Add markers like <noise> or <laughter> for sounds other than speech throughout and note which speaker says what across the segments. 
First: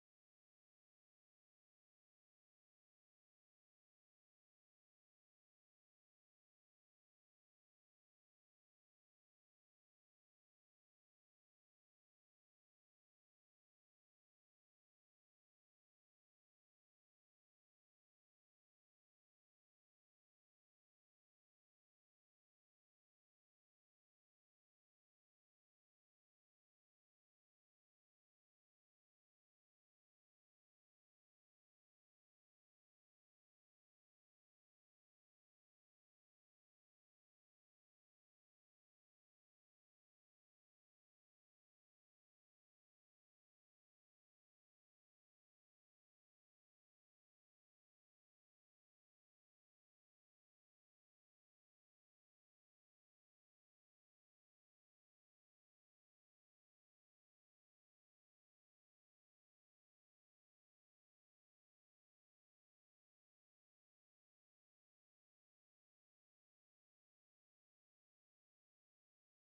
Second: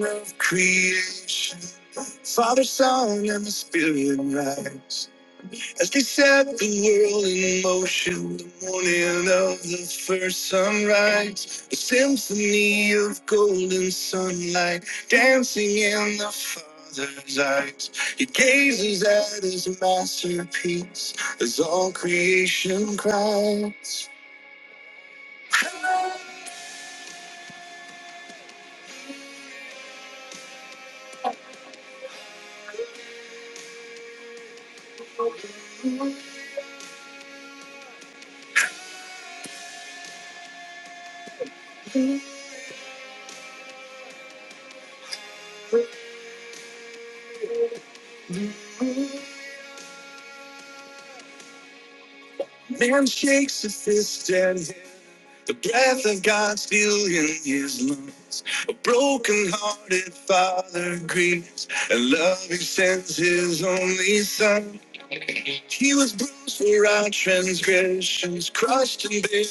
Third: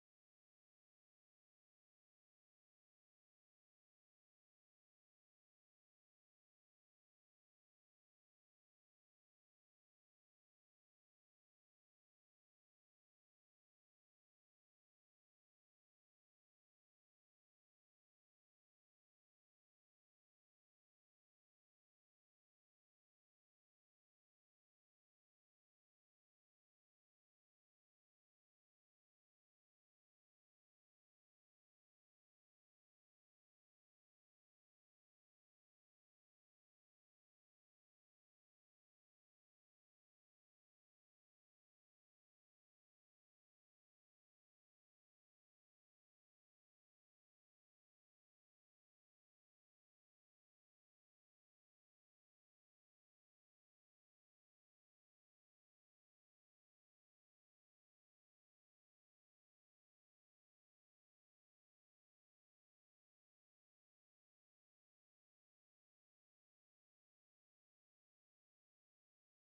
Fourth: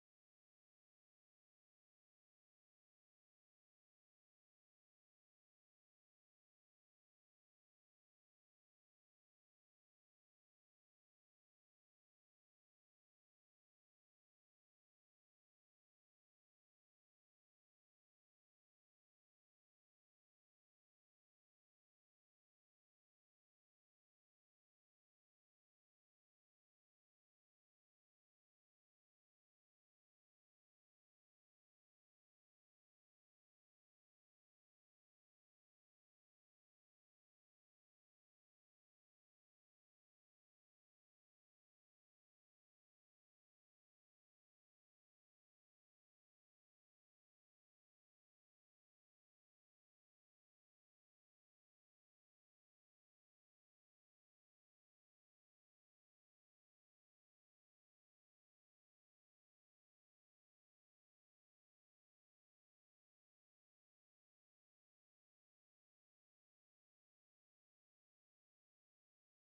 Speaker 1: of creation, Father, Son, and the Spirit rise. As they set the world in motion, the morning of the first sunrise, a symphony of golden sunlight dancing in the Father's eyes. He gazes at his masterpiece as all creation cries. Man shakes a fist at heaven The breath of God still in his lungs. A broken-hearted father grieves, and loving sends his only son. He was bruised for our transgressions, crushed and buried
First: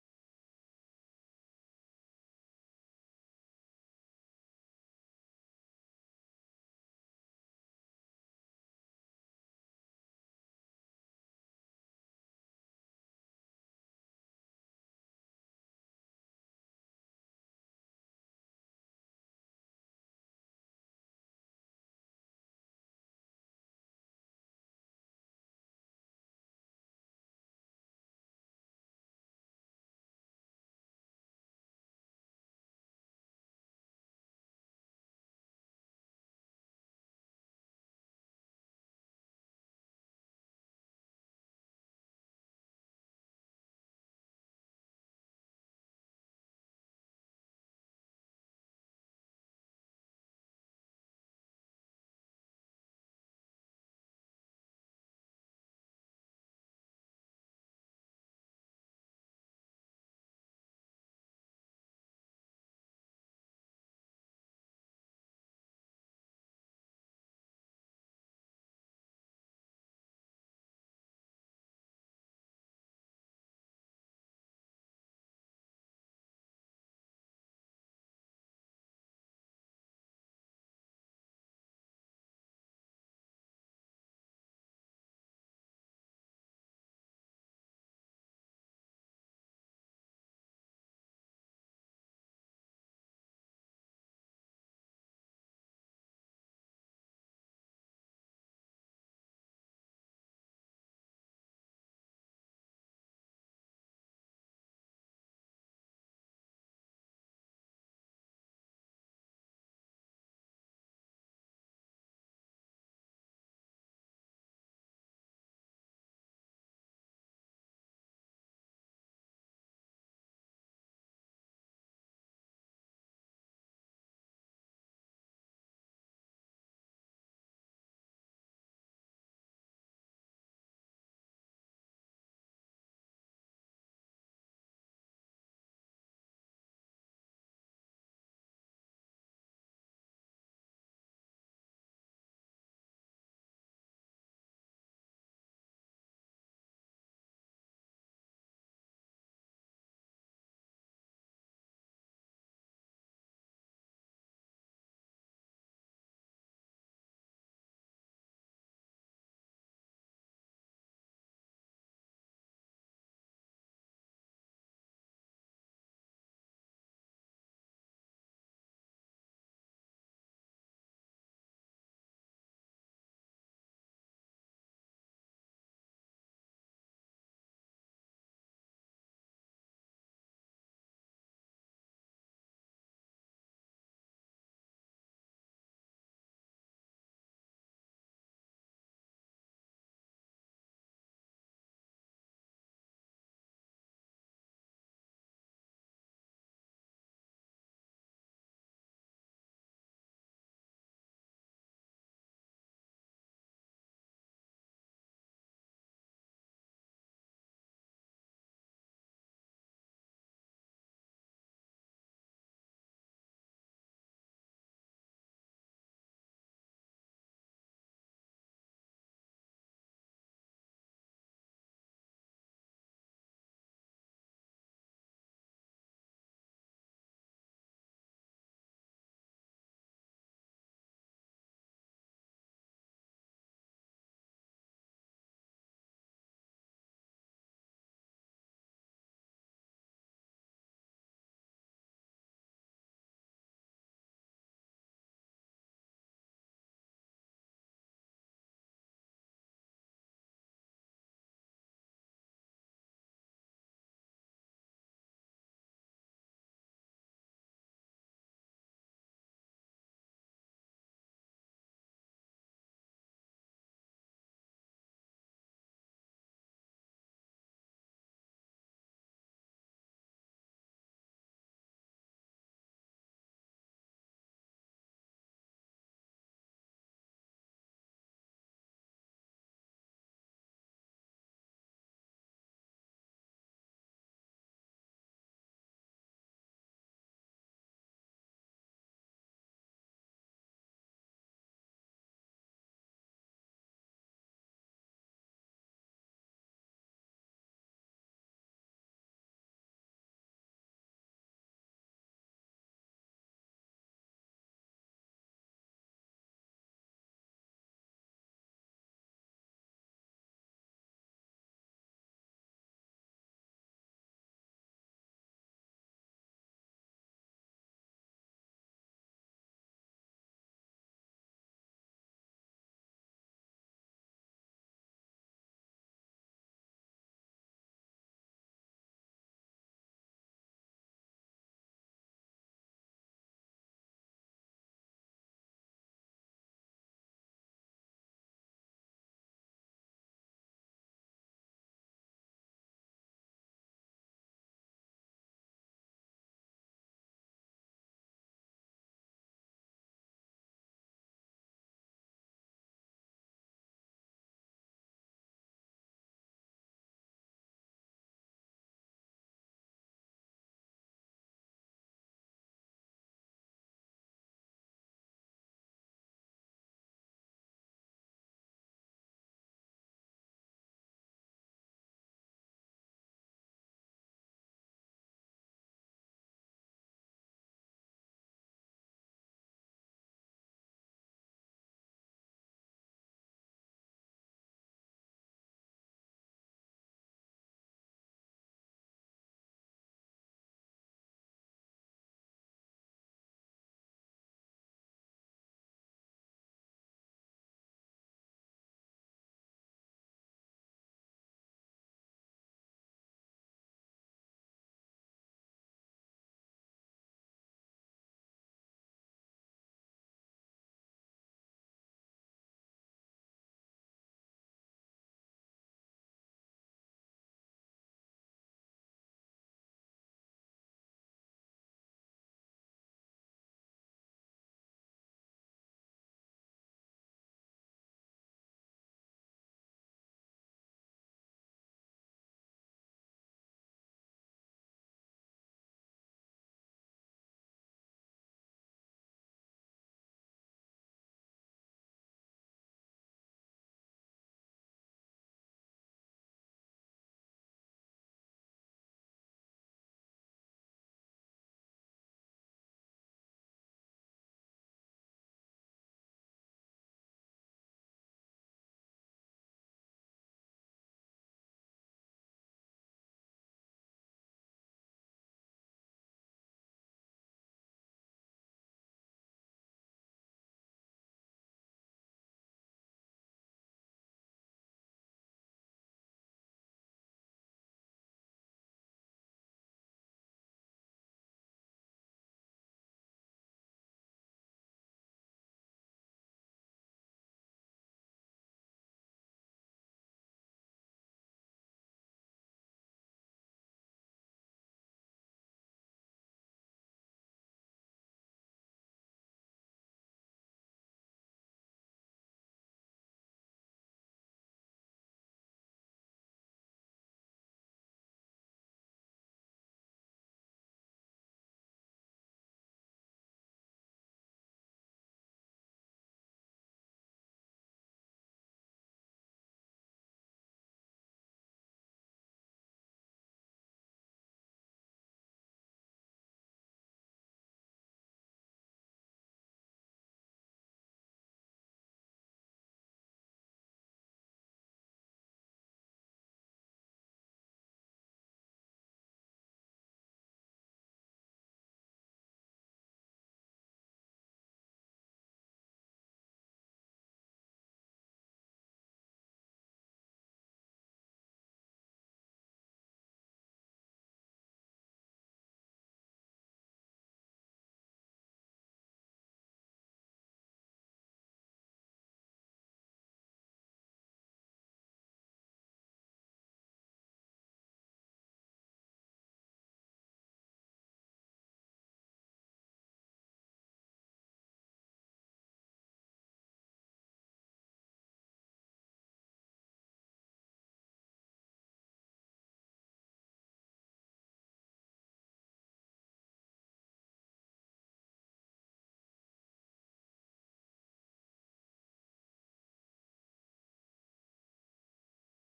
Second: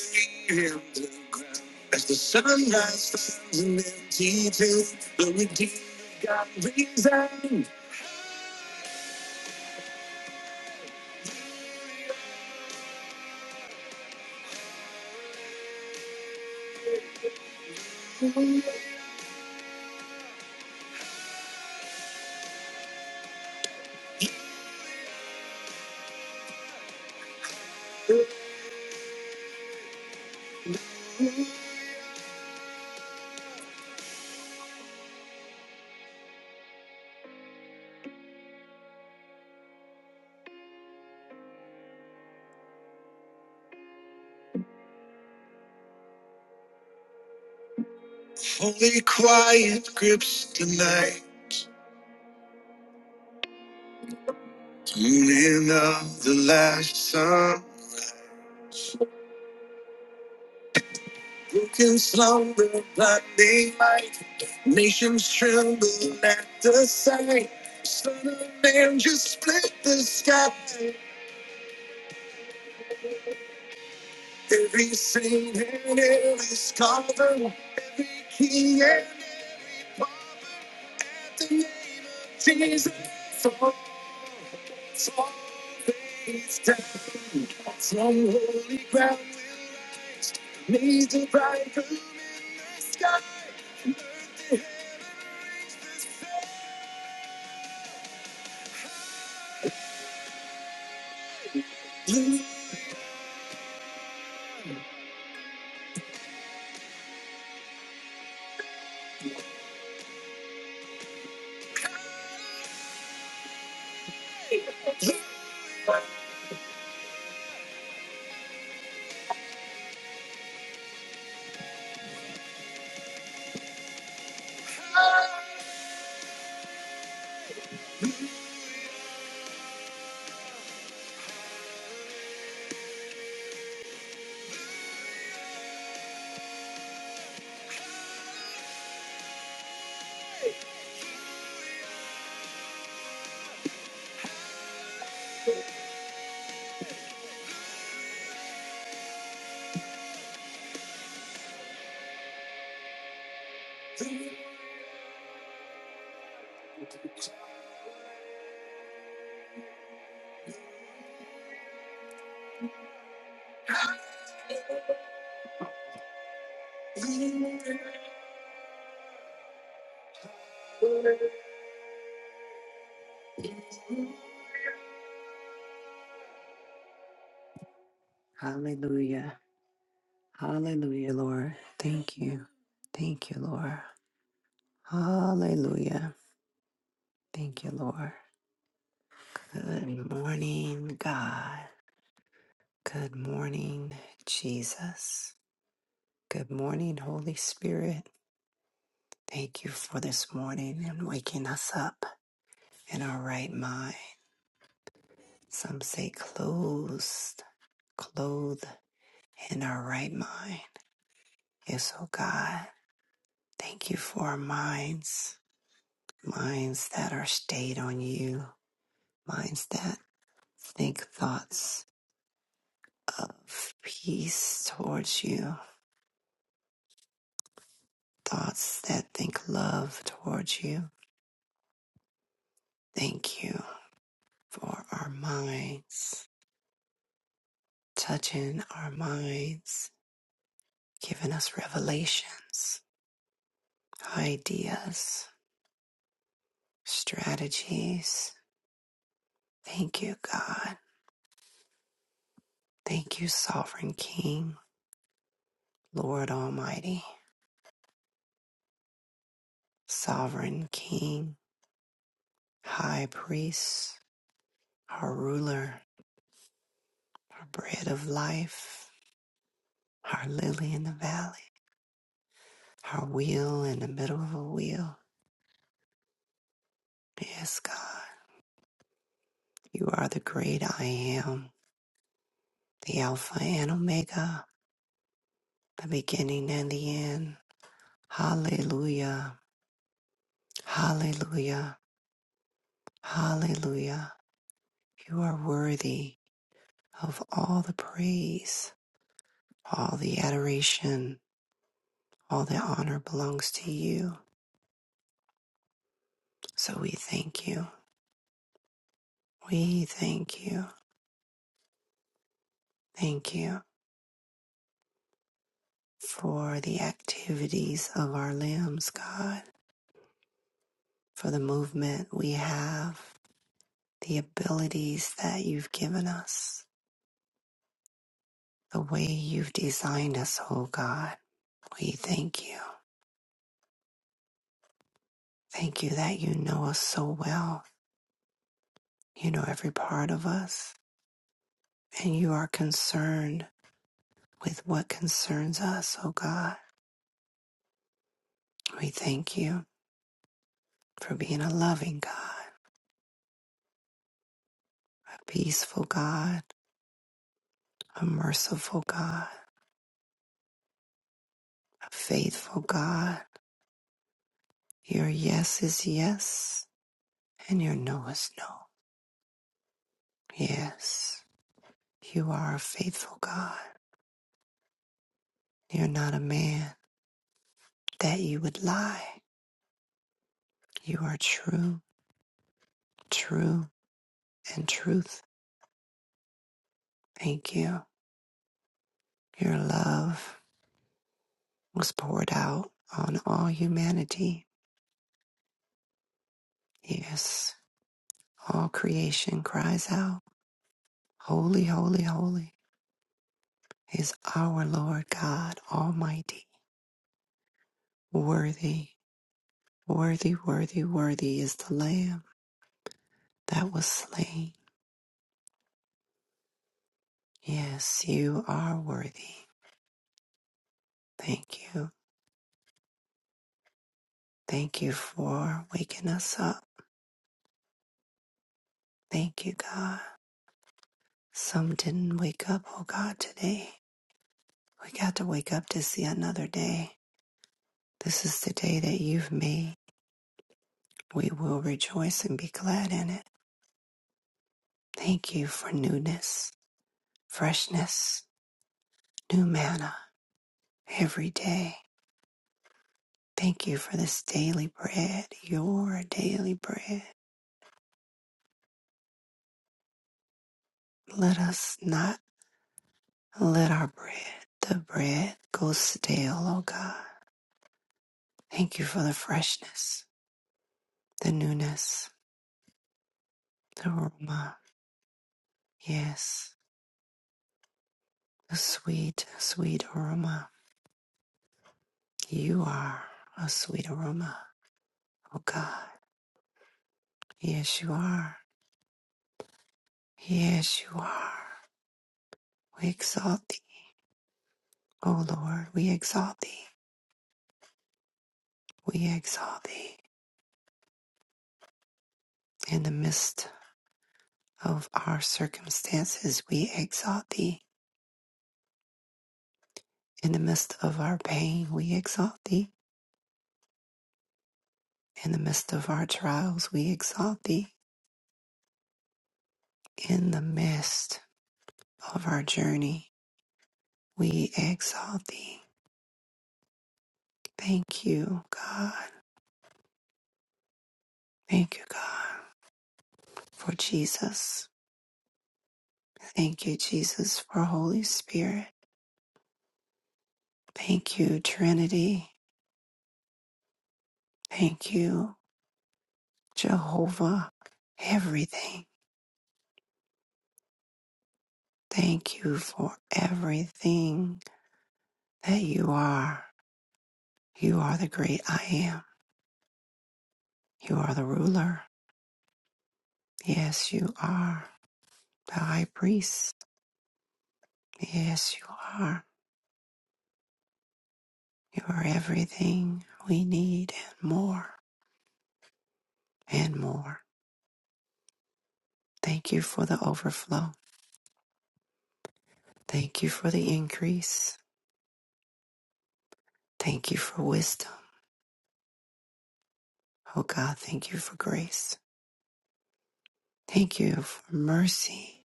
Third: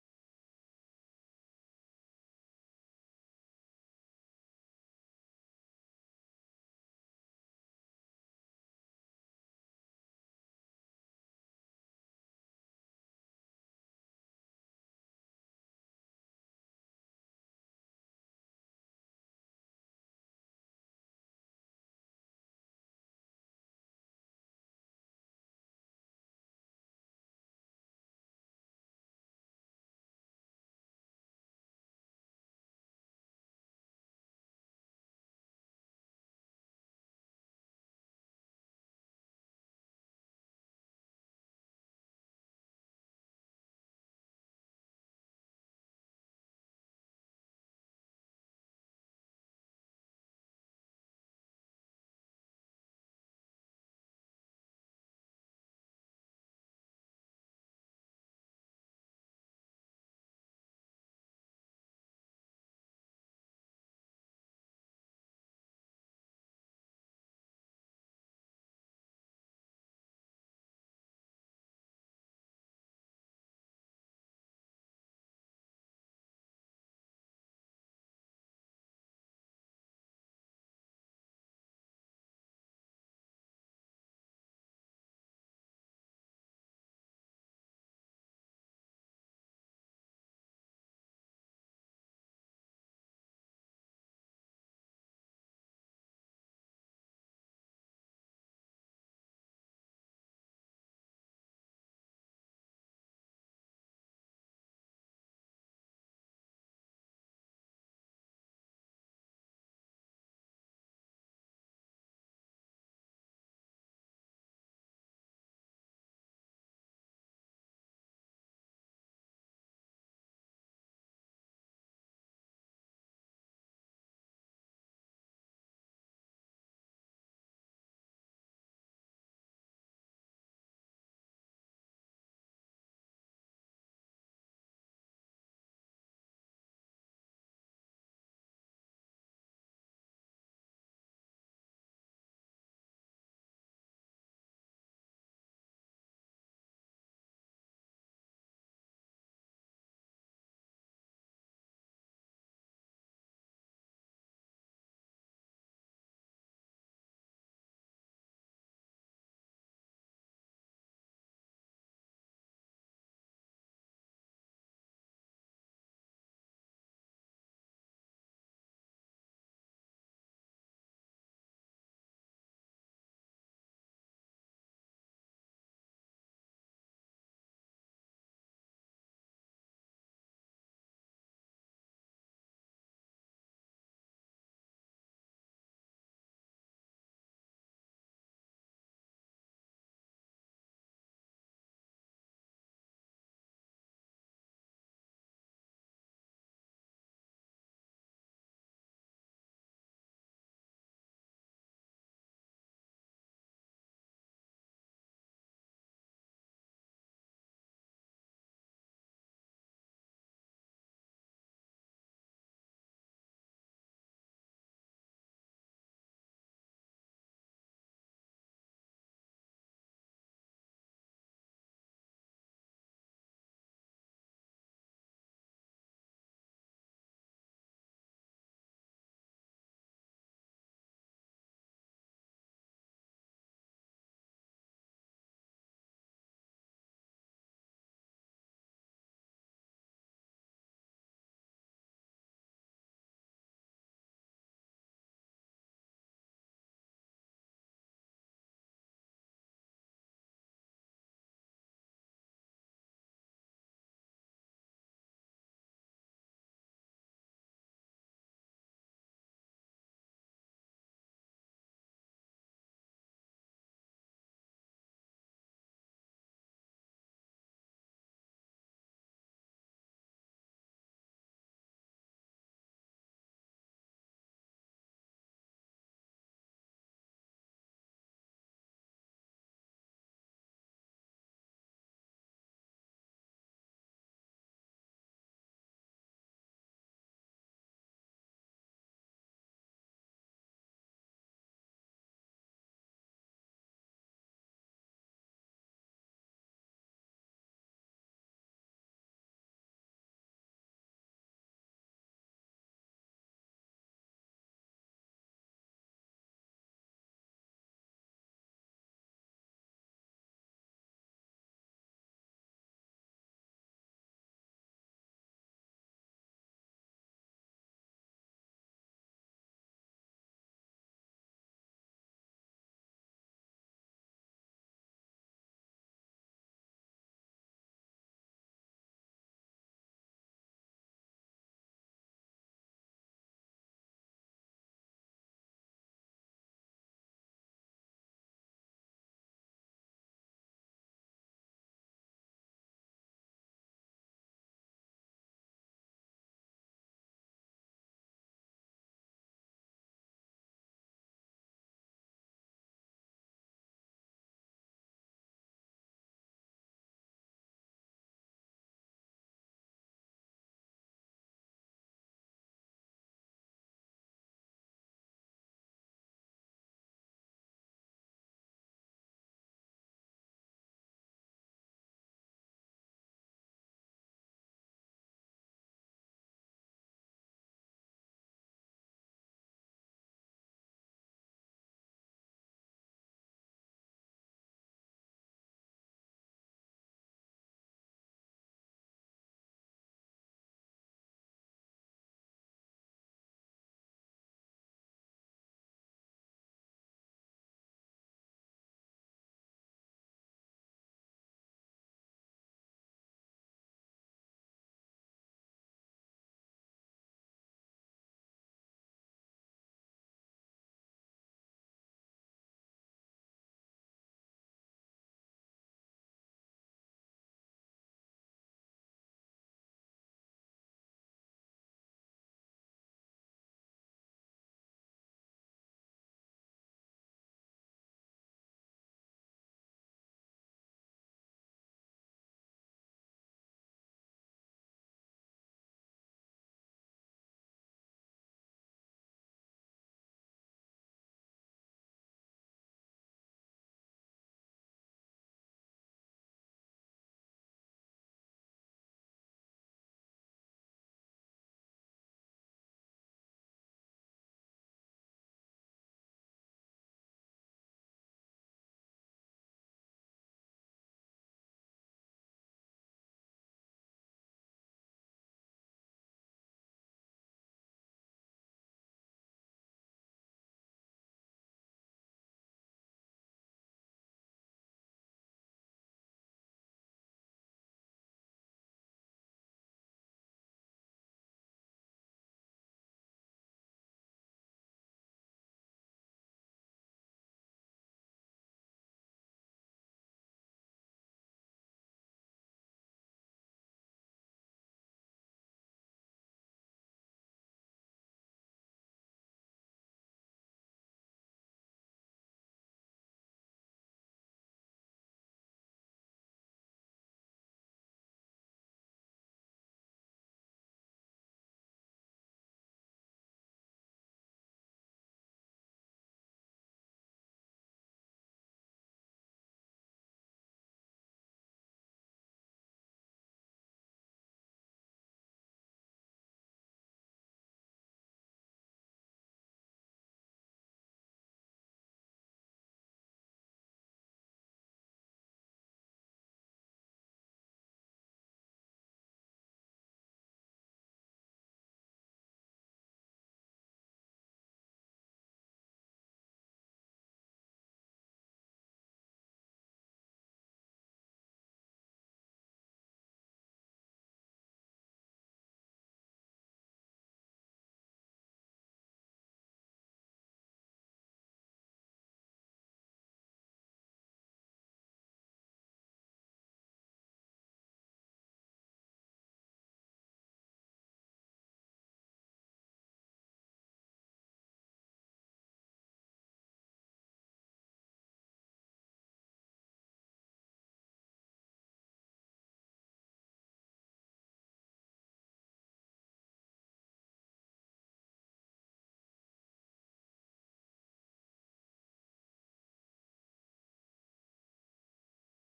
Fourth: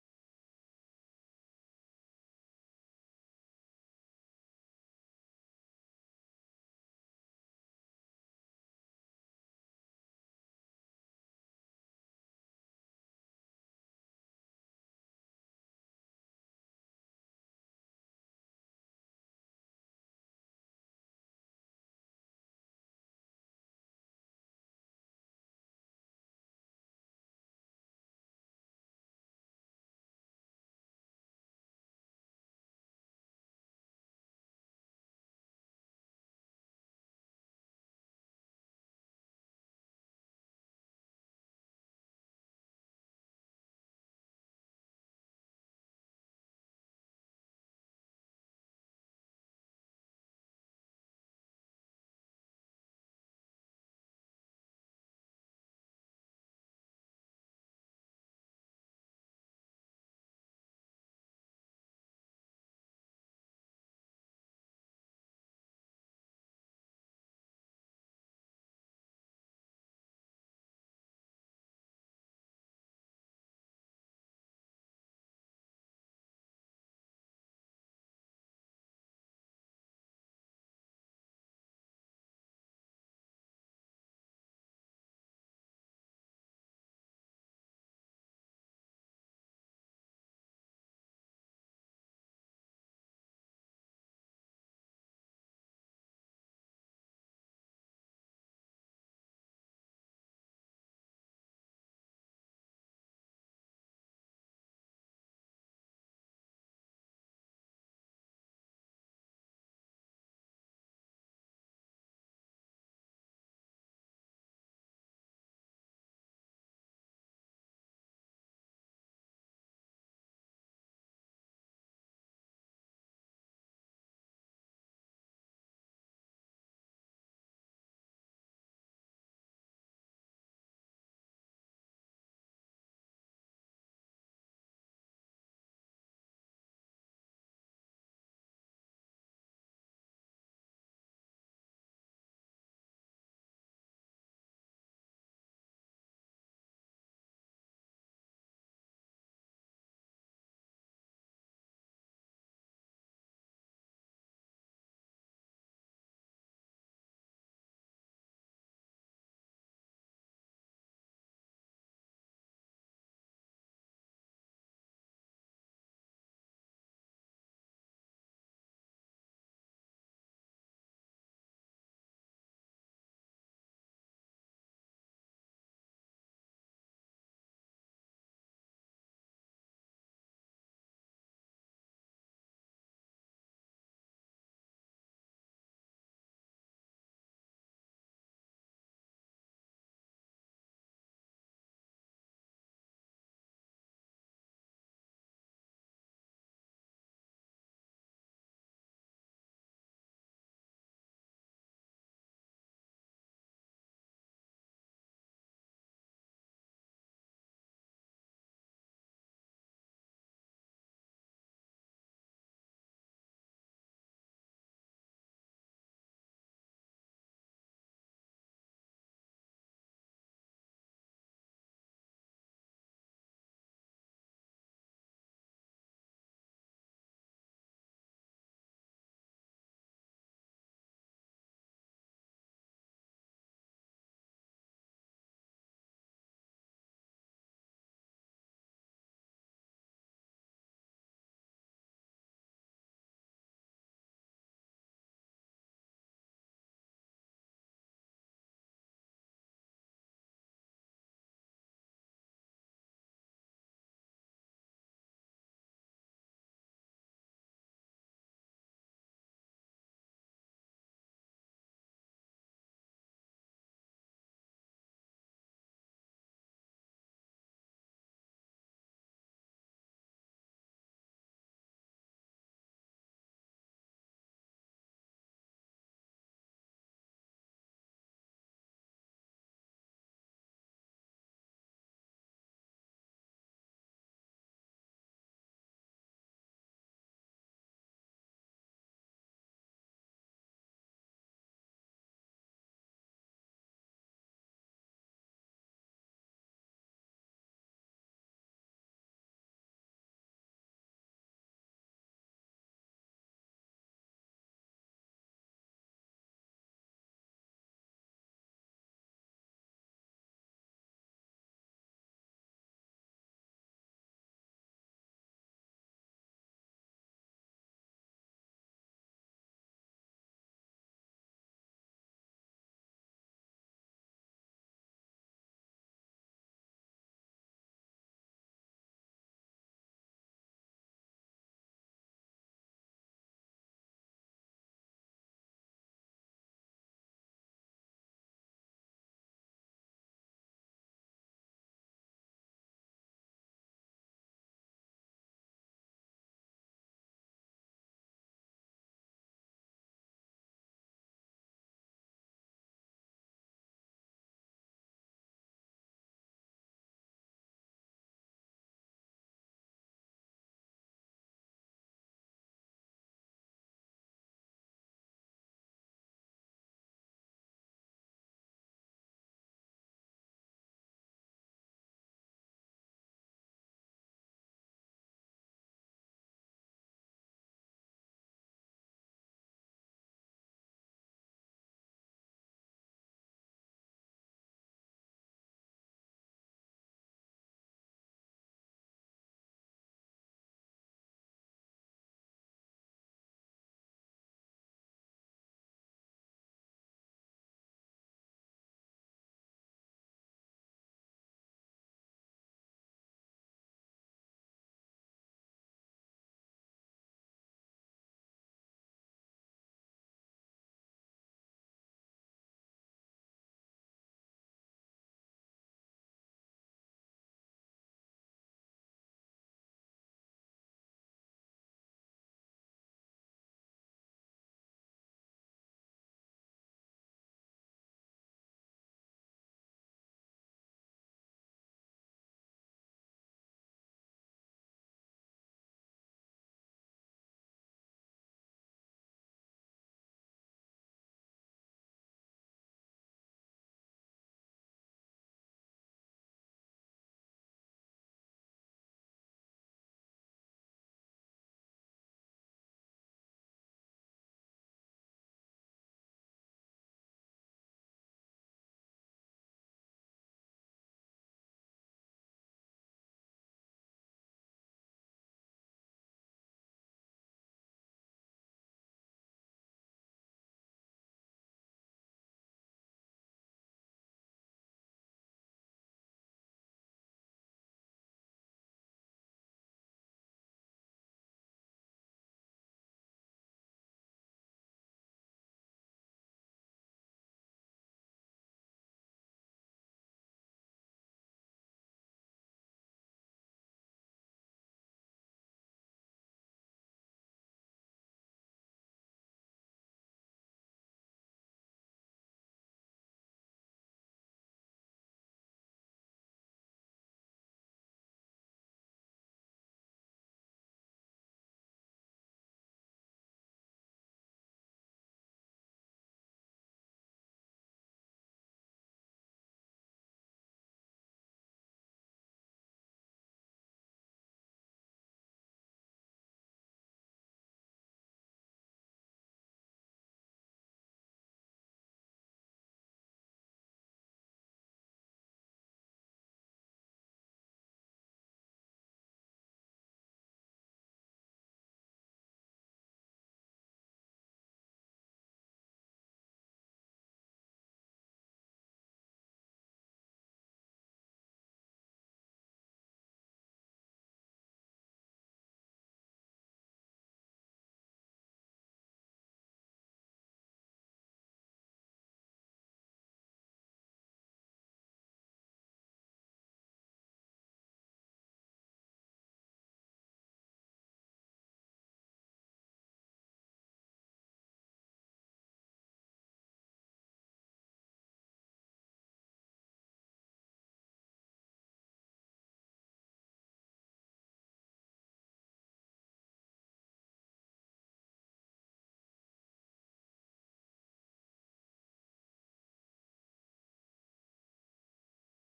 Speaker 1: in the ground. As the sunrise finds an empty tomb, the redeemed of God rings out. Holy quiet grips the night, tuning of the last sun. You can slumber but they Nations tremble at the sight. Son of man, just split the sky. Every saint and every scholar, every king and the nations. Falls on his down. From holy ground, made the bridegroom. Hallelujah. Hallelujah, Lord. Thank you. Thank you, Lord. Hallelujah. Thank you, Lord. Good morning, God. Good morning, Jesus. Good morning, Holy Spirit. Thank you for this morning and waking us up in our right mind. Some say closed, clothed in our right mind. Yes, oh God. Thank you for our minds, minds that are stayed on you, minds that think thoughts of peace towards you thoughts that think love towards you. Thank you for our minds, touching our minds, giving us revelations, ideas, strategies. Thank you, God. Thank you, Sovereign King, Lord Almighty, Sovereign King, High Priest, our ruler, our bread of life, our lily in the valley, our wheel in the middle of a wheel. Yes, God. You are the great I am, the Alpha and Omega, the beginning and the end. Hallelujah, hallelujah, hallelujah. You are worthy of all the praise, all the adoration, all the honor belongs to you. So we thank you. We thank you. Thank you for the activities of our limbs, God, for the movement we have. the abilities that you've given us, the way you've designed us, oh God. We thank you. Thank you that you know us so well. You know every part of us, and you are concerned with what concerns us, oh God. We thank you for being a loving God, a peaceful God, a merciful God, a faithful God. Your yes is yes, and your no is no. Yes, you are a faithful God. You're not a man that you would lie. You are true, true, and truth. Thank you. Your love was poured out on all humanity. Yes, all creation cries out, Holy, holy, holy is our Lord God Almighty. Worthy, worthy, worthy, worthy is the Lamb that was slain. Yes, you are worthy. Thank you. Thank you for waking us up. Thank you, God. Some didn't wake up, oh God, today. We got to wake up to see another day. This is the day that you've made. We will rejoice and be glad in it. Thank you for newness, freshness, new manna every day. Thank you for this daily bread, your daily bread. Let us not let our bread, the bread, go stale, oh God. Thank you for the freshness, the newness, the aroma. Yes, a sweet, sweet aroma. You are a sweet aroma, oh God. Yes, you are. Yes, you are. We exalt thee, O Lord. We exalt thee. We exalt thee. In the midst of our circumstances, we exalt thee. In the midst of our pain, we exalt thee. In the midst of our trials, we exalt thee. In the midst of our journey, we exalt thee. Thank you, God. Thank you, God, for Jesus. Thank you, Jesus, for Holy Spirit. Thank you, Trinity. Thank you, Jehovah. Everything. Thank you for everything that you are. You are the great I am. You are the ruler. Yes, you are. The high priest. Yes, you are. You are everything we need and more and more. Thank you for the overflow. Thank you for the increase. Thank you for wisdom. Oh God, thank you for grace. Thank you for mercy.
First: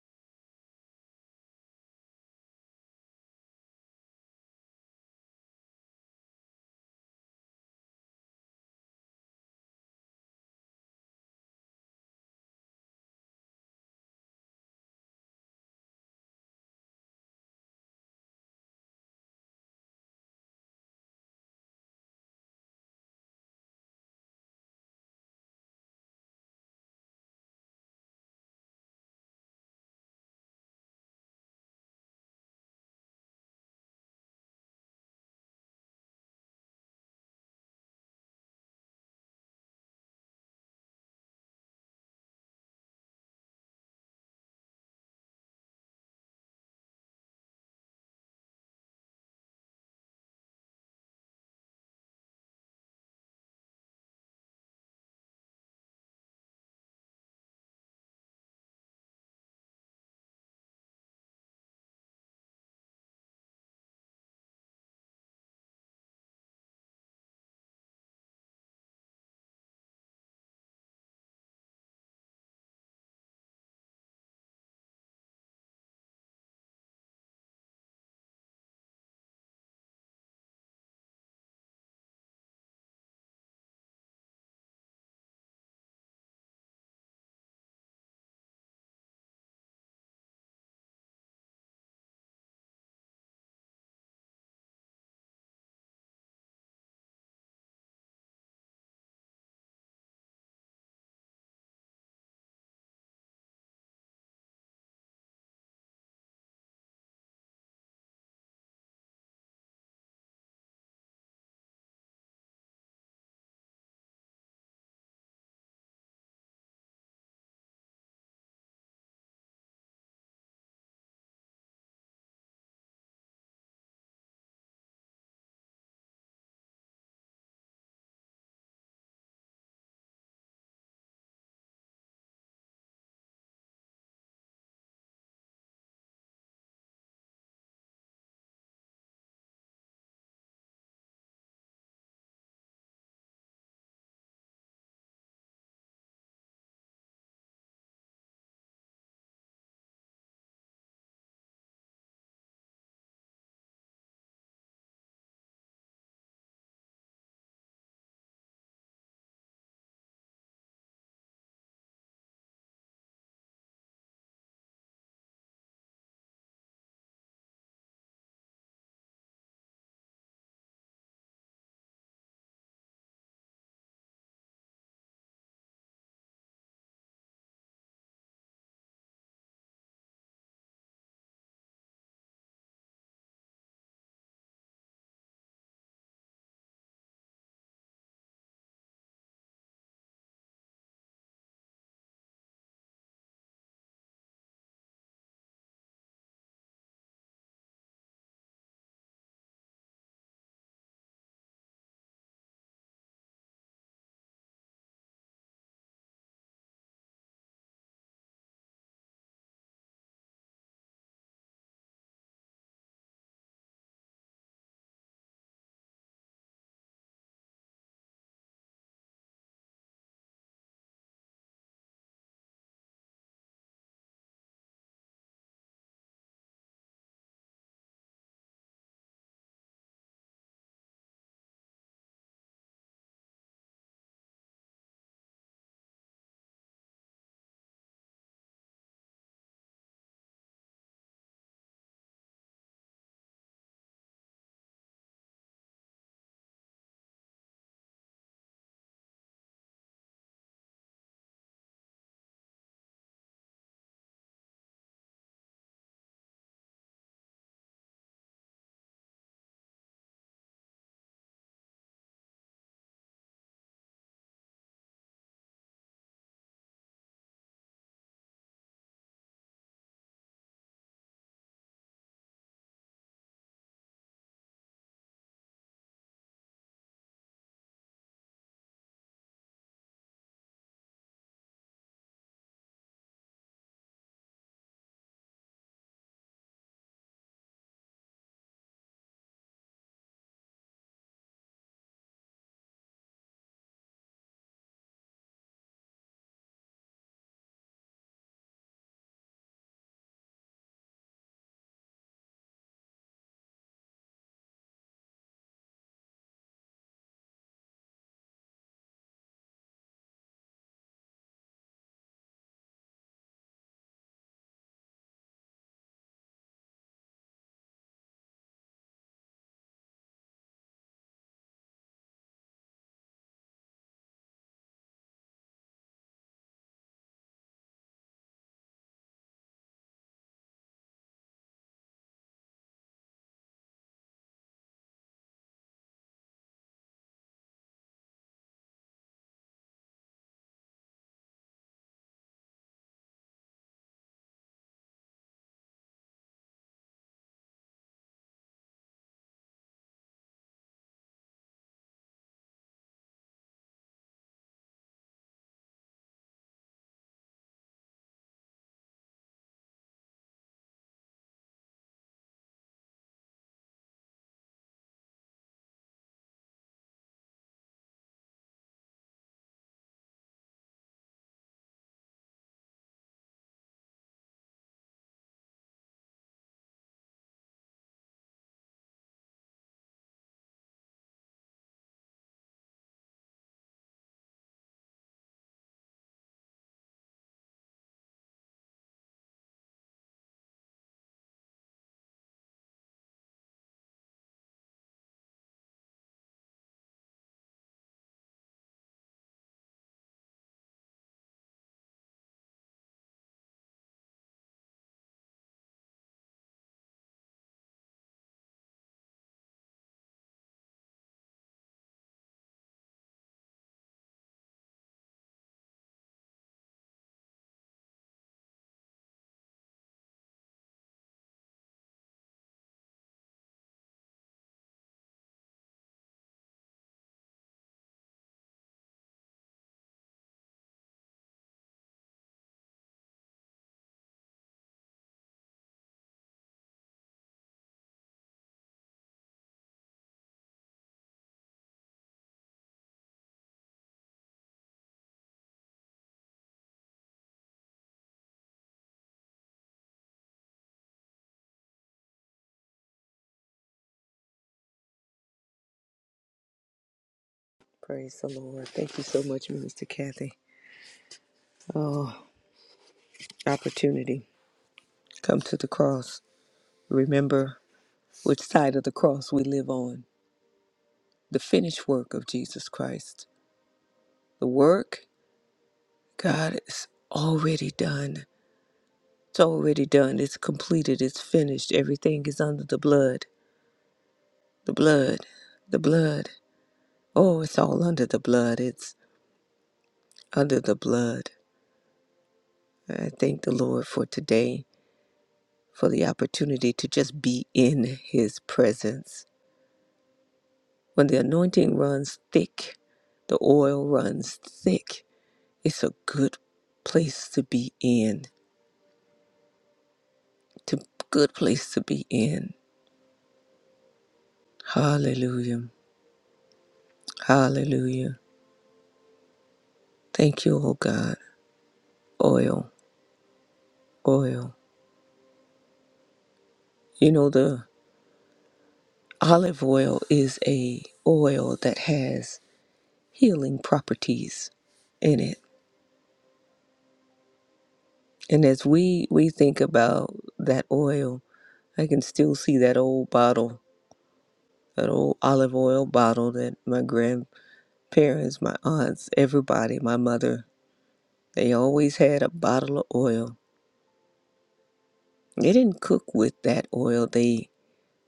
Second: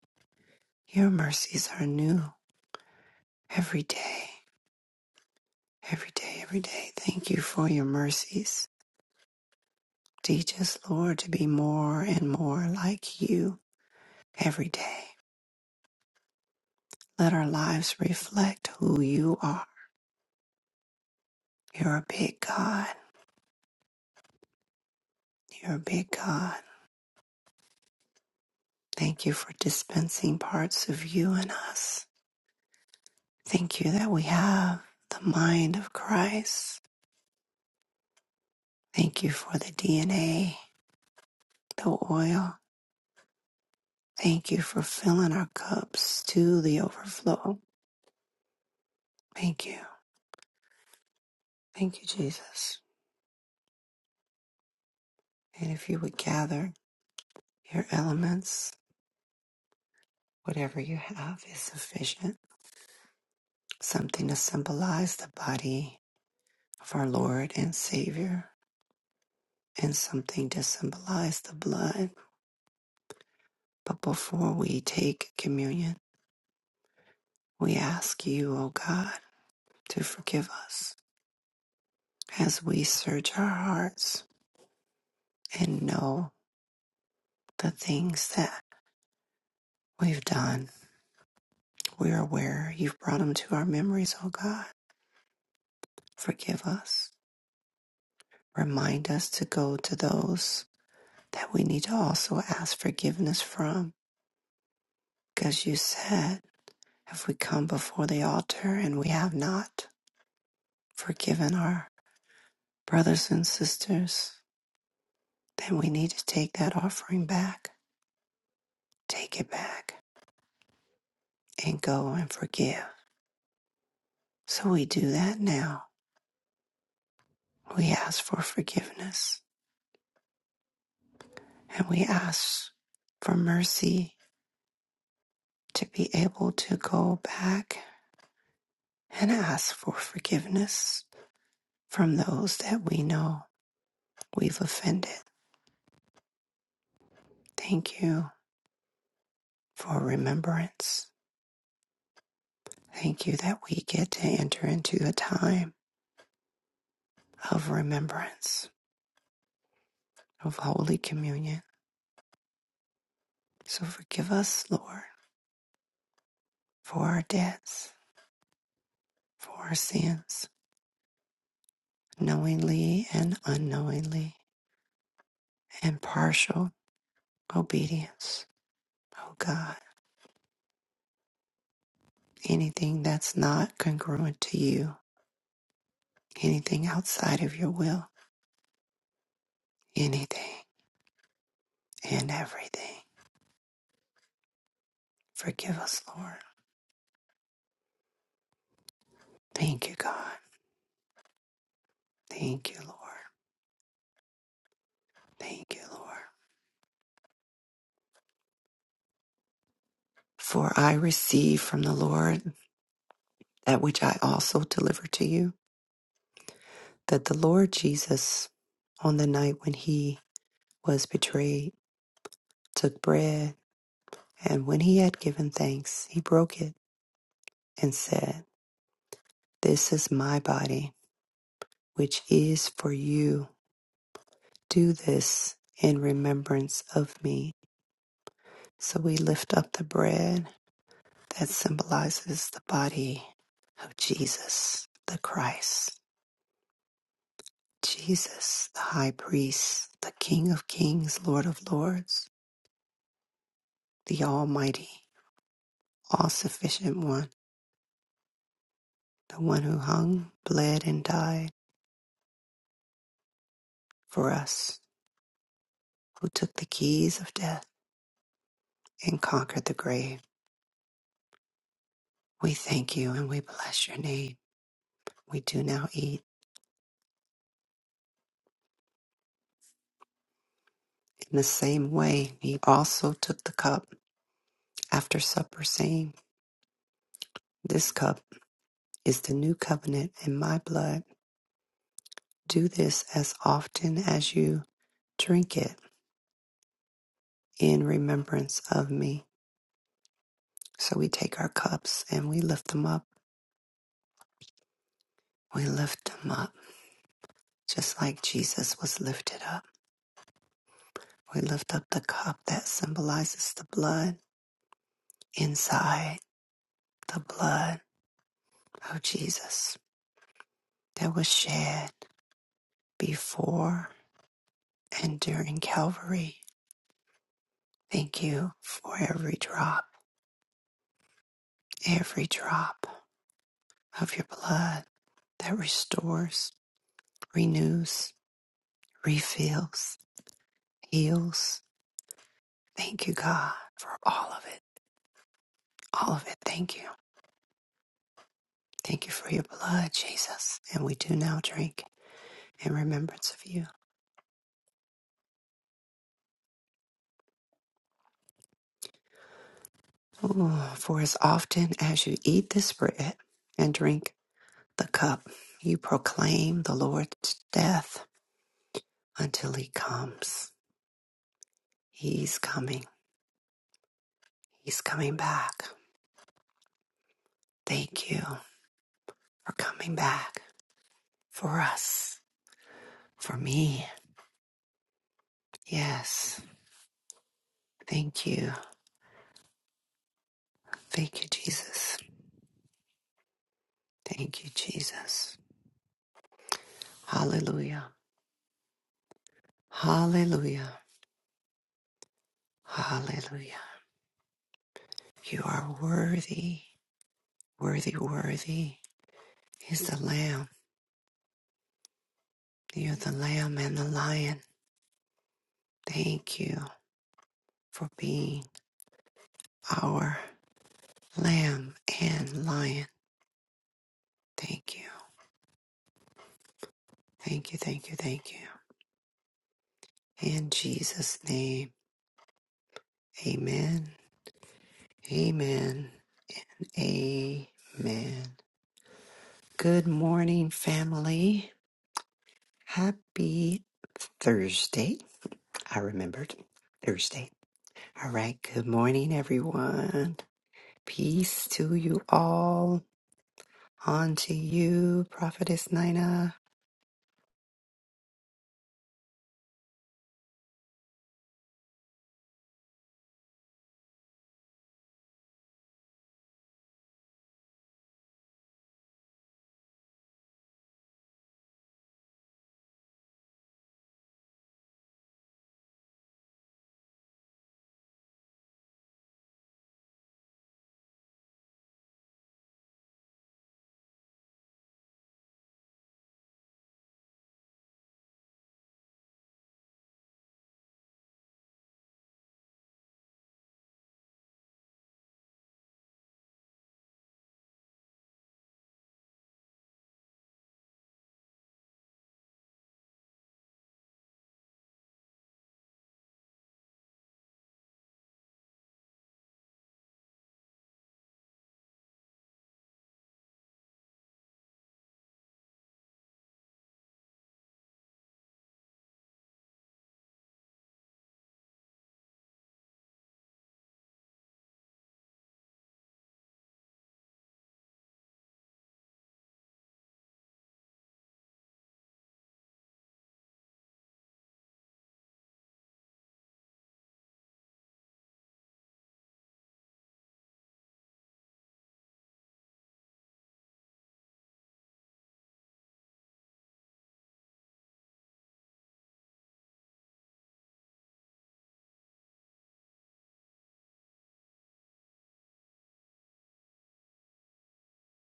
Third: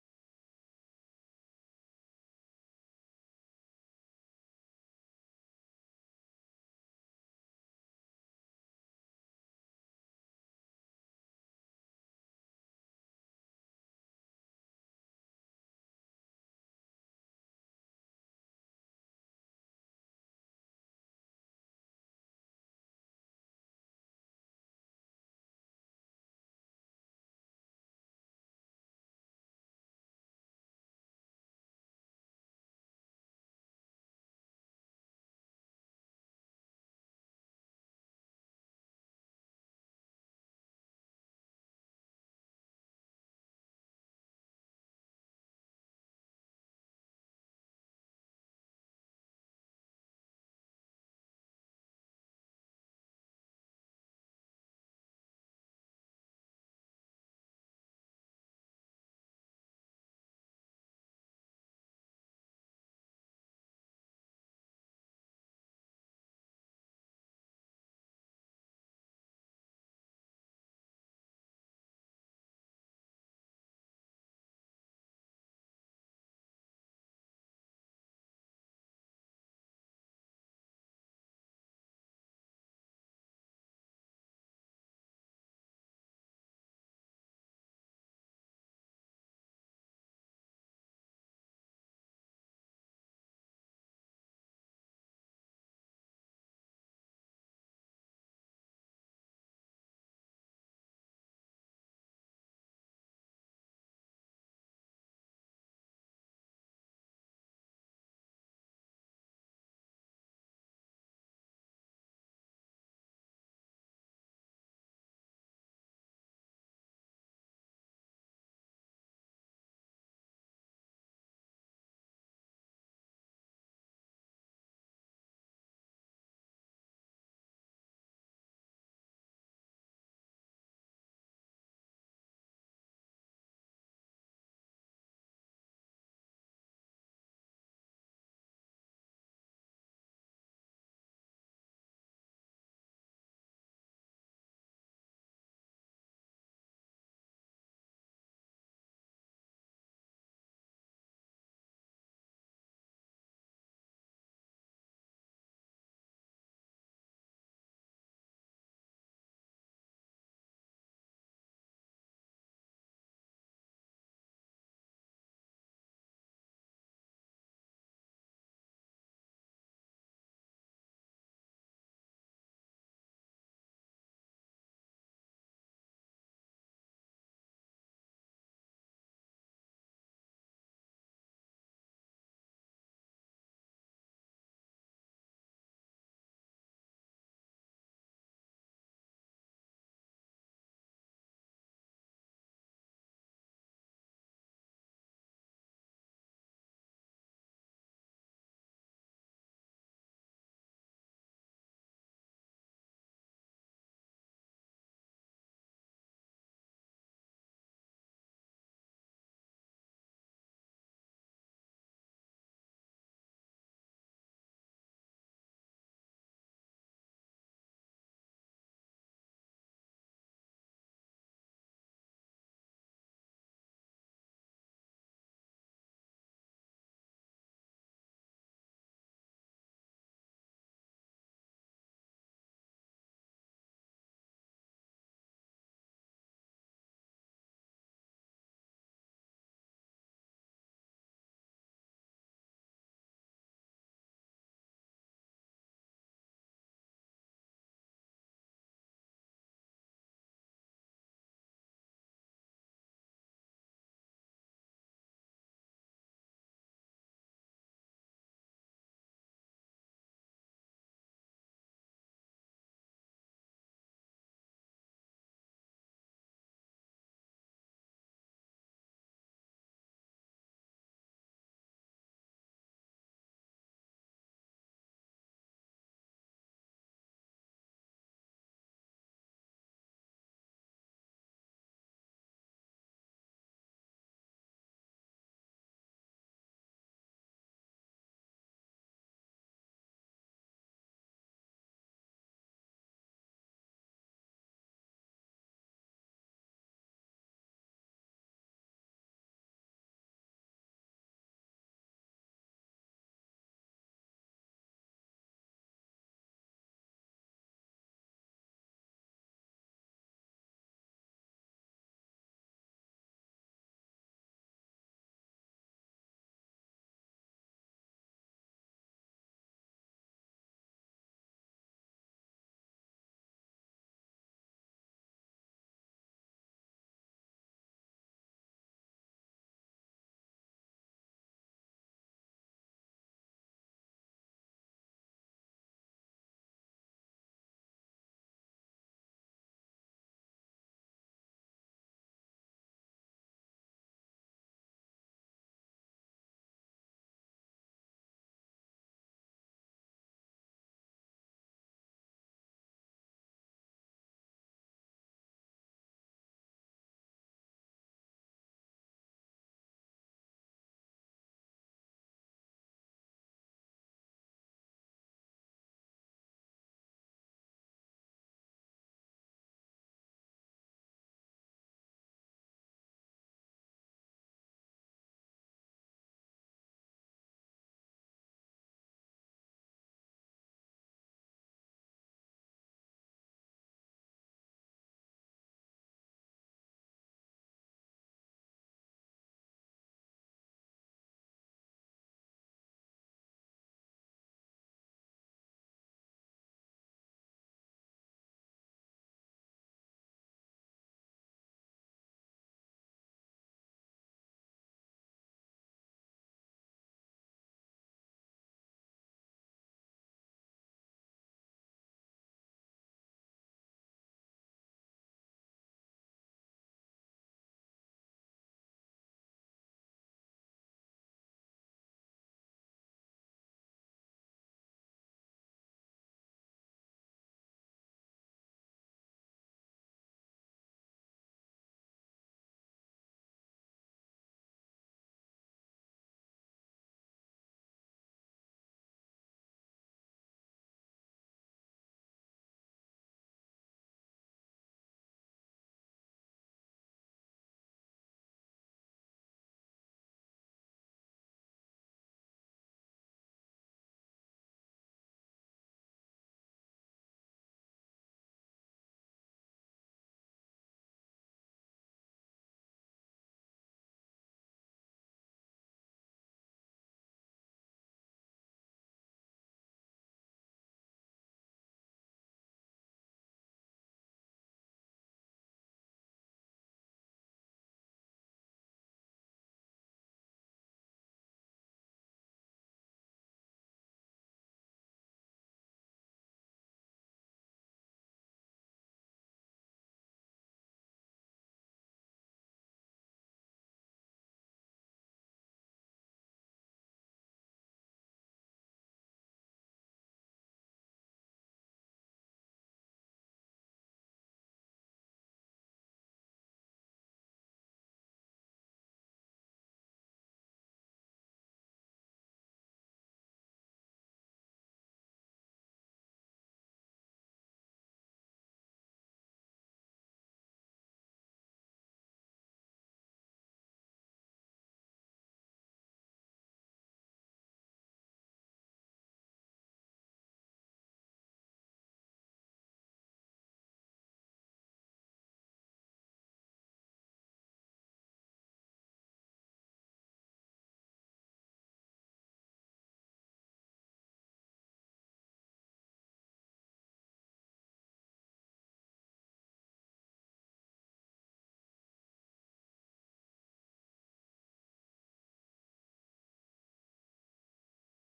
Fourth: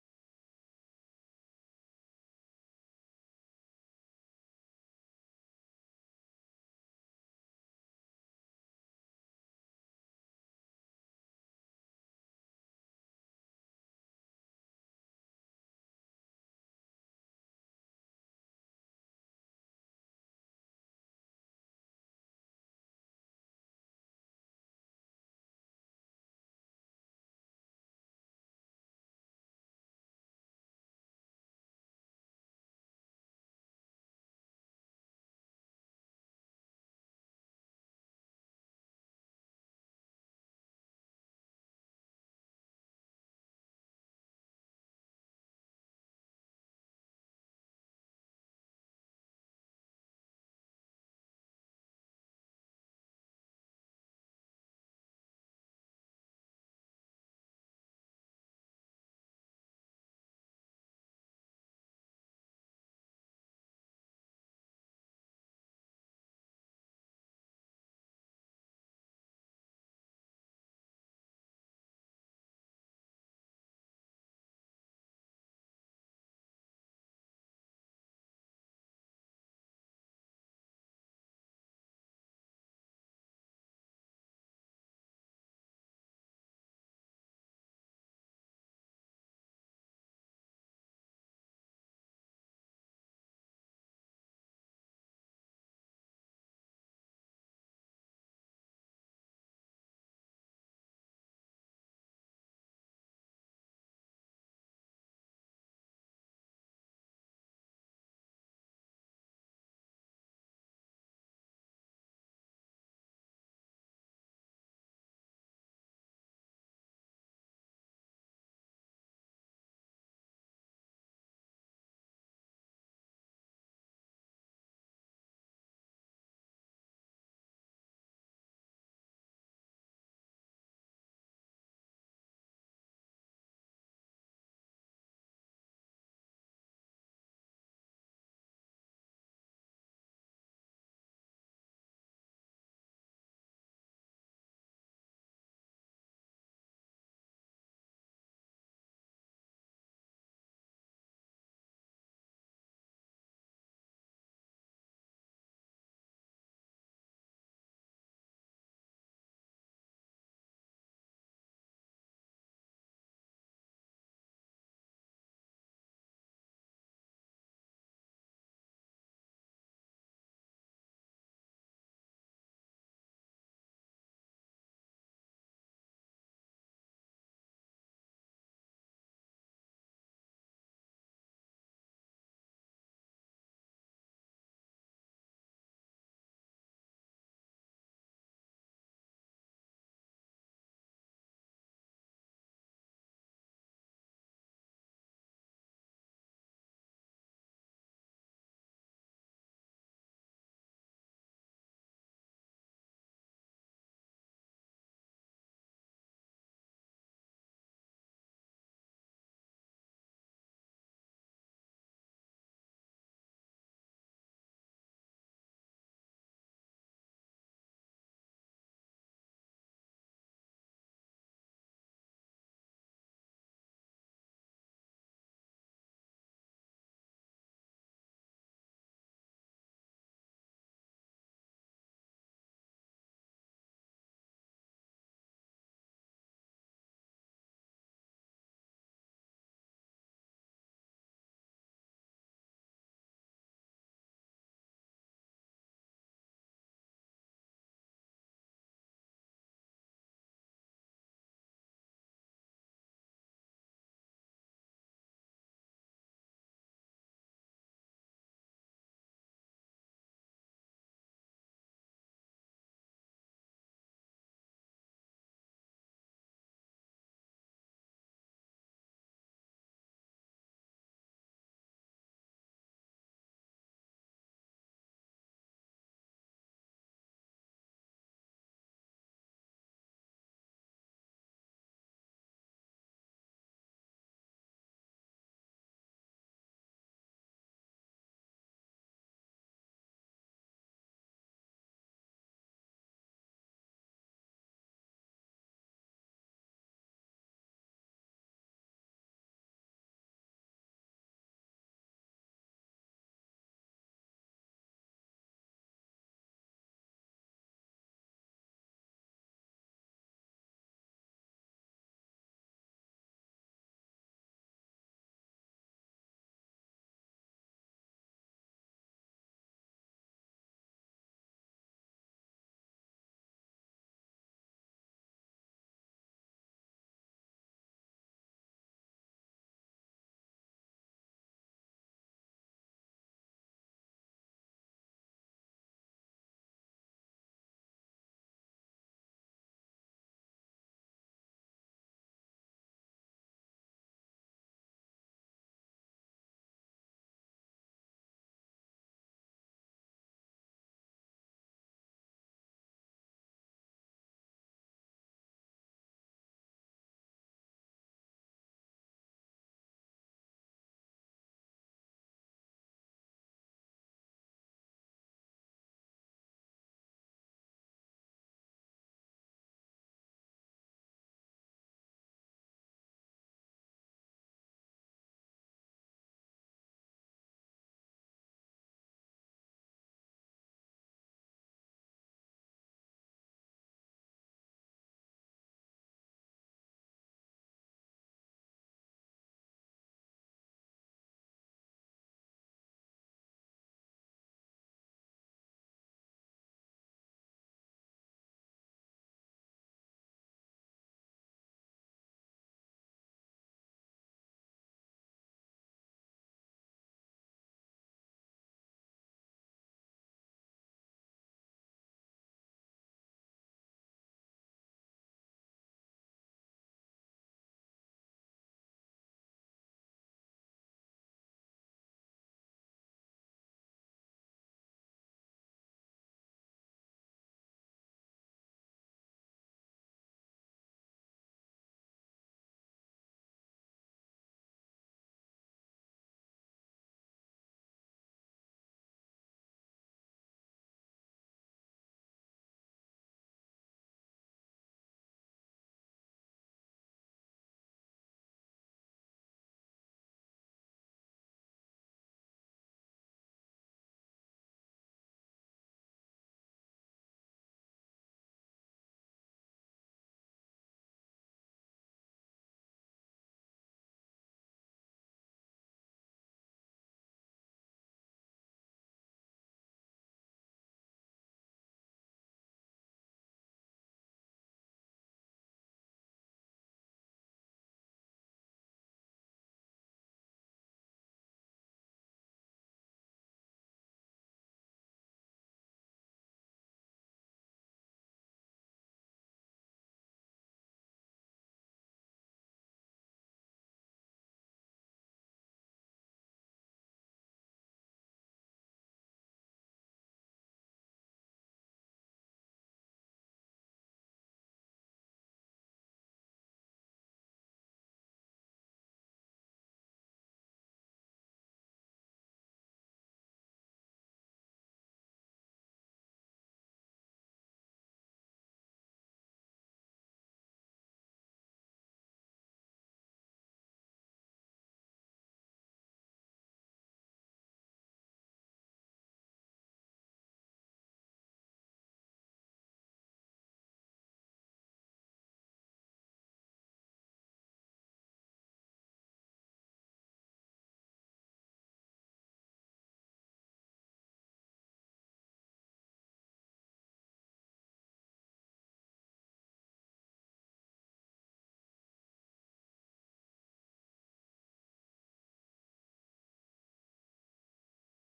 Speaker 1: Your mercies are new every day, every day, every day. Thank you for your mercies. Teach us, Lord, to be more and more like you every day. Let our lives reflect who you are. You're a big God. You're a big God. Thank you for dispensing parts of you in us. Thank you that we have the mind of Christ. Thank you for the DNA, the oil. Thank you for filling our cups to the overflow. Thank you. Thank you, Jesus. And if you would gather your elements, whatever you have is sufficient. Something to symbolize the body of our Lord and Savior, and something to symbolize the blood. But before we take communion, we ask you, O God. to forgive us as we search our hearts and know the things that we've done. We're aware you've brought them to our memories, oh God. Forgive us. Remind us to go to those that we need to also ask forgiveness from. Because you said, if we come before the altar and we have not forgiven our brothers and sisters, then we need to take that offering back, take it back, and go and forgive. So we do that now. We ask for forgiveness and we ask for mercy to be able to go back and ask for forgiveness from those that we know we've offended. Thank you for remembrance. Thank you that we get to enter into a time of remembrance of Holy Communion. So forgive us, Lord, for our debts, for our sins, knowingly and unknowingly and partial obedience. Oh God, anything that's not congruent to you, anything outside of your will, anything and everything. Forgive us, Lord. Thank you, God. Thank you, Lord. Thank you, Lord. For I receive from the Lord that which I also deliver to you, that the Lord Jesus, on the night when he was betrayed, took bread, and when he had given thanks, he broke it and said, This is my body, which is for you. Do this in remembrance of me. So we lift up the bread that symbolizes the body of Jesus, the Christ, Jesus, the high priest, the King of kings, Lord of lords, the Almighty, all sufficient one, the one who hung, bled, and died for us, who took the keys of death and conquered the grave. We thank you and we bless your name. we do now eat. In the same way, he also took the cup after supper, saying, This cup is the new covenant in my blood. Do this as often as you drink it in remembrance of me. So we take our cups and we lift them up. We lift them up, just like Jesus was lifted up. We lift up the cup that symbolizes the blood inside, the blood of Jesus that was shed before And during Calvary, thank you for every drop, every drop of your blood that restores, renews, refills, heals. Thank you, God, for all of it. All of it. Thank you. Thank you for your blood, Jesus. And we do now drink in remembrance of you. Ooh, for as often as you eat this bread and drink the cup, you proclaim the Lord's death until he comes. He's coming. He's coming back. Thank you for coming back for us, for me. Yes. Thank you. Thank you, Jesus. Thank you, Jesus. Hallelujah. Hallelujah. Hallelujah. You are worthy, worthy, worthy is the Lamb. You're the Lamb and the Lion. Thank you for being our Lamb and Lion. Thank you. Thank you, thank you, thank you. In Jesus' name. Amen. Amen. Amen. Good morning, family. Happy Thursday. I remembered Thursday. All right. Good morning, everyone. Peace to you all. On to you, Prophetess Nina.
Speaker 2: Praise the Lord. Thank you so much, Minister Kathy. Oh, opportunity. Come to the cross. Remember which side of the cross we live on. The finished work of Jesus Christ. The work, God, is already done. It's already done. It's completed. It's finished. Everything is under the blood. The blood. The blood. Oh, it's all under the blood. It's under the blood. I thank the Lord for today. for the opportunity to just be in His presence. When the anointing runs thick, the oil runs thick, it's a good place to be in. To good place to be in. Hallelujah. Hallelujah. Thank you, oh God. Oil, oil. You know the olive oil is a oil that has healing properties in it. And as we we think about that oil, I can still see that old bottle, that old olive oil bottle that my grandparents, my aunts, everybody, my mother, they always had a bottle of oil. They didn't cook with that oil, they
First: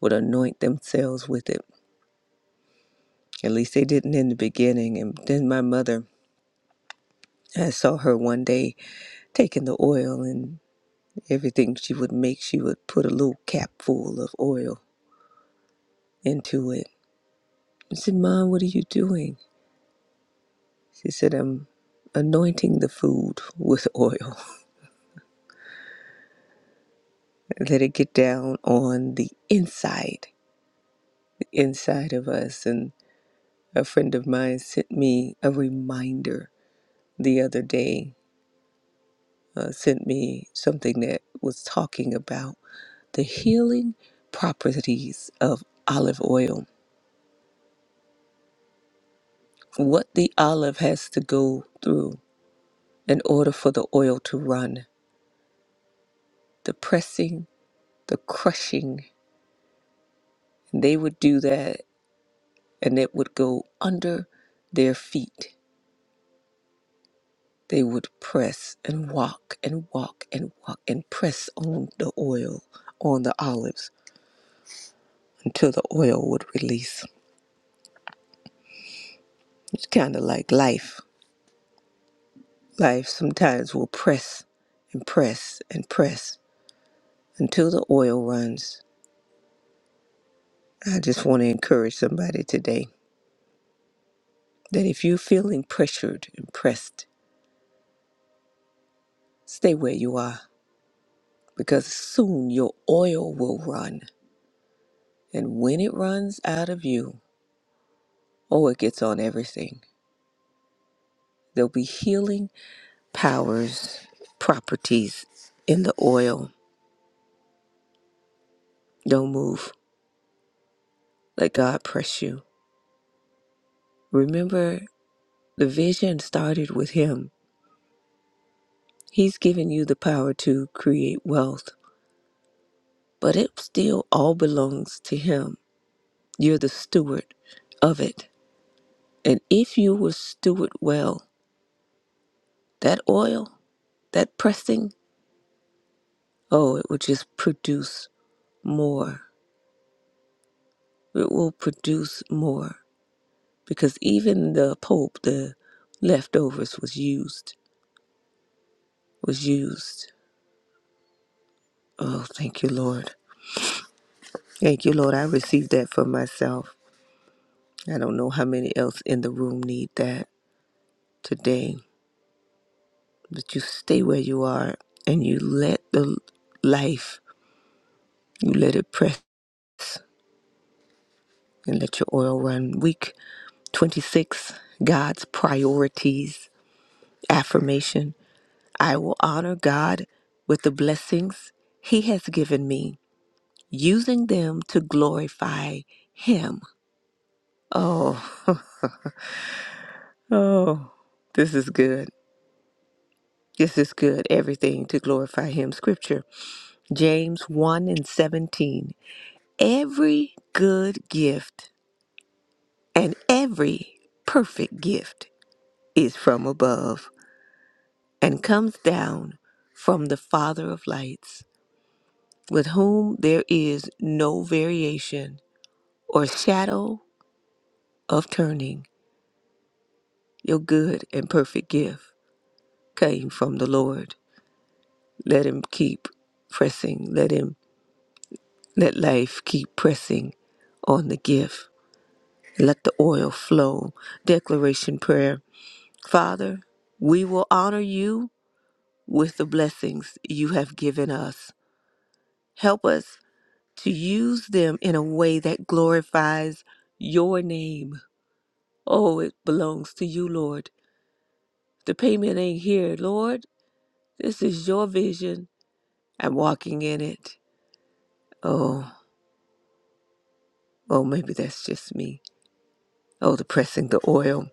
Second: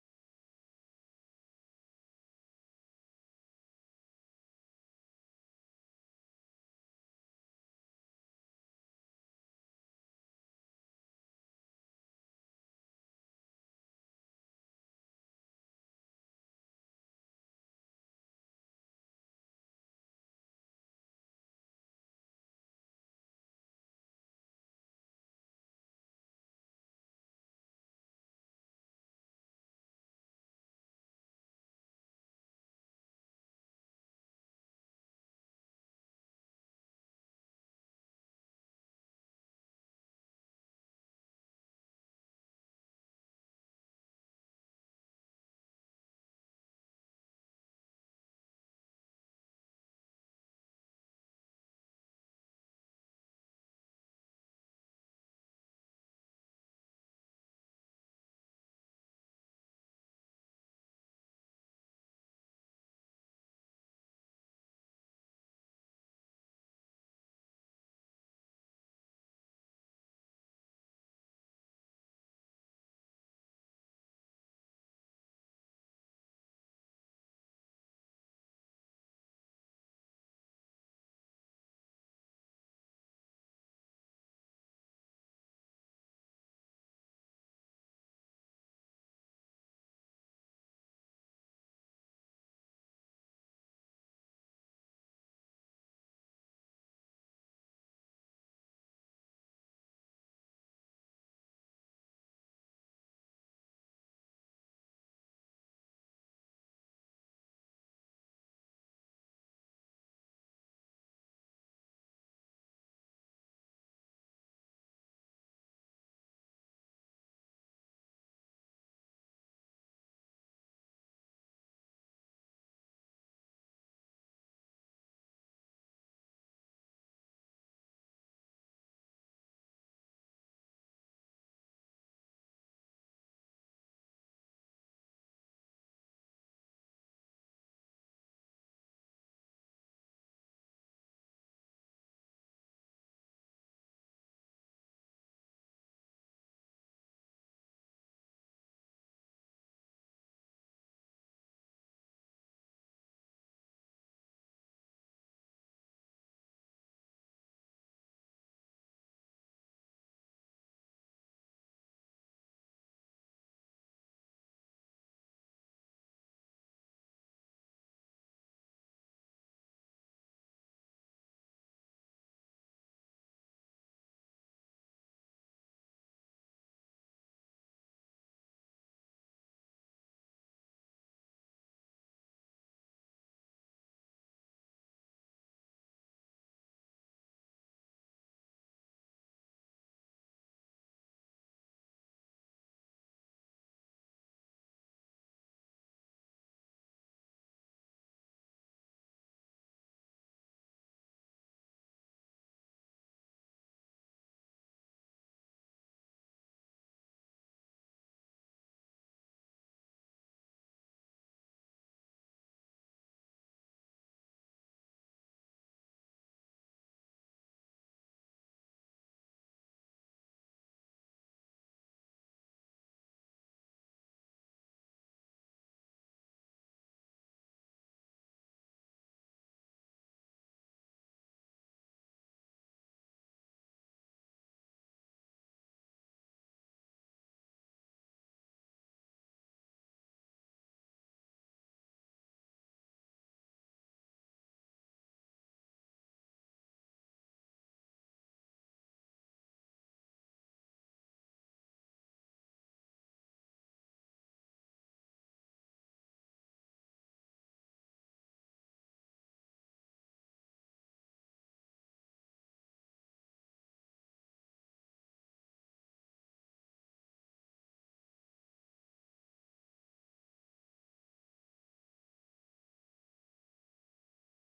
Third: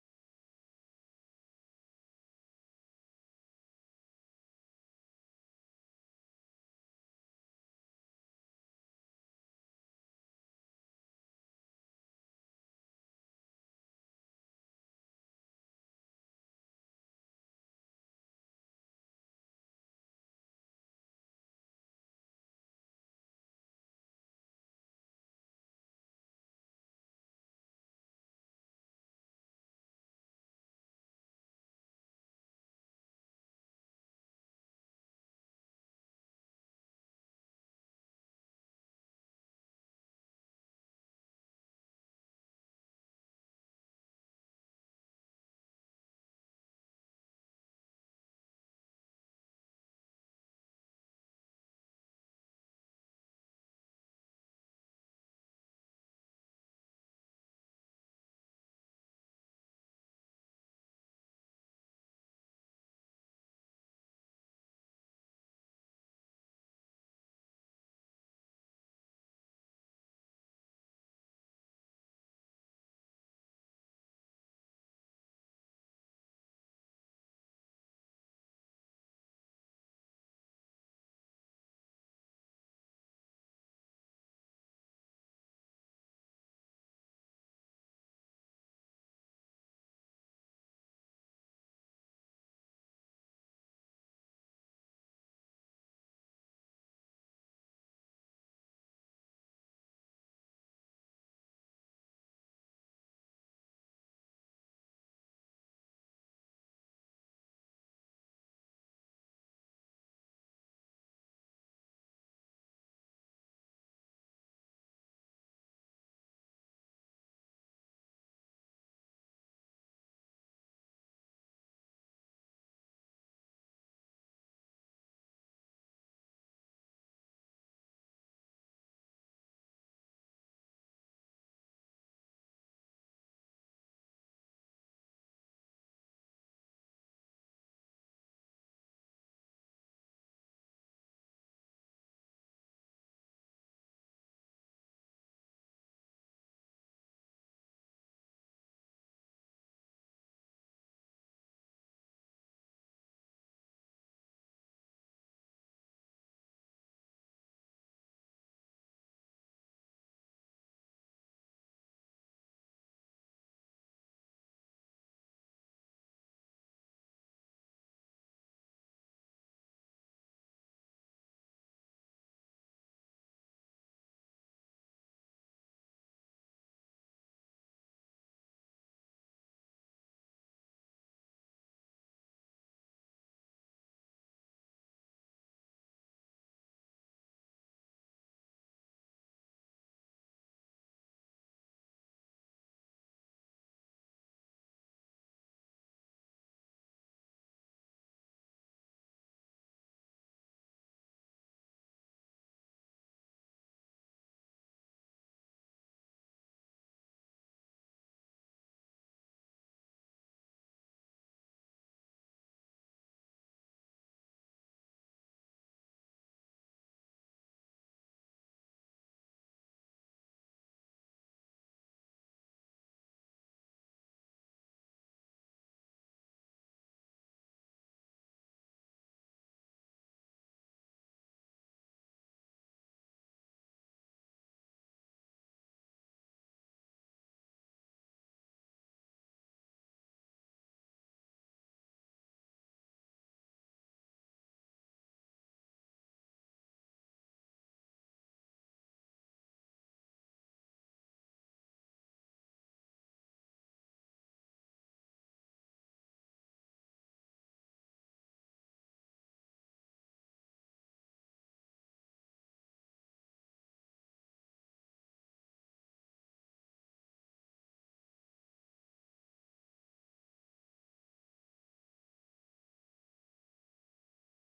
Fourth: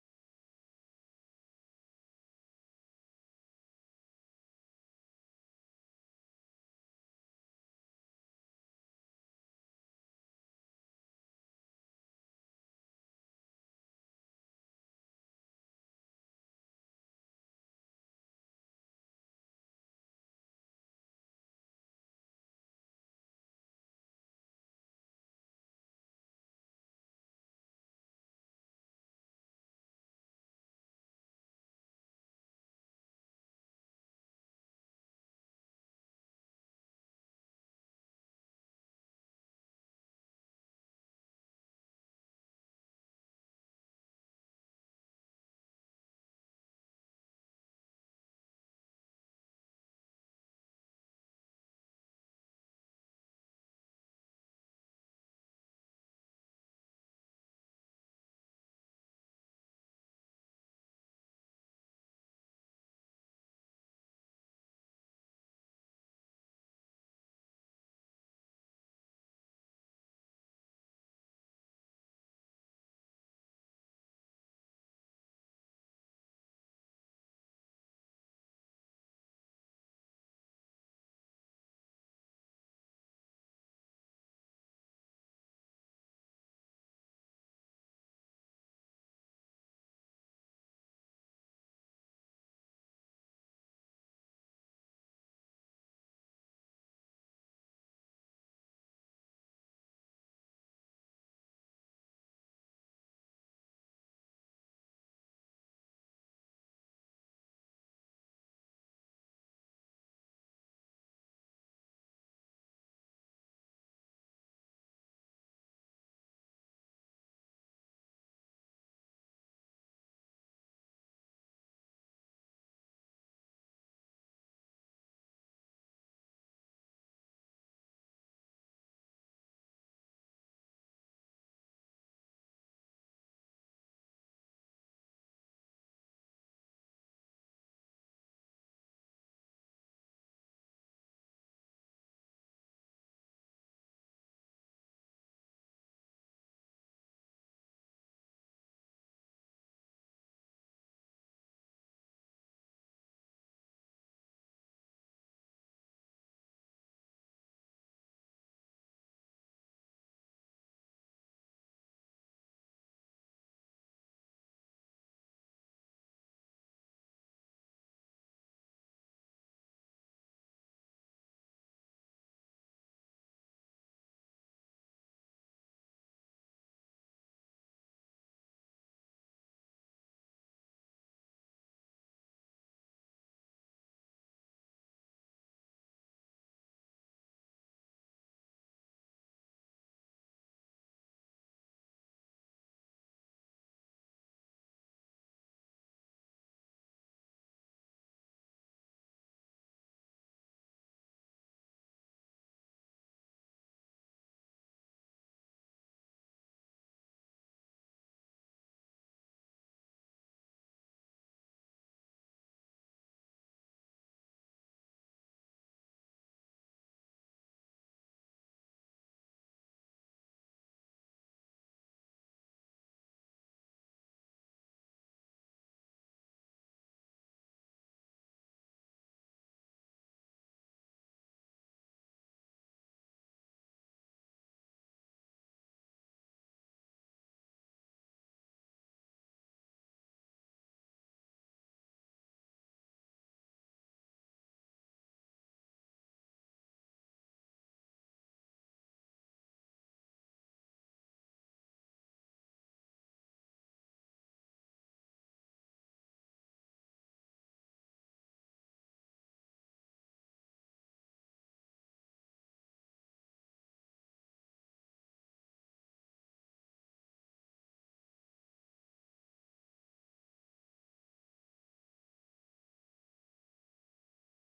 Speaker 2: would anoint themselves with it. At least they didn't in the beginning. And then my mother, I saw her one day taking the oil and everything she would make, she would put a little cap full of oil into it. I said, Mom, what are you doing? She said, I'm anointing the food with oil. <laughs> Let it get down on the inside, the inside of us. And a friend of mine sent me a reminder the other day, uh, sent me something that was talking about the healing properties of olive oil, what the olive has to go through in order for the oil to run, the pressing, the crushing. They would do that and it would go under their feet. They would press and walk and walk and walk and press on the oil, on the olives, until the oil would release. It's kind of like life. Life sometimes will press and press and press until the oil runs. I just want to encourage somebody today that if you're feeling pressured and pressed, stay where you are because soon your oil will run. And when it runs out of you, Oh, it gets on everything. There'll be healing powers, properties in the oil. Don't move. Let God press you. Remember, the vision started with Him. He's given you the power to create wealth, but it still all belongs to Him. You're the steward of it. And if you will steward well, that oil, that pressing, oh, it will just produce more. It will produce more. because even the Pope, the leftovers was used, was used. Oh, thank you, Lord. Thank you, Lord. I received that for myself. I don't know how many else in the room need that today, but you stay where you are and you let the life, you let it press and let your oil run. Week 26, God's priorities, affirmation. I will honor God with the blessings He has given me using them to glorify Him. Oh, <laughs> oh, this is good. This is good. Everything to glorify Him. Scripture, James 1 and 17. Every good gift and every perfect gift is from above and comes down from the Father of lights, with whom there is no variation or shadow of turning your good and perfect gift came from the Lord. Let him keep pressing. Let him let life keep pressing on the gift. Let the oil flow. Declaration prayer. Father, we will honor you with the blessings you have given us. Help us to use them in a way that glorifies your name. Oh, it belongs to you, Lord. The payment ain't here, Lord. This is your vision. I'm walking in it. Oh, Oh, maybe that's just me. Oh, the pressing, the oil,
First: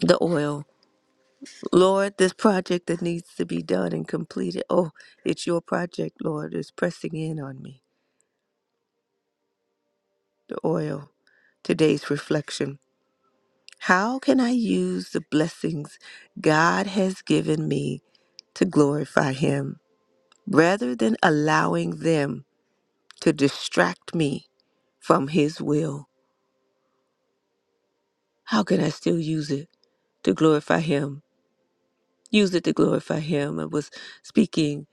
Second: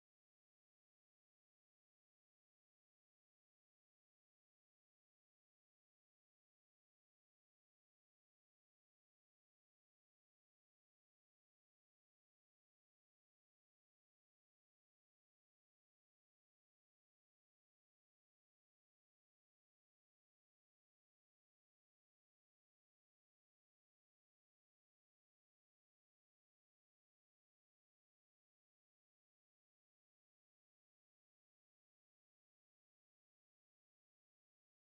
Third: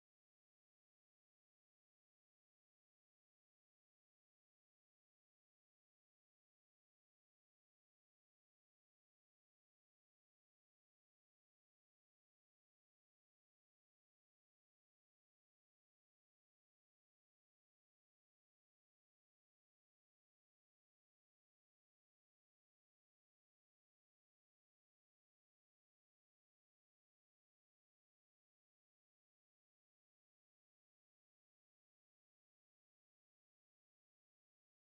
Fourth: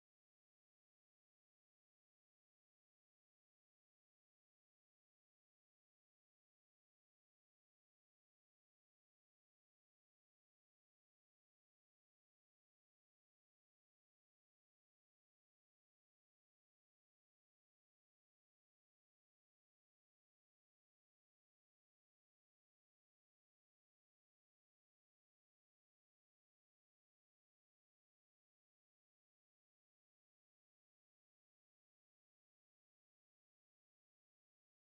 Speaker 2: the oil. Lord, this project that needs to be done and completed. Oh, it's your project, Lord, is pressing in on me. The oil. Today's reflection. How can I use the blessings God has given me to glorify Him rather than allowing them to distract me from His will? How can I still use it to glorify Him? used it to glorify him. I was speaking,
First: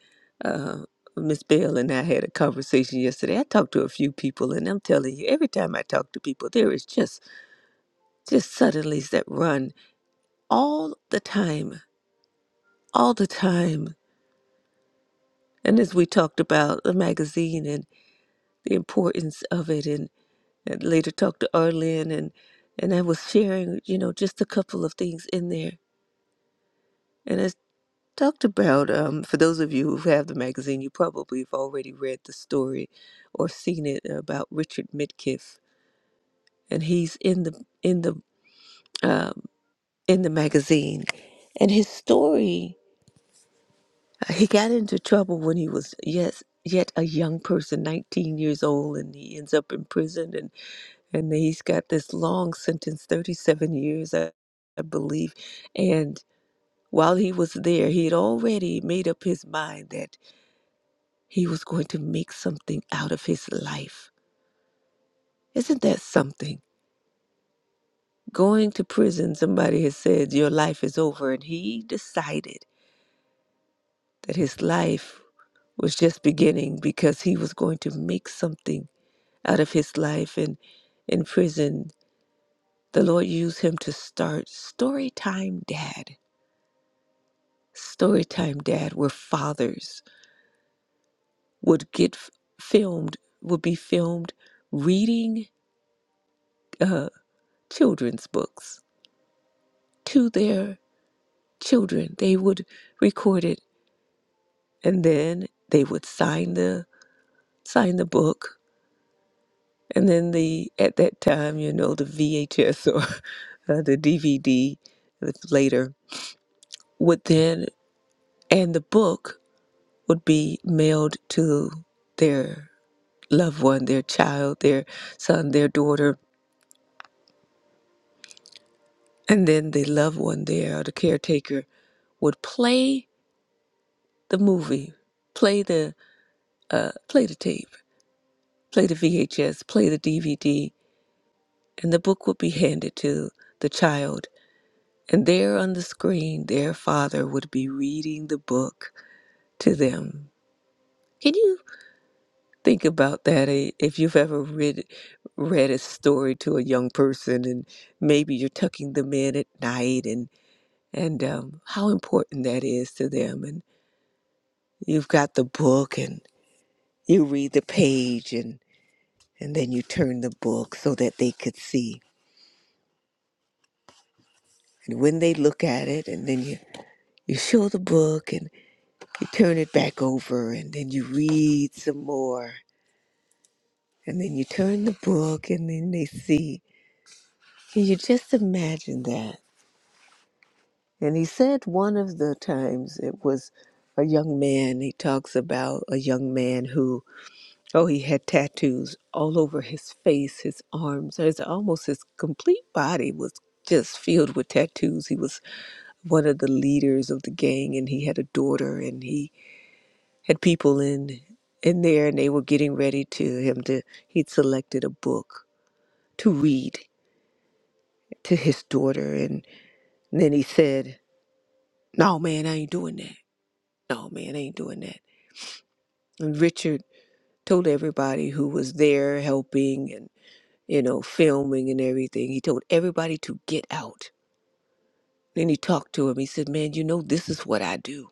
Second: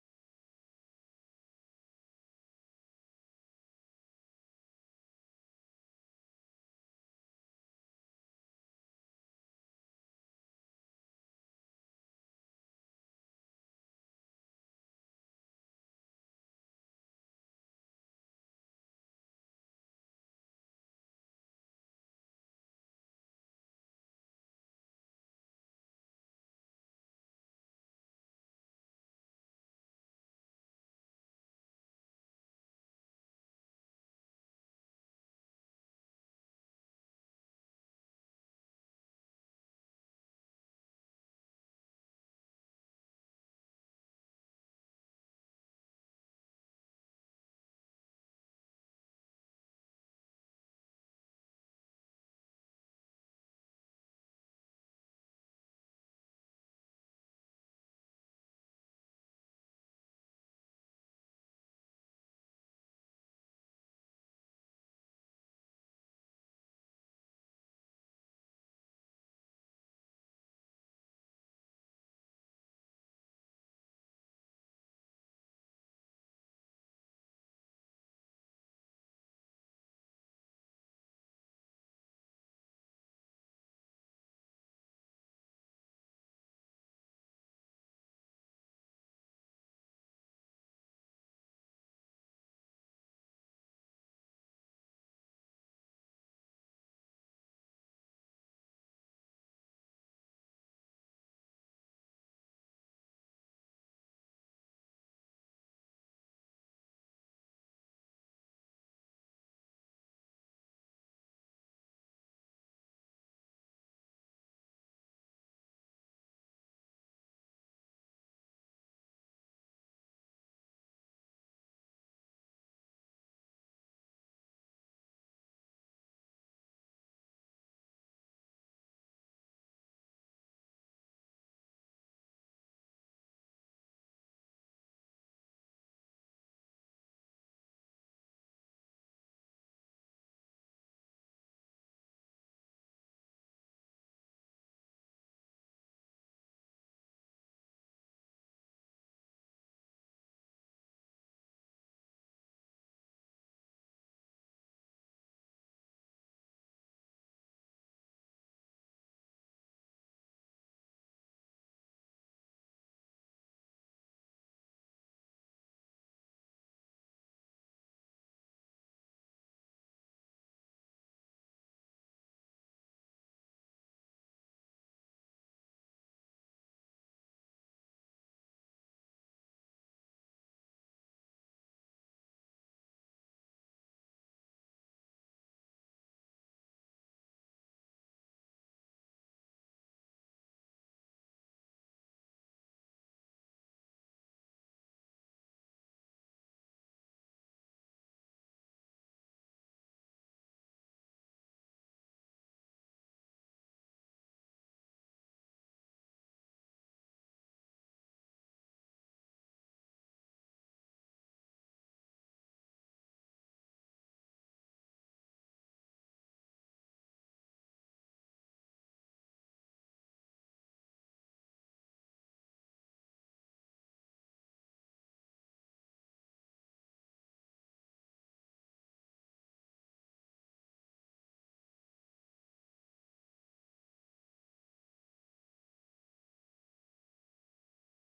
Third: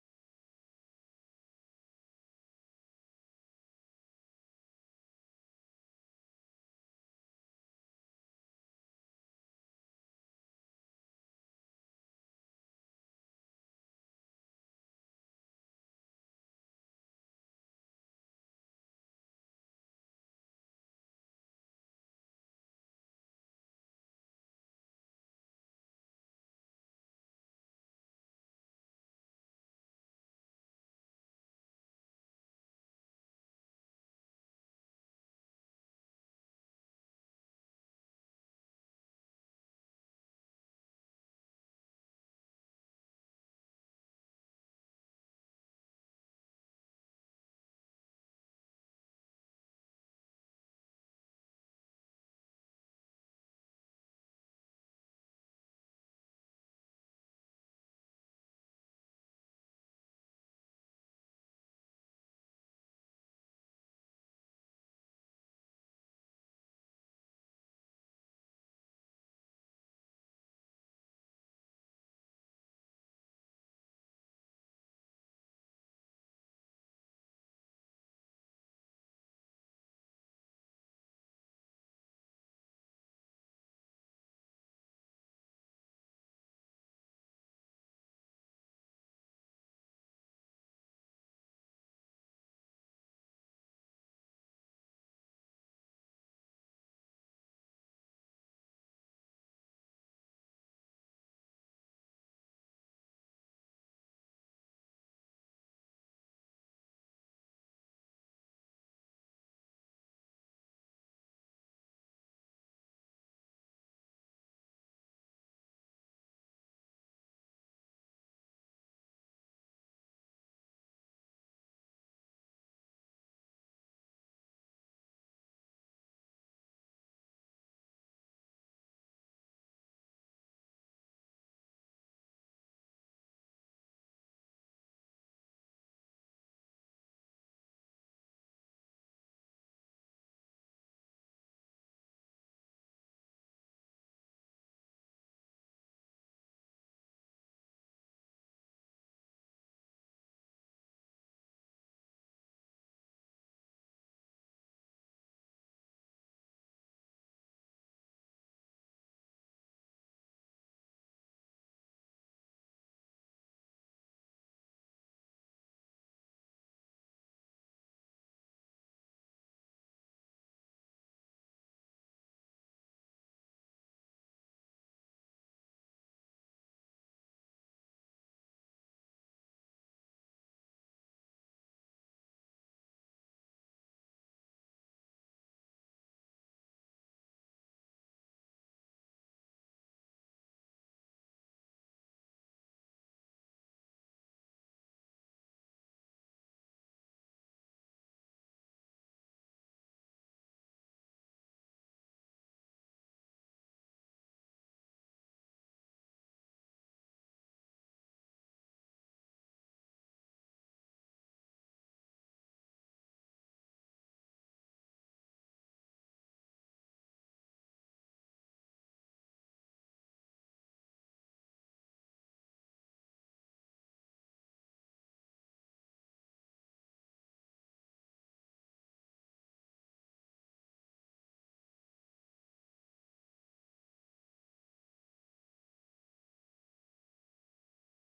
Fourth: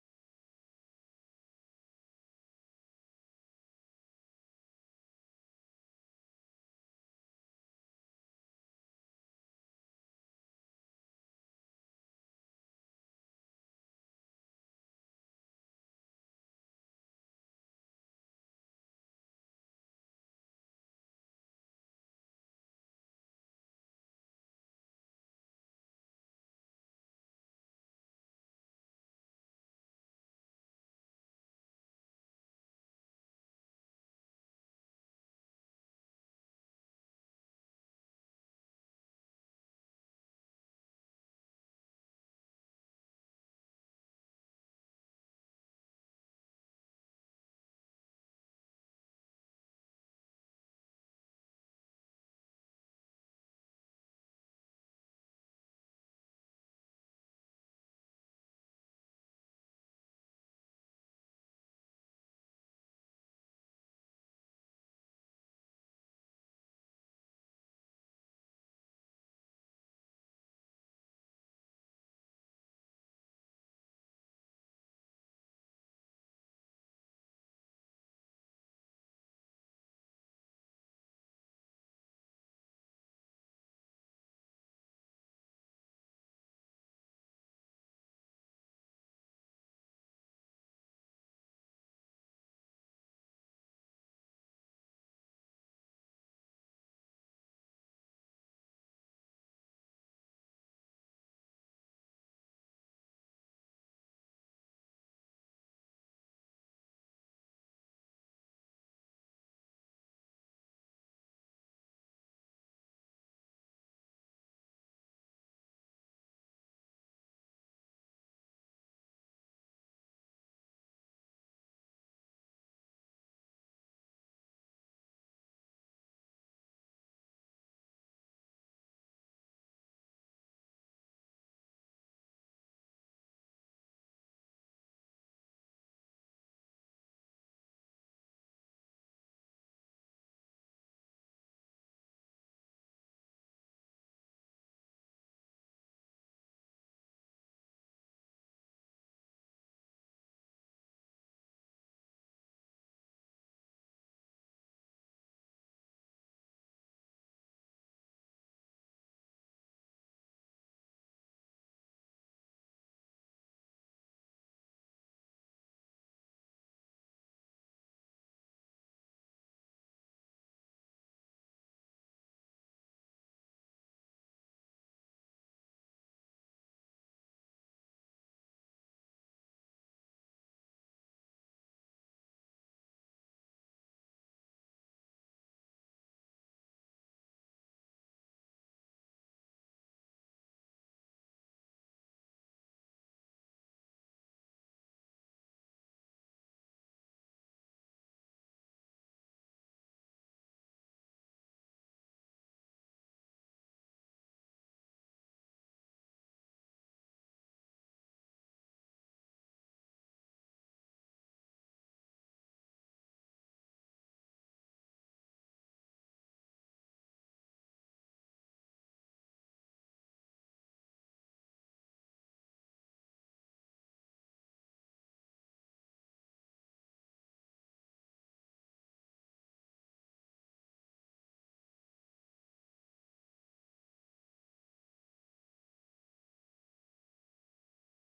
Speaker 2: uh, Miss Bell and I had a conversation yesterday. I talked to a few people, and I'm telling you, every time I talk to people, there is just just suddenlies that run all the time, all the time. And as we talked about the magazine and the importance of it, and, and later talked to Arlen, and and I was sharing, you know, just a couple of things in there. and I talked about um, for those of you who have the magazine you probably have already read the story or seen it about richard midkiff and he's in the in the um, in the magazine and his story uh, he got into trouble when he was yes yet a young person 19 years old and he ends up in prison and and he's got this long sentence 37 years i, I believe and while he was there he had already made up his mind that He was going to make something out of his life. Isn't that something? Going to prison, somebody has said, Your life is over. And he decided that his life was just beginning because he was going to make something out of his life. And in prison, the Lord used him to start Storytime Dad. Storytime Dad, where fathers would get f- filmed, would be filmed reading uh, children's books to their children they would record it and then they would sign the sign the book and then the at that time you know the vhs or <laughs> uh, the dvd later would then and the book would be mailed to their loved one their child their son their daughter and then the loved one there the caretaker would play the movie play the uh, play the tape play the vhs play the dvd and the book would be handed to the child. And there on the screen, their father would be reading the book to them. Can you think about that eh, if you've ever read, read a story to a young person and maybe you're tucking them in at night and, and um, how important that is to them? And you've got the book and you read the page and, and then you turn the book so that they could see. And when they look at it, and then you, you show the book and you turn it back over and then you read some more and then you turn the book and then they see can you just imagine that and he said one of the times it was a young man he talks about a young man who oh he had tattoos all over his face his arms his almost his complete body was just filled with tattoos he was one of the leaders of the gang and he had a daughter and he had people in in there and they were getting ready to him to he'd selected a book to read to his daughter and, then he said no man i ain't doing that no man i ain't doing that and richard told everybody who was there helping and you know filming and everything he told everybody to get out then he talked to him he said man you know this is what i do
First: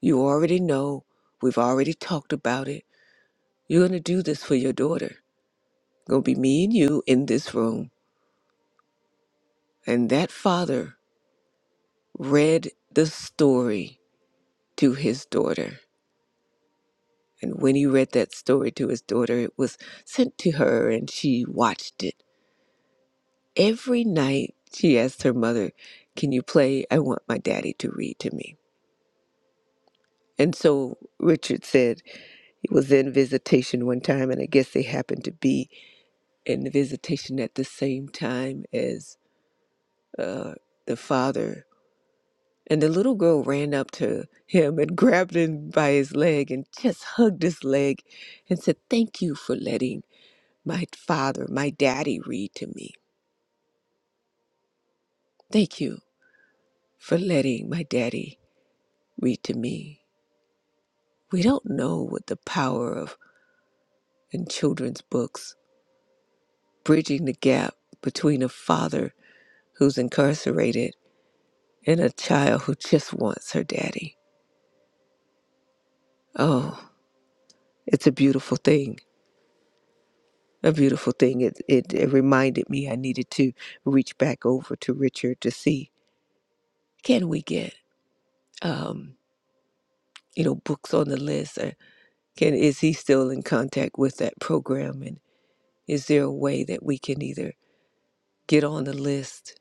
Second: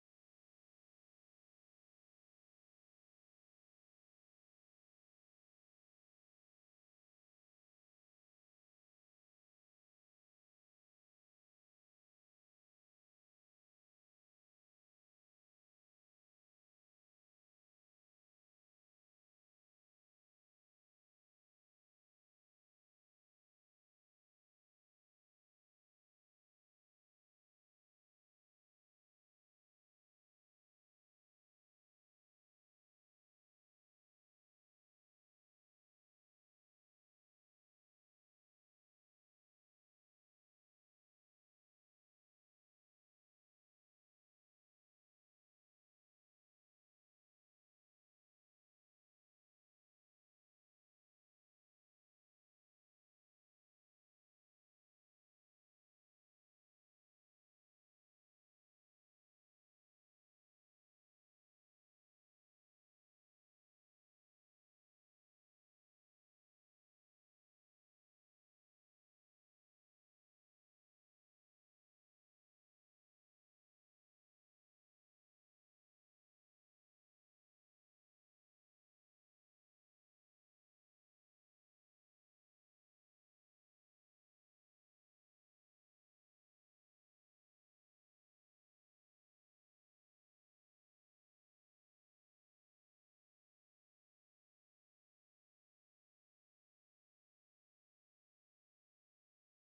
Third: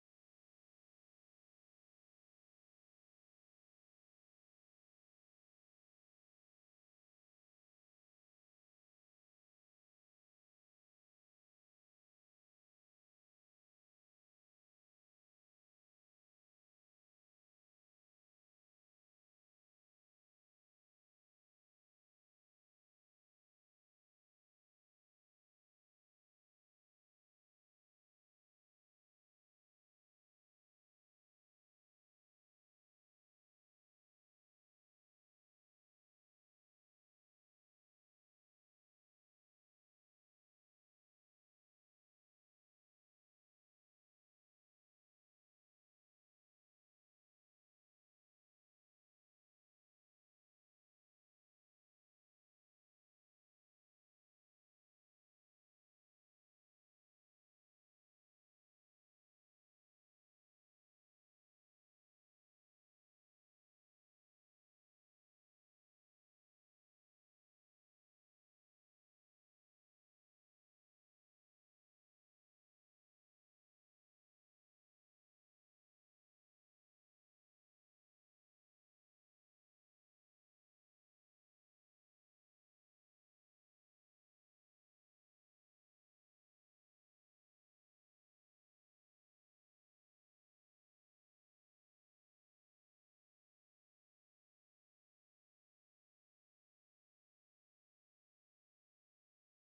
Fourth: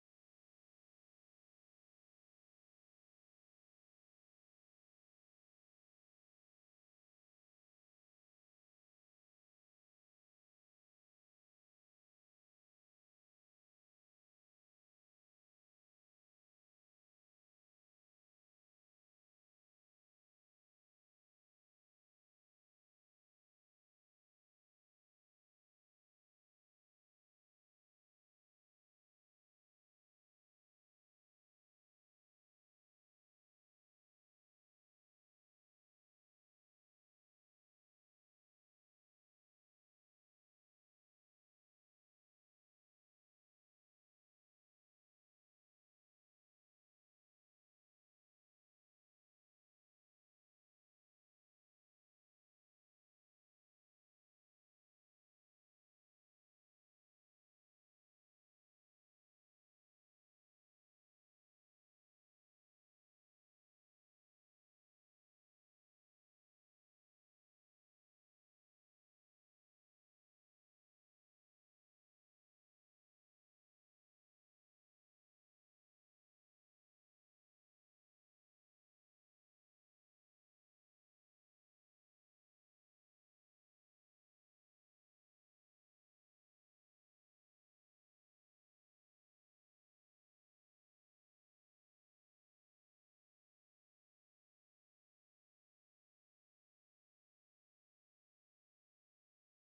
Speaker 2: you already know we've already talked about it you're going to do this for your daughter going to be me and you in this room And that father read the story to his daughter. And when he read that story to his daughter, it was sent to her and she watched it. Every night she asked her mother, Can you play? I want my daddy to read to me. And so Richard said he was in visitation one time, and I guess they happened to be in the visitation at the same time as uh, the father And the little girl ran up to him and <laughs> grabbed him by his leg and just hugged his leg and said, Thank you for letting my father, my daddy, read to me. Thank you for letting my daddy read to me. We don't know what the power of in children's books, bridging the gap between a father who's incarcerated and a child who just wants her daddy. Oh, it's a beautiful thing. a beautiful thing. It, it it reminded me I needed to reach back over to Richard to see can we get um, you know books on the list or can is he still in contact with that program and is there a way that we can either get on the list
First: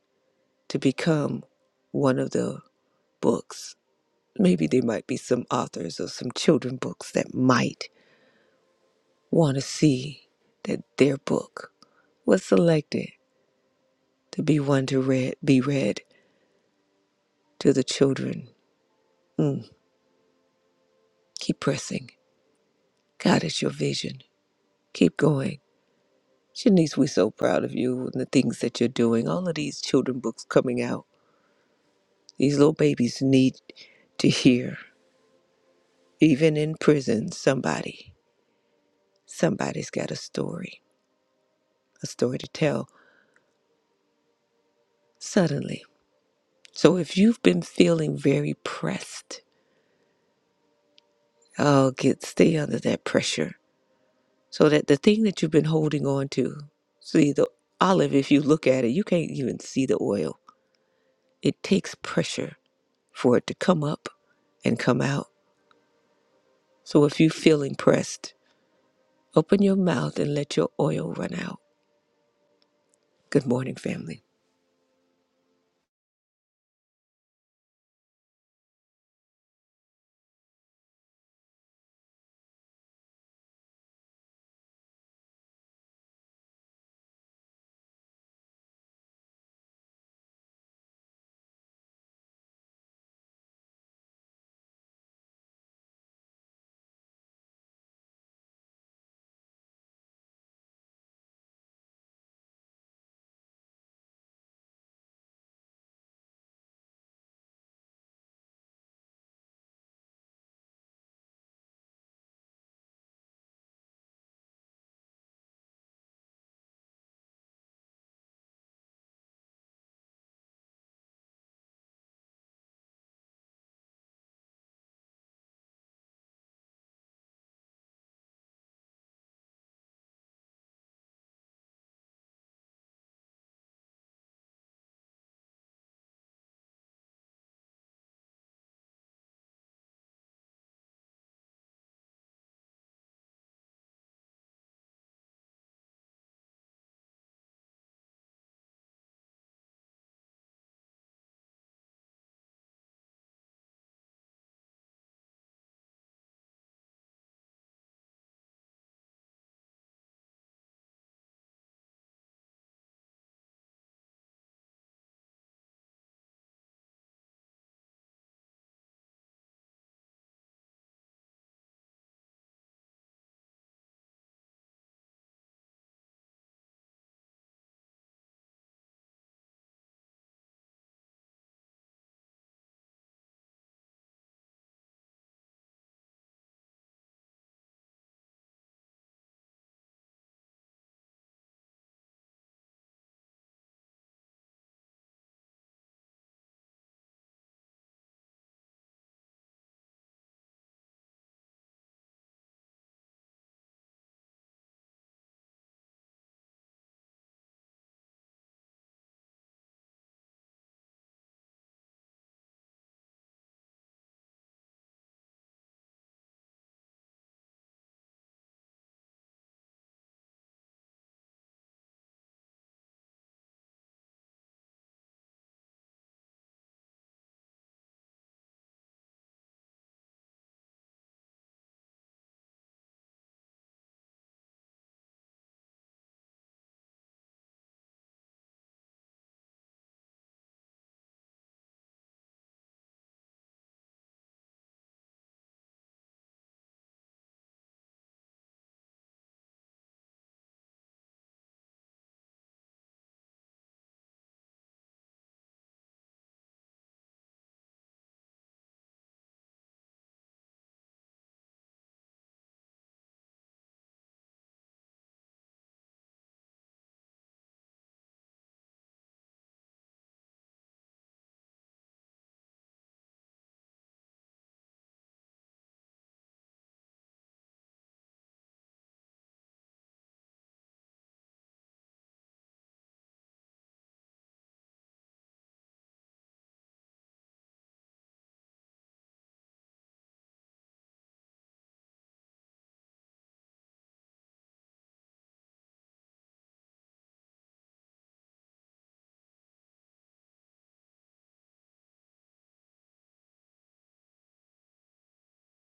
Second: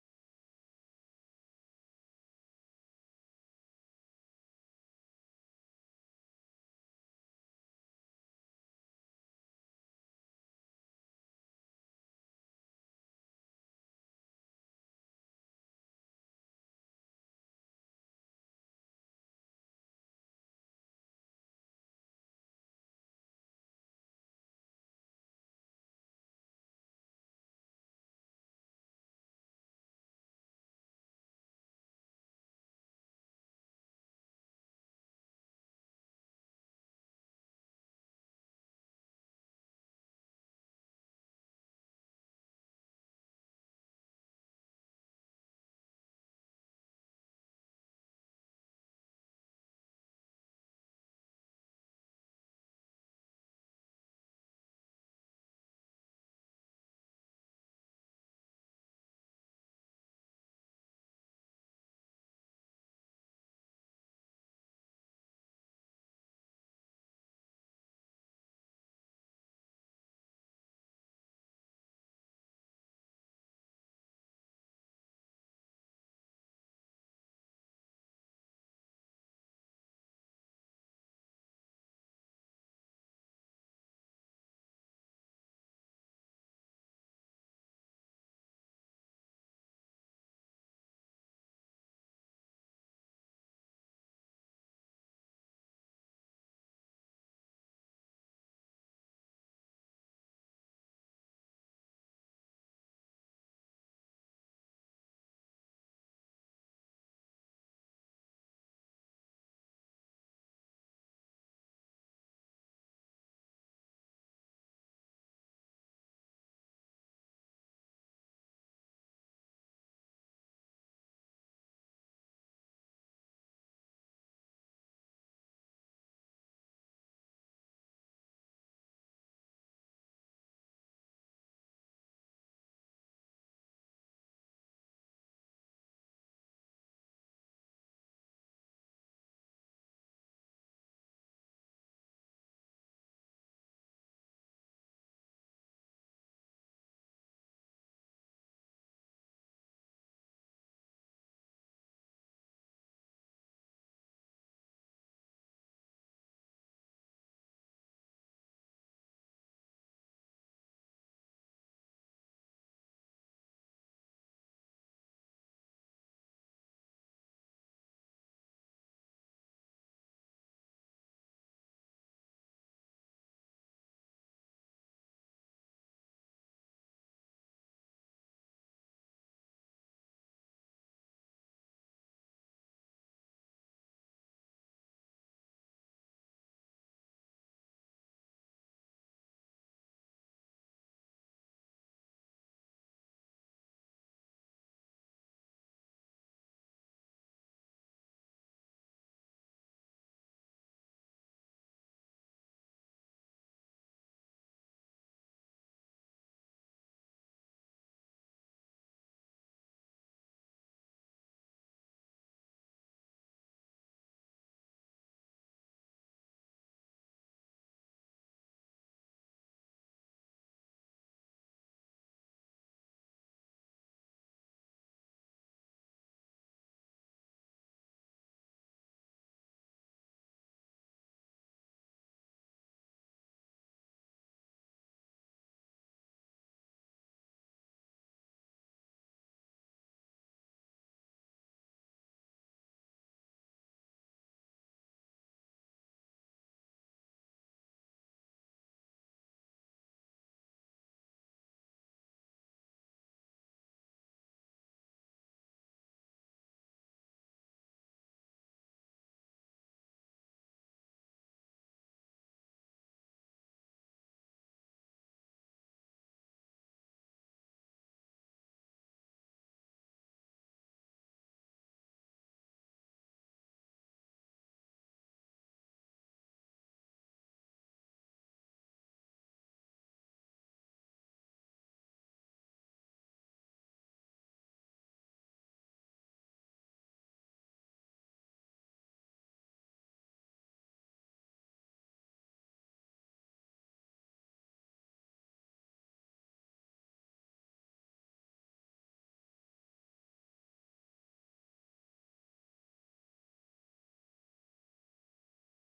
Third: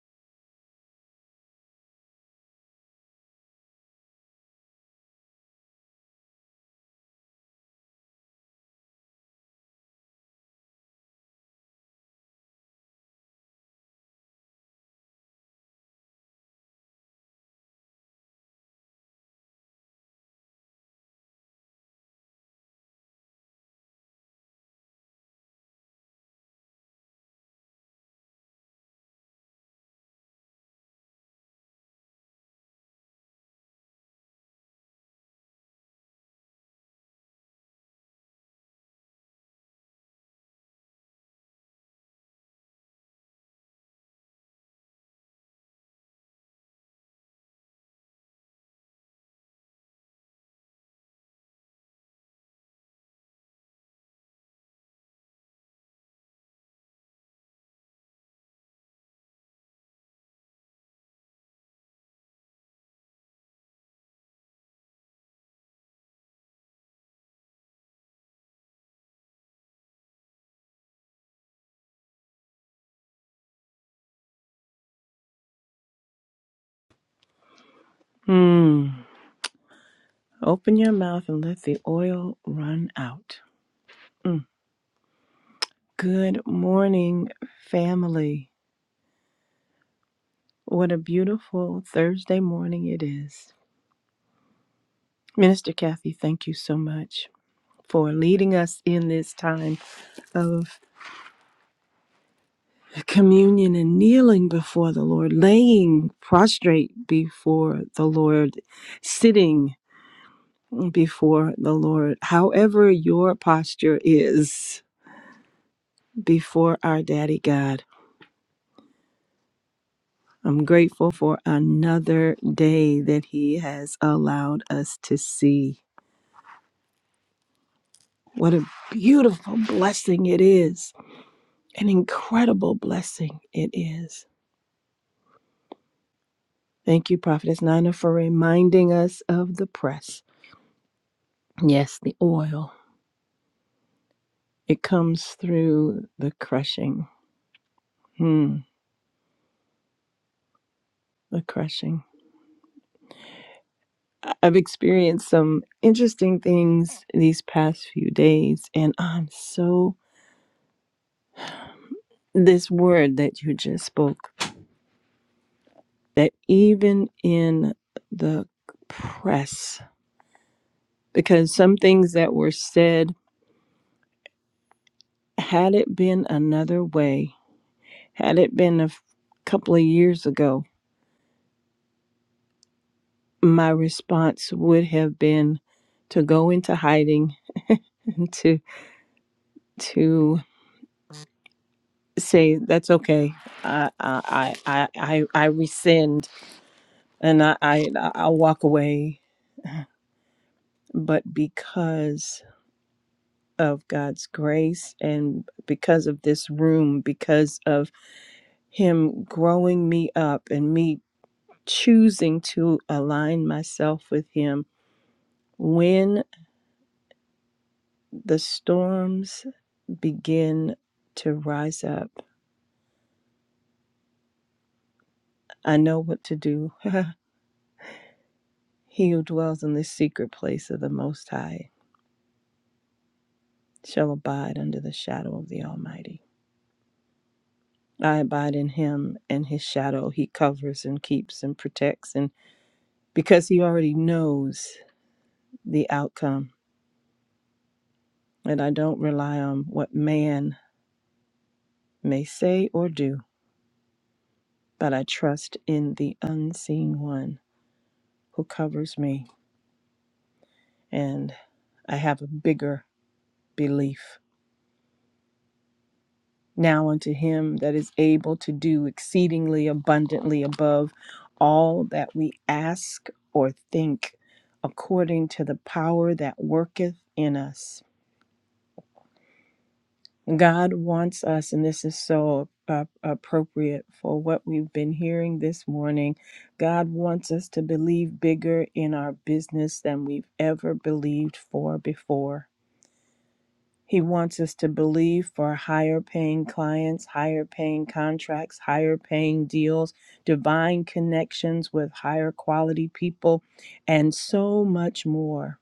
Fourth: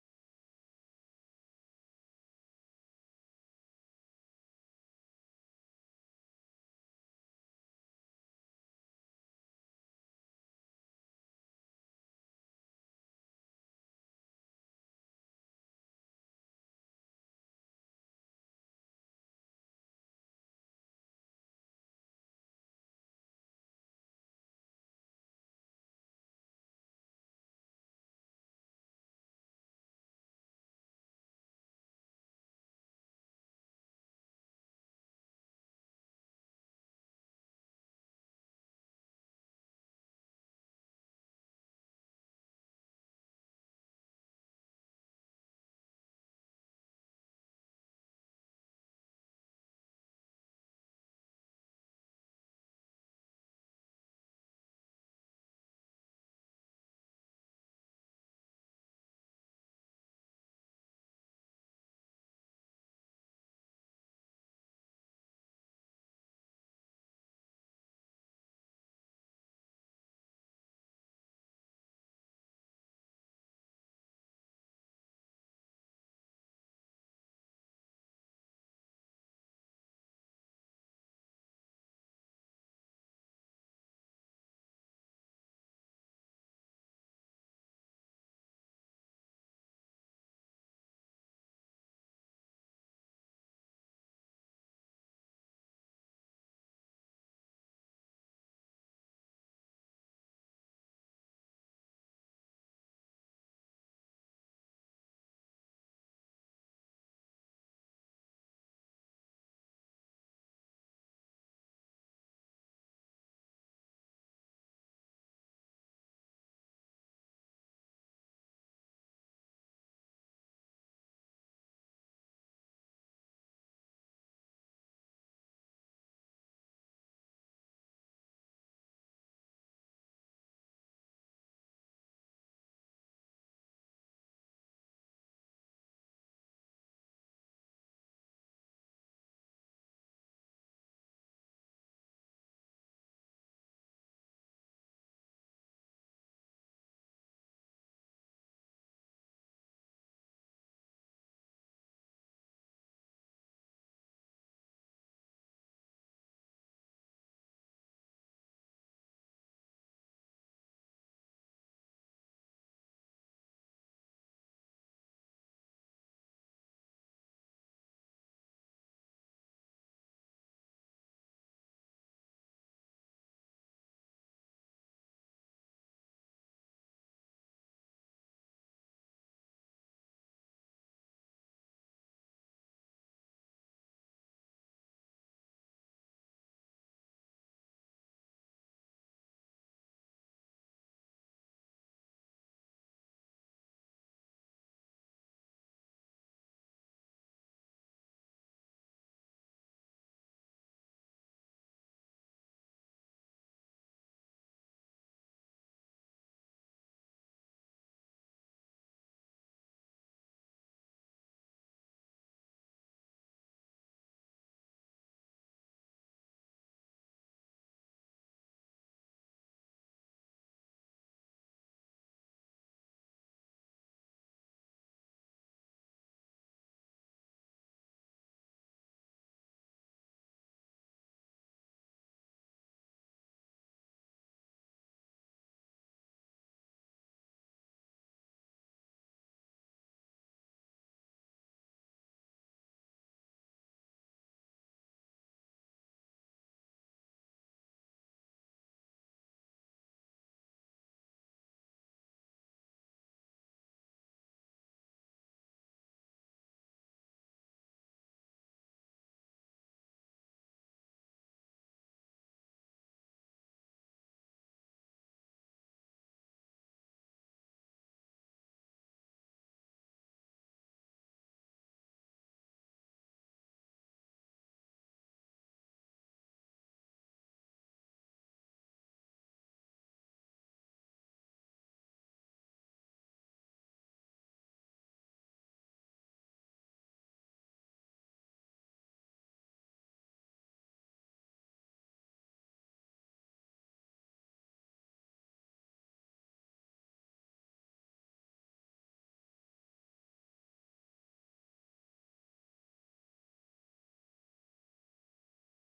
Speaker 2: to become one of the books? Maybe there might be some authors of some children books that might want to see that their book was selected to be one to read be read to the children Mm, keep pressing. God is your vision. Keep going. Shanice, we're so proud of you and the things that you're doing. All of these children books coming out. These little babies need to hear. Even in prison, somebody, somebody's got a story, a story to tell suddenly. So if you've been feeling very pressed, oh, get stay under that pressure so that the thing that you've been holding on to, see the olive, if you look at it, you can't even see the oil It takes pressure for it to come up and come out. So if you feel impressed, open your mouth and let your oil run out. Good morning, family.
Speaker 3: Hmm. Open your mouth and let the oil run out. Mm. Good morning, family. What a beautiful Thursday morning it is. Minister Kathy, thank you so much for leading us in this time of communion and kneeling before the Lord, laying prostrate before the Lord, sitting before the Lord, however your posture is before our daddy God. I'm grateful for another day that He has allowed us to see. What a beautiful blessing it is, an incredible blessing it is. Thank you, Prophetess Nina, for reminding us of the press. Yes, the oil. It comes through the crushing. Hmm, the crushing. I- I've experienced some interesting things these past few days, and I'm so. This word that you just spoke that even in the press, because some things that were said, had it been another way, had it been a f- couple of years ago, my response would have been to go into hiding <laughs> and to to say that's okay. I I I I, I rescind and I, I I'll walk away. But because of God's grace and because of this room, because of Him growing me up and me choosing to align myself with Him. When the storms begin to rise up, I know what to do. <laughs> he who dwells in the secret place of the Most High shall abide under the shadow of the Almighty. I abide in Him, and His shadow He covers and keeps and protects. And because He already knows the outcome, and I don't rely on what man may say or do, but I trust in the unseen one who covers me, and I have a bigger belief. Now unto him that is able to do exceedingly abundantly above all that we ask or think, according to the power that worketh in us. God wants us, and this is so uh, appropriate for what we've been hearing this morning. God wants us to believe bigger in our business than we've ever believed for before. He wants us to believe for higher paying clients, higher paying contracts, higher paying deals, divine connections with higher quality people, and so much more.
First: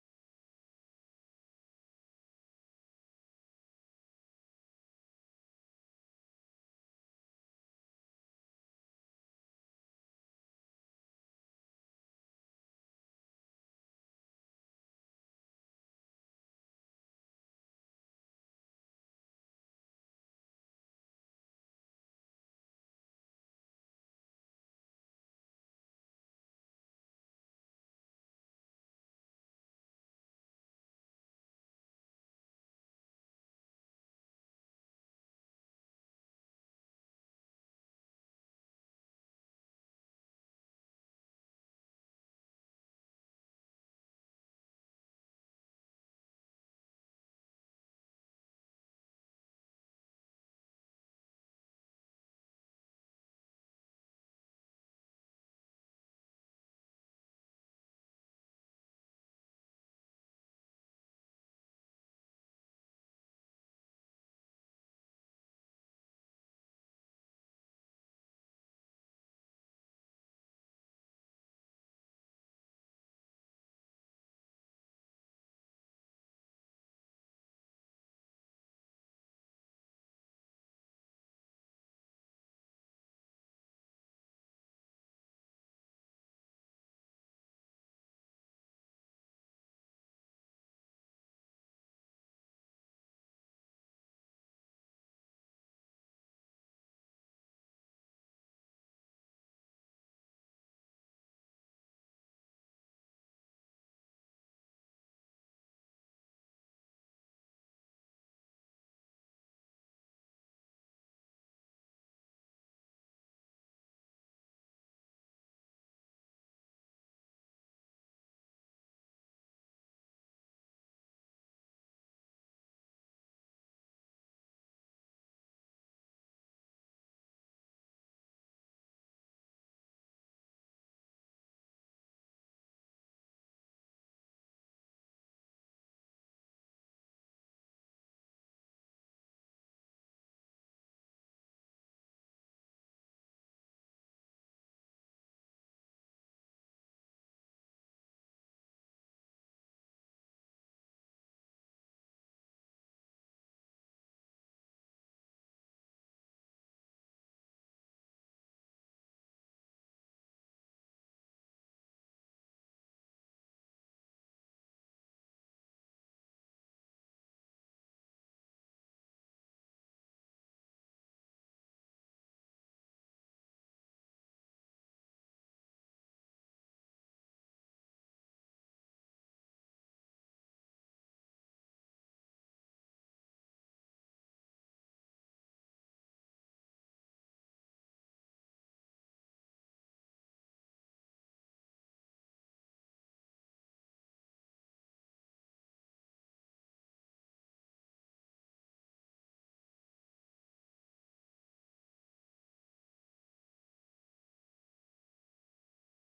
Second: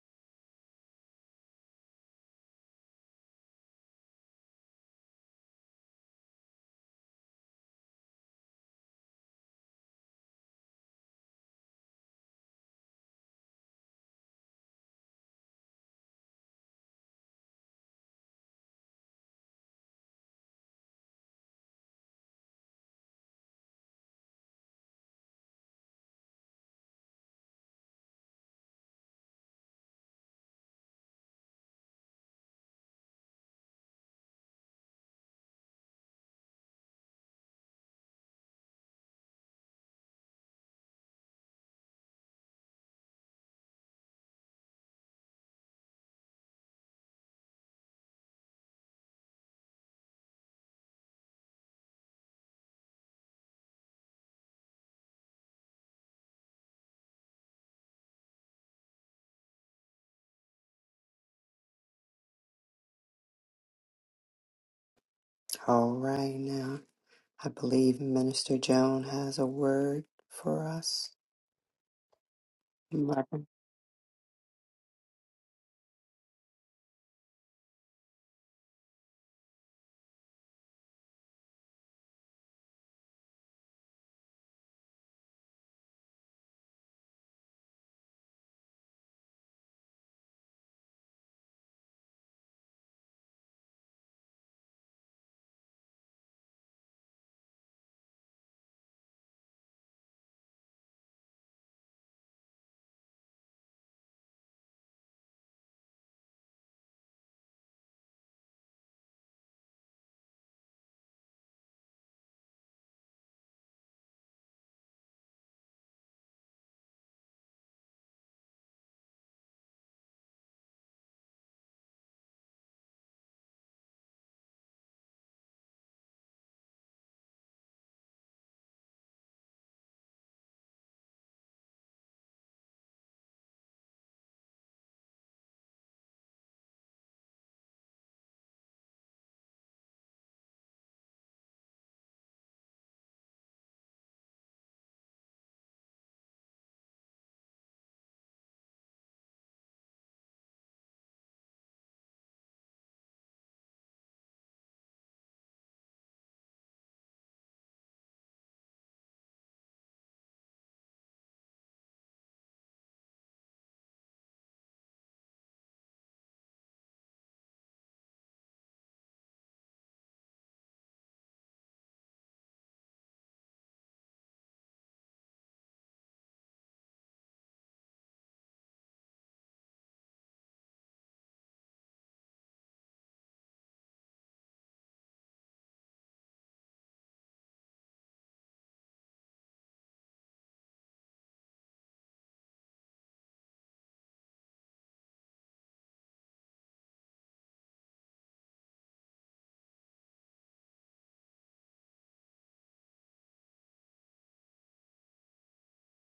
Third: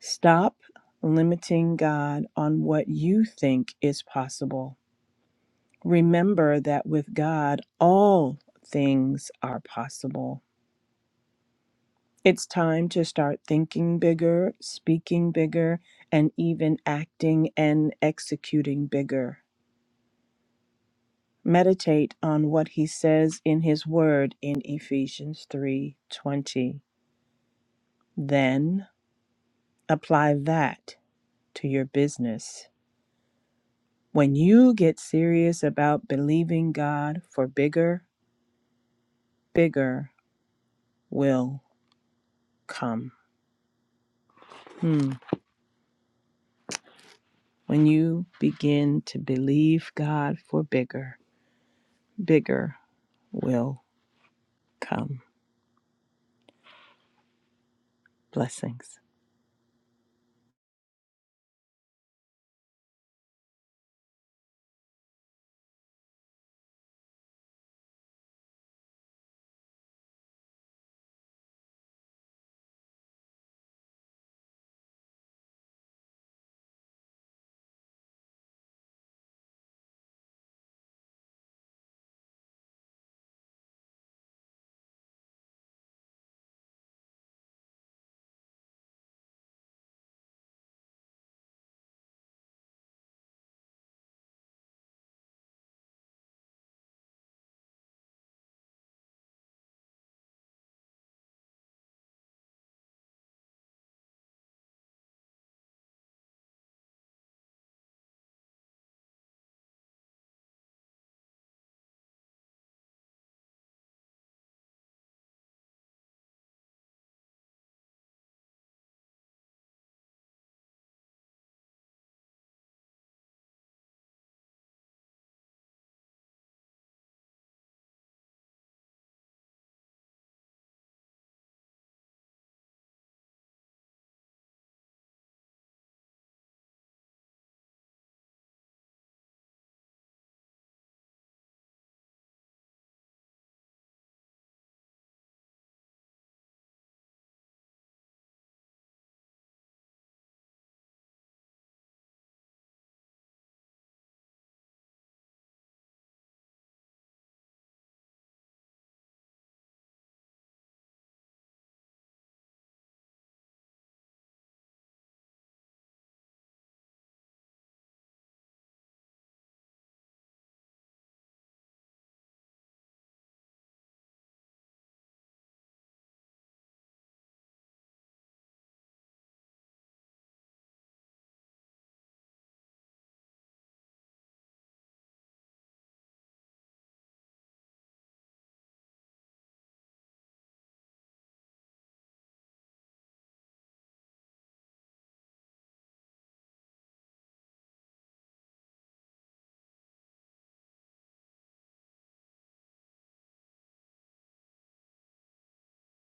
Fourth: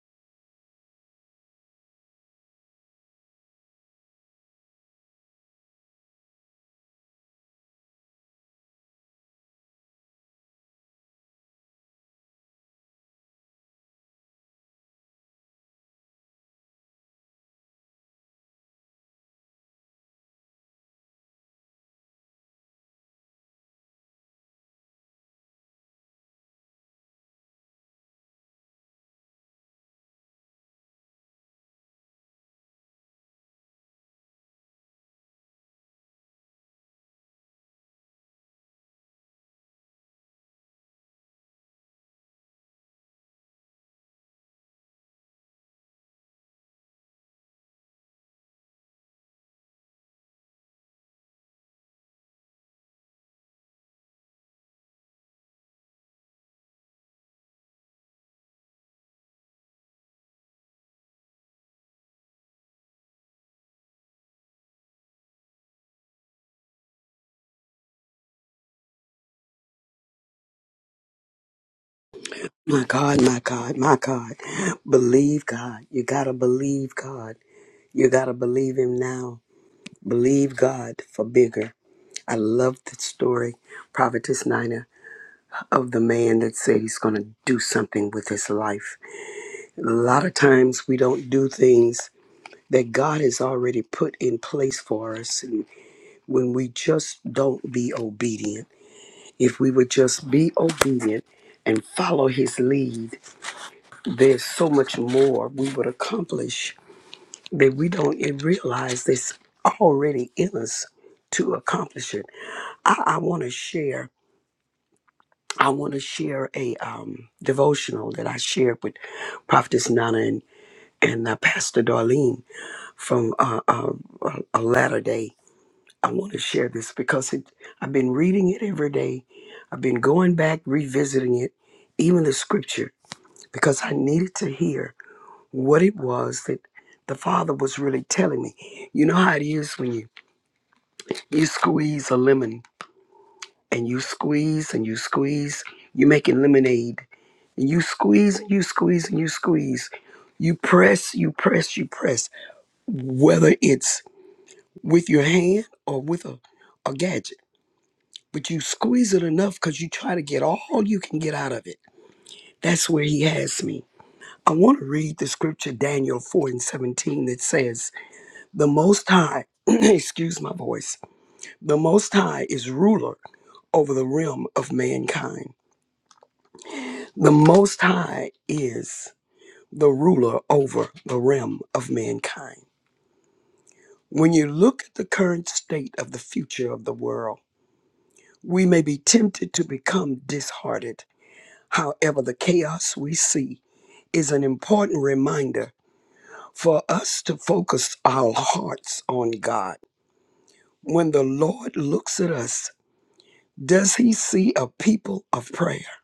Speaker 3: Stop limiting God on what you think is possible Remember that with God, all things are possible. It's time to start thinking bigger, speaking bigger, and even acting and executing bigger. Meditate on what he says in his word in Ephesians 3:20. Then apply that to your business. When you get serious about believing God for bigger, bigger will come. Hmm. When you begin to believe God for bigger, bigger will come. Blessings.
Speaker 1: All right, now. I believe Minister Joan has a word for us.
Speaker 4: My God,
Speaker 1: Welcome.
Speaker 4: my God, my God. Believe God. You got to believe God. You got to believe Him now. Believe God for bigger. I love the story, Prophetess Nina, of the man that said he's going to do something with his life. A lot of times we don't do things that God has already put in place for us and when we just don't be obedient. If we would just be obedient and follow His lead, there's so much more we would accomplish that we don't even realize that's already in us to accomplish it. I, I want to share. I want to share a um, devotional that I shared with Prophetess Nana and, and uh, Pastor Darlene from uh, uh, a a latter day. I want to share this because it, I've been reading it every day. I've been going back, revisiting it, even the scripture, because I needed to hear. what it was that the father was really telling me. You know how it is when you you squeeze a lemon and you squeeze and you squeeze, you are making lemonade and you squeeze and you squeeze and you squeeze. You press, you press, you press, whether it's with your hand or with a, a gadget. But you squeeze it enough because you try to get all you can get out of it. That's where he has me. I want to read the scripture, Daniel 4 and 17, that says, The Most High, <clears throat> excuse my voice, the Most High is ruler over the realm of mankind. The Most High is the ruler over the realm of mankind. When you look at the current state of the future of the world, we may be tempted to become disheartened. However, the chaos we see is an important reminder for us to focus our hearts on God. When the Lord looks at us, Does he see a people of prayer?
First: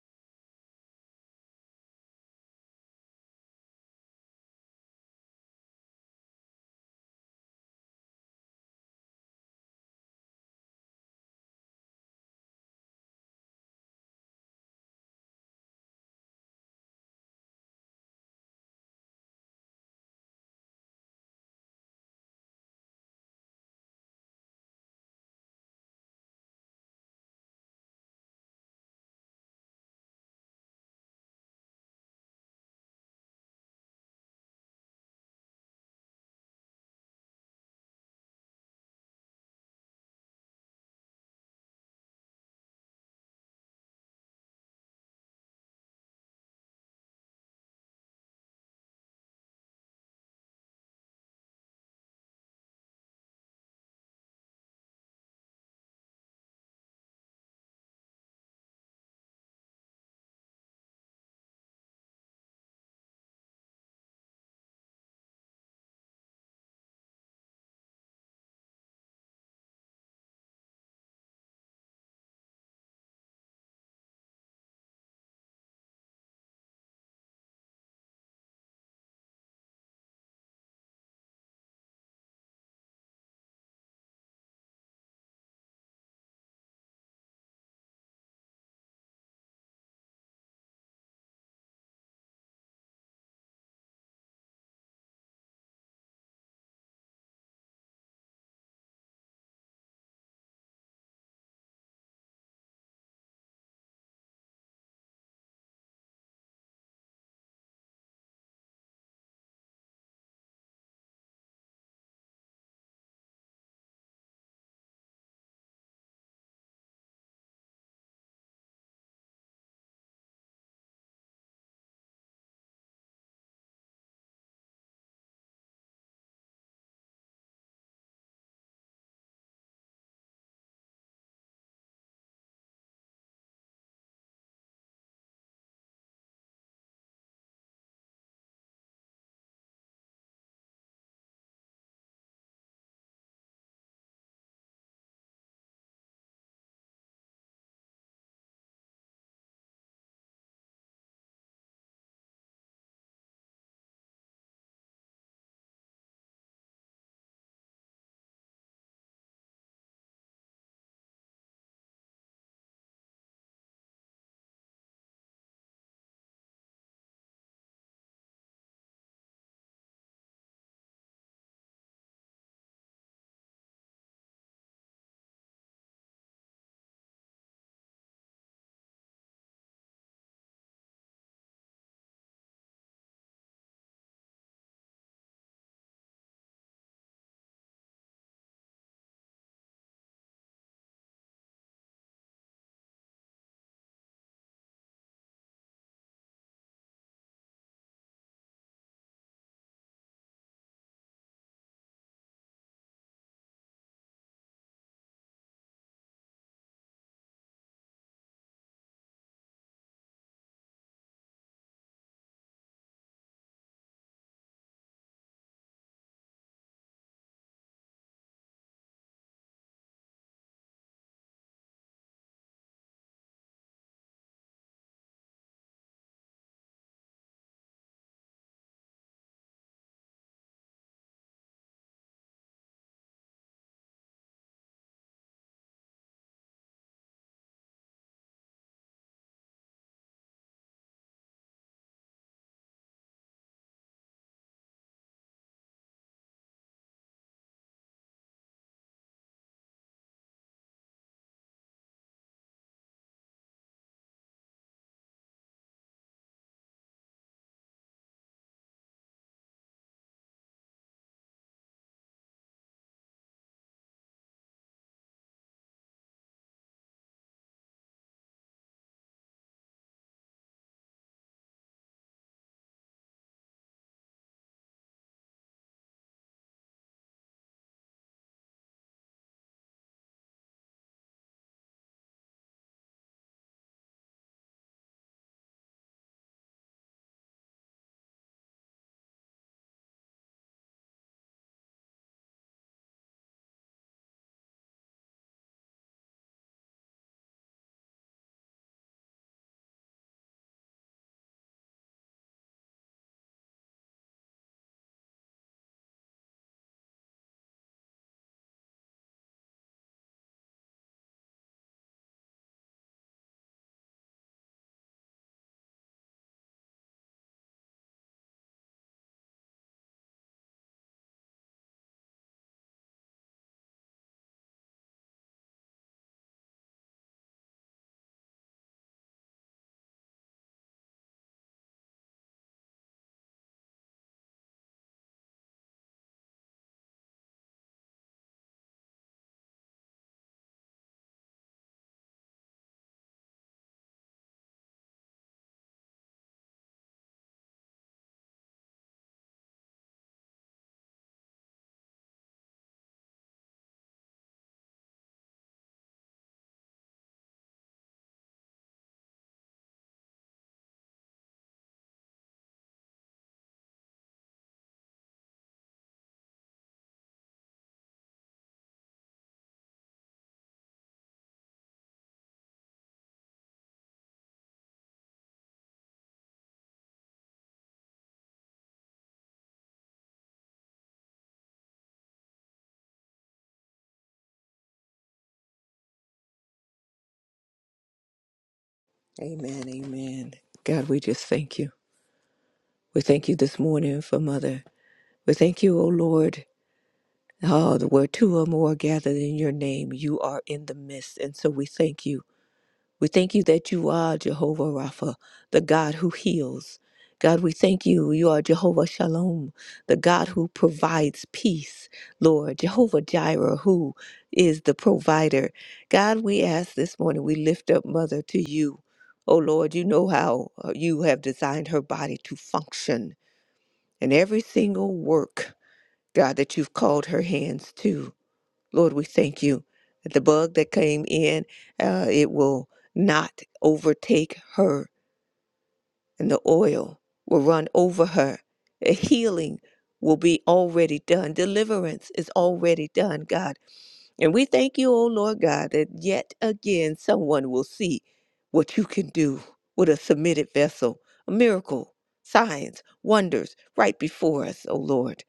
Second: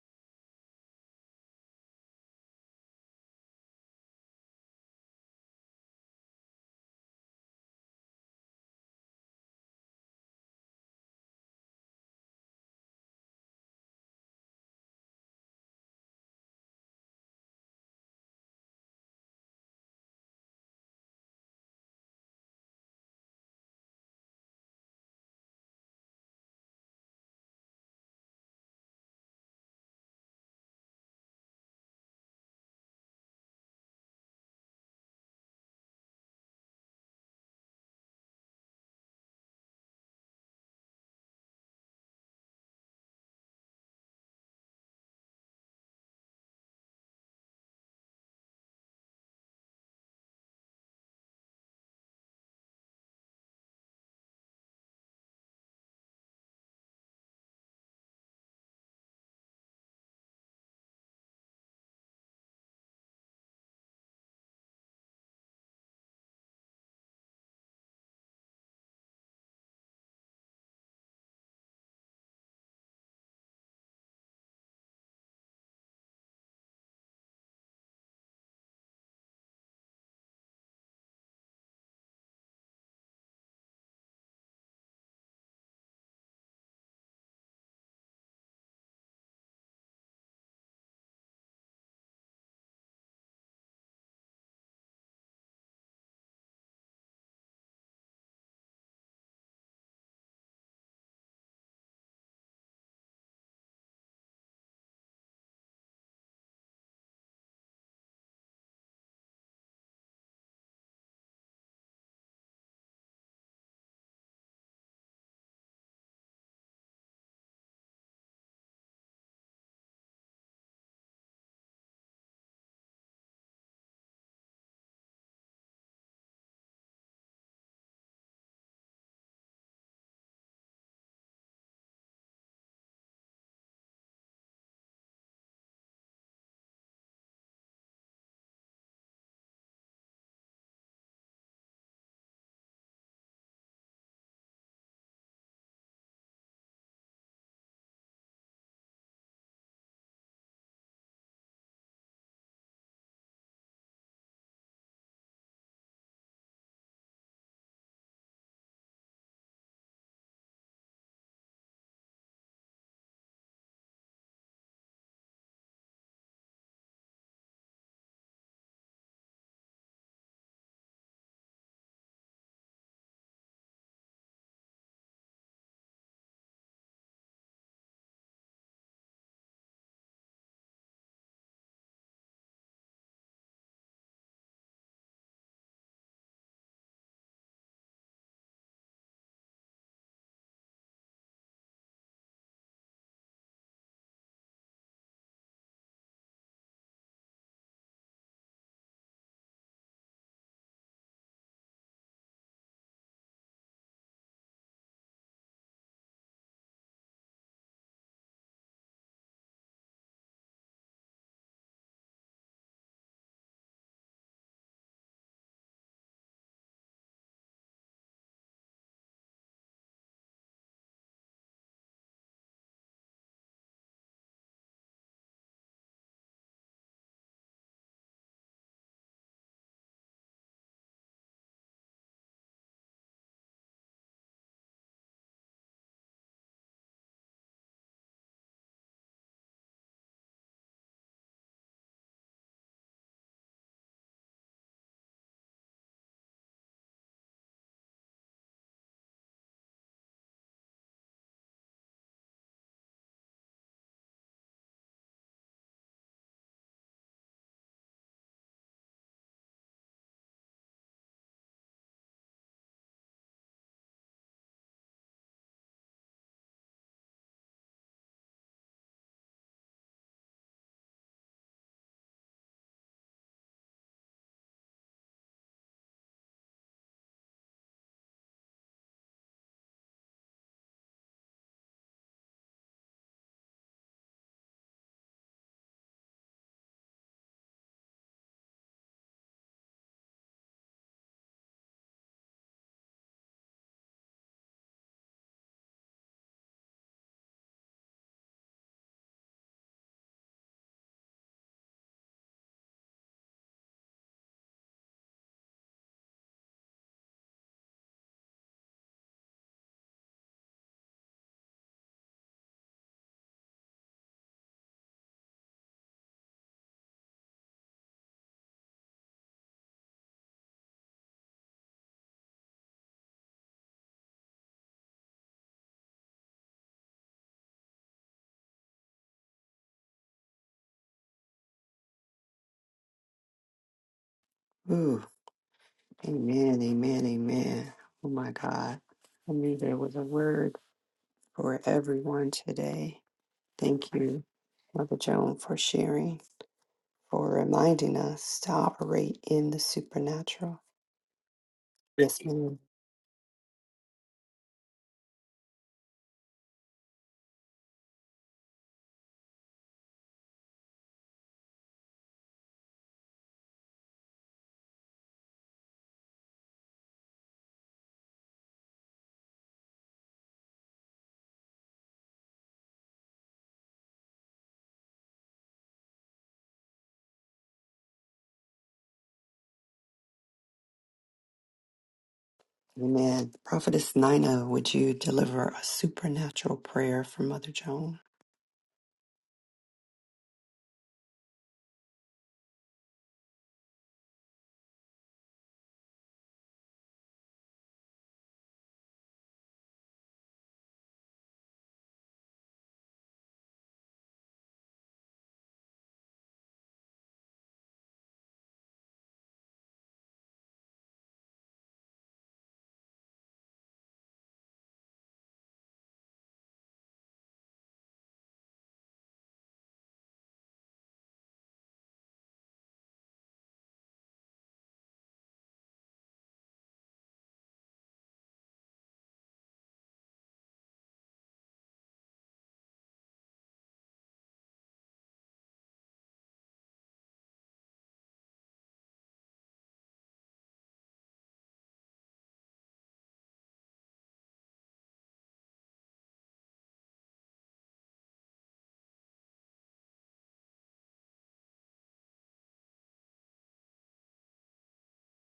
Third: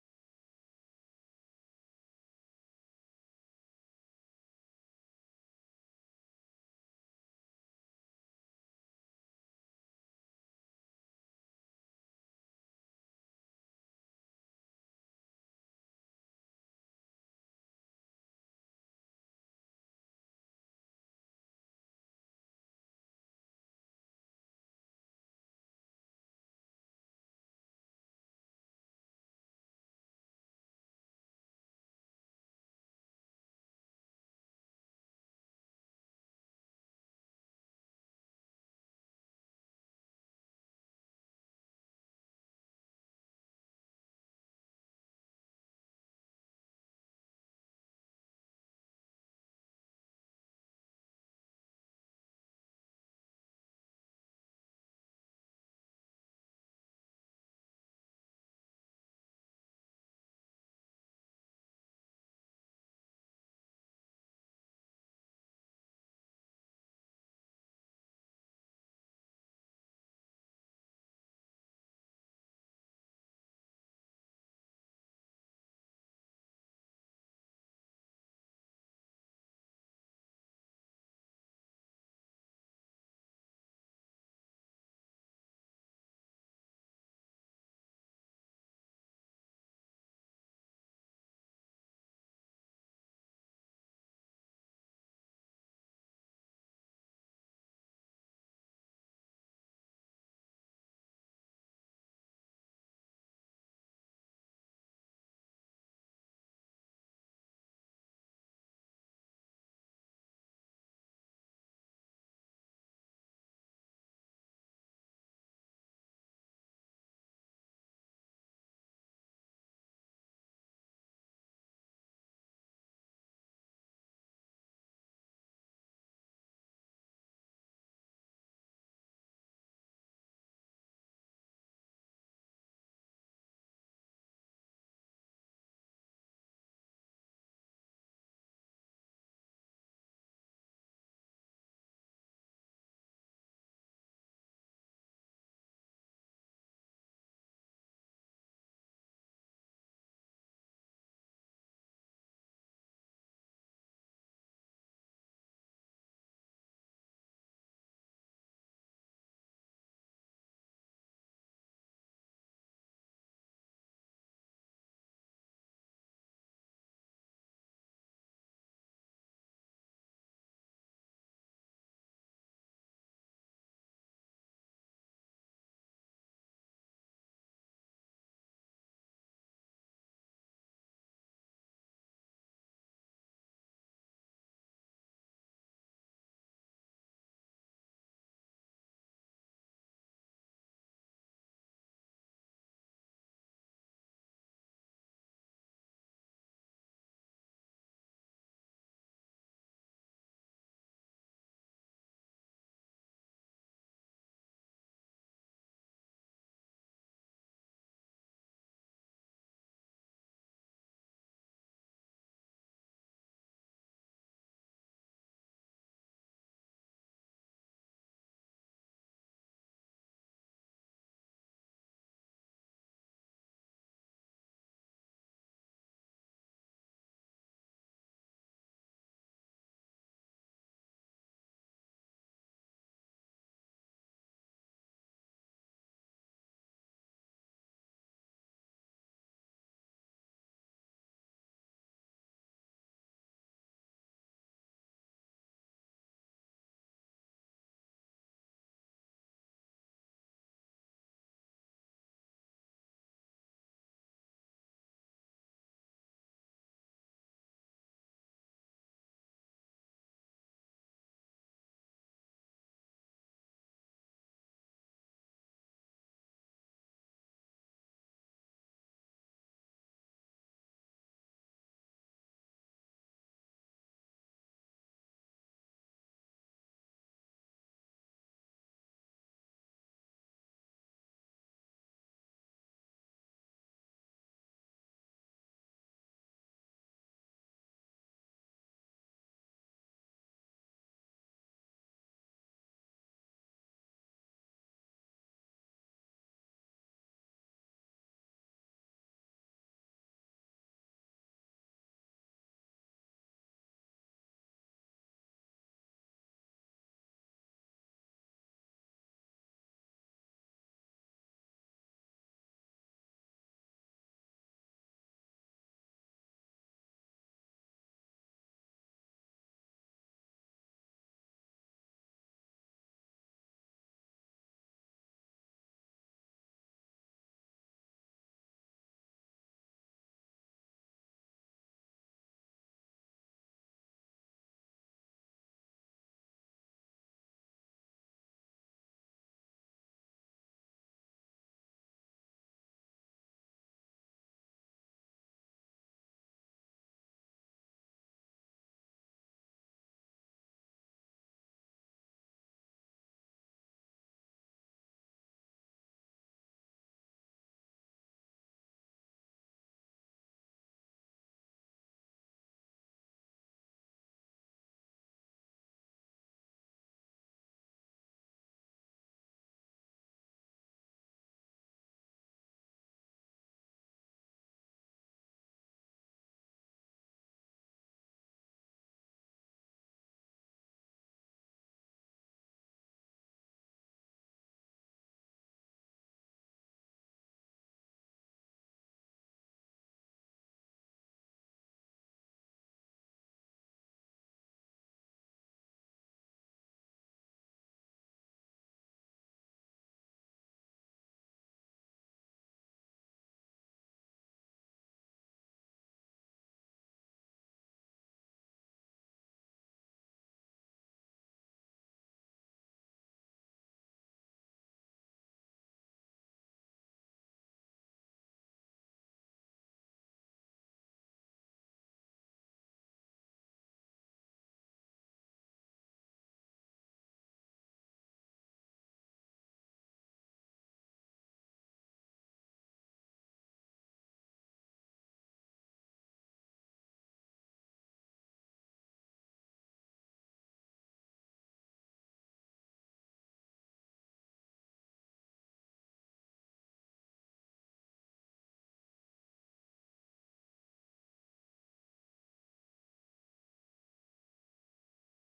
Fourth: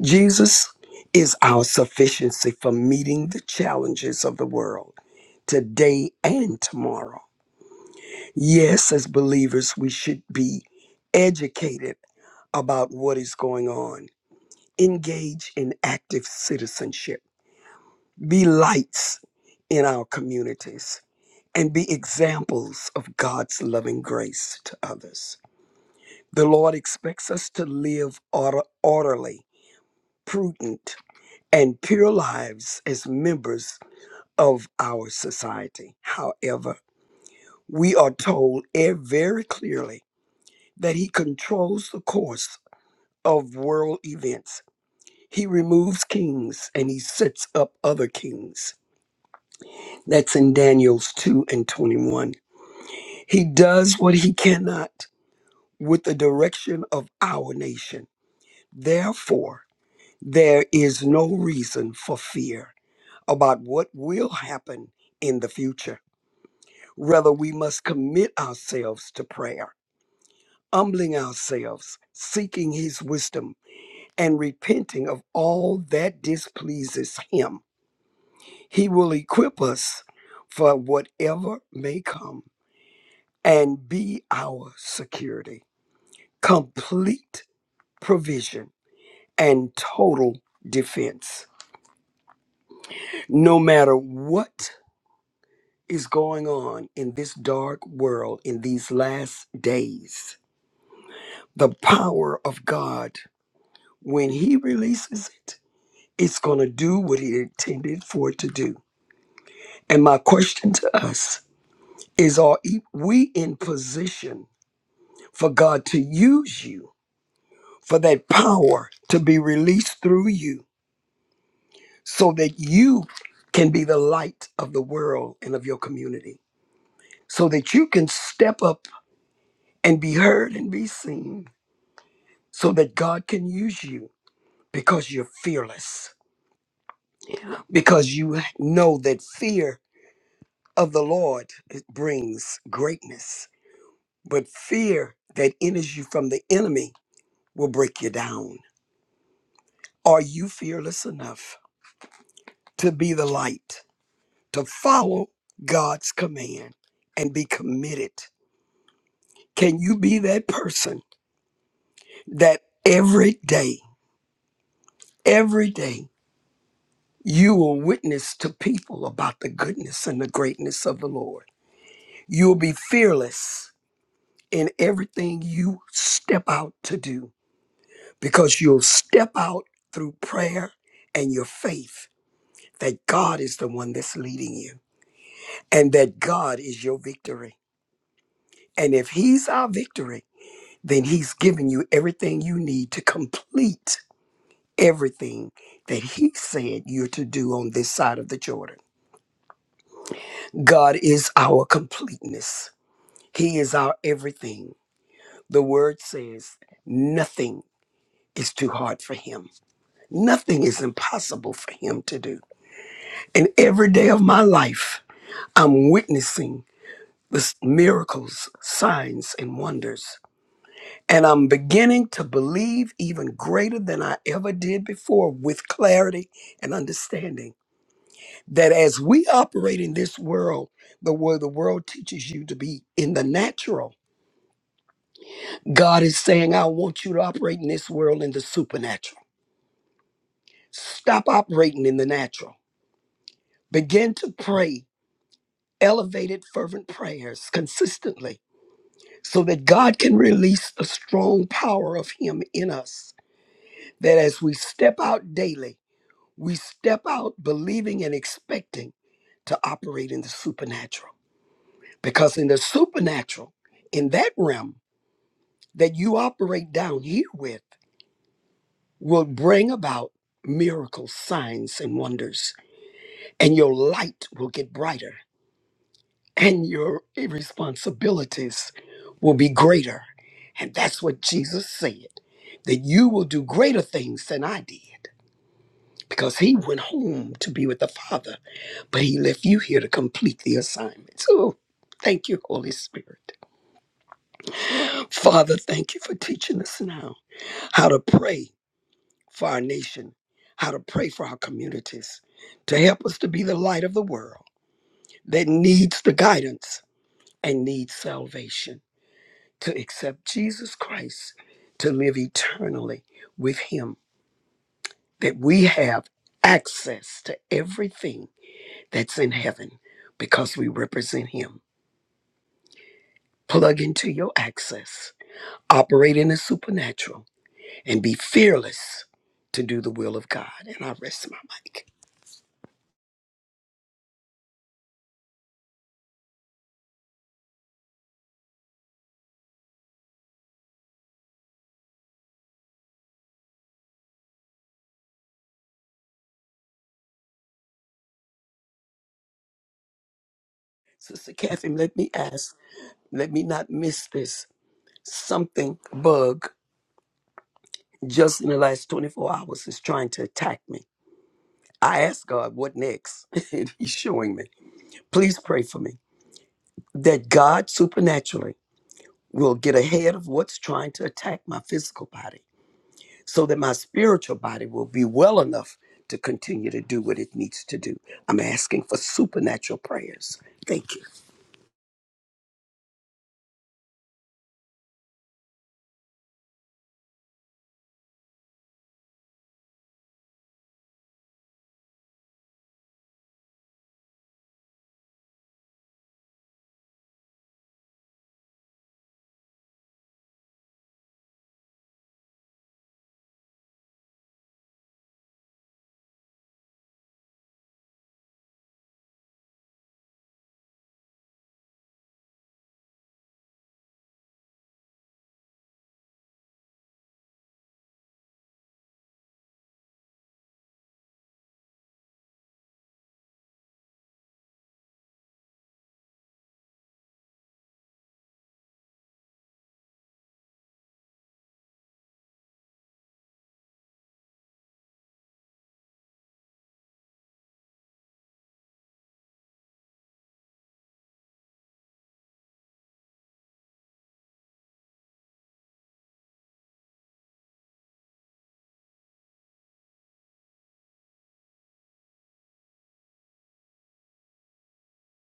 Speaker 4: Jesus is our sufficiency for meeting the challenges of the world today and tomorrow. Yes, as believers, we should be educated about what is going on, engage in active citizenship, be lights in our communities, and be examples of God's loving grace to others. The Lord expects us to live order- orderly, prudent, and pure lives as members of our society. However, we are told eh, very clearly that he controls the course of world events. He removes kings and he sets up other kings. That's in Daniel's 2 and 21. He does what he cannot with the direction of our nation. Therefore, there is no reason for fear about what will happen in the future Rather, we must commit ourselves to prayer, humbling ourselves, seeking His wisdom, and repenting of all that displeases Him. He will equip us for whatever may come and be our security, complete provision, and total defense. No matter what is going on in this dark world in these last days, the power of God When he releases it, it's going to do what he intended for it to do. And my question to us is are e- we in position for God to use you for that power to be released through you so that you can be the light of the world and of your community, so that you can step up and be heard and be seen, so that God can use you because you're fearless, because you know that fear of the Lord it brings greatness, but fear that enters you from the enemy will break you down. Are you fearless enough to be the light, to follow God's command and be committed? Can you be that person that every day, every day, you will witness to people about the goodness and the greatness of the Lord? You'll be fearless in everything you step out to do because you'll step out through prayer and your faith that God is the one that's leading you and that God is your victory. And if He's our victory, then He's giving you everything you need to complete everything that He said you're to do on this side of the Jordan. God is our completeness, He is our everything. The Word says nothing is too hard for Him, nothing is impossible for Him to do. And every day of my life, I'm witnessing the miracles, signs, and wonders. And I'm beginning to believe even greater than I ever did before with clarity and understanding that as we operate in this world, the way the world teaches you to be in the natural, God is saying, I want you to operate in this world in the supernatural. Stop operating in the natural. Begin to pray elevated, fervent prayers consistently so that God can release the strong power of Him in us. That as we step out daily, we step out believing and expecting to operate in the supernatural. Because in the supernatural, in that realm that you operate down here with, will bring about miracles, signs, and wonders, and your light will get brighter and your responsibilities will be greater. And that's what Jesus said that you will do greater things than I did because he went home to be with the Father, but he left you here to complete the assignment. So thank you, Holy Spirit. Father, thank you for teaching us now how to pray for our nation, how to pray for our communities, to help us to be the light of the world that needs the guidance and needs salvation. to accept Jesus Christ to live eternally with Him, that we have access to everything that's in heaven because we represent Him. Plug into your access, operate in the supernatural, and be fearless to do the will of God. And I rest my mic.
Speaker 1: Ooh, amen, amen, amen. Oh my God. I knew there was a word for everyone today. Thank you, Mother Joan, for sharing, for reminding us to operate in the supernatural.
Speaker 4: Sister Catherine, let me
Speaker 1: Yes,
Speaker 4: ask,
Speaker 1: ma'am.
Speaker 4: let me not miss this. Something, bug, just in the last 24 hours is trying to attack me. I asked God, what next? <laughs> And He's showing me. Please pray for me that God supernaturally will get ahead of what's trying to attack my physical body so that my spiritual body will be well enough to continue to do what it needs to do. I'm asking for supernatural prayers. Thank you.
Speaker 1: Amen. Prophetess Nina, would you deliver a supernatural prayer for Mother Joan?
Speaker 2: Amen. Amen. God, we just thank you. We thank you this morning for Mother. We thank you, O Lord. Oh, the where two or more are gathered in your name, you are in the midst. And so we thank you We thank you that you are Jehovah Rapha, the God who heals. God, we thank you. You are Jehovah Shalom, the God who provides peace. Lord, Jehovah Jireh, who is the provider. God, we ask this morning, we lift up Mother to you. Oh Lord, you know how uh, you have designed her body to function and every single work, God, that you've called her hands to. Lord, we thank you that the bug that came in, uh, it will not overtake her, and the oil will run over her. A healing will be already done. Deliverance is already done, God. And we thank you, O Lord God, that yet again someone will see what you can do with a submitted vessel, a miracle, signs, wonders right before us, O Lord.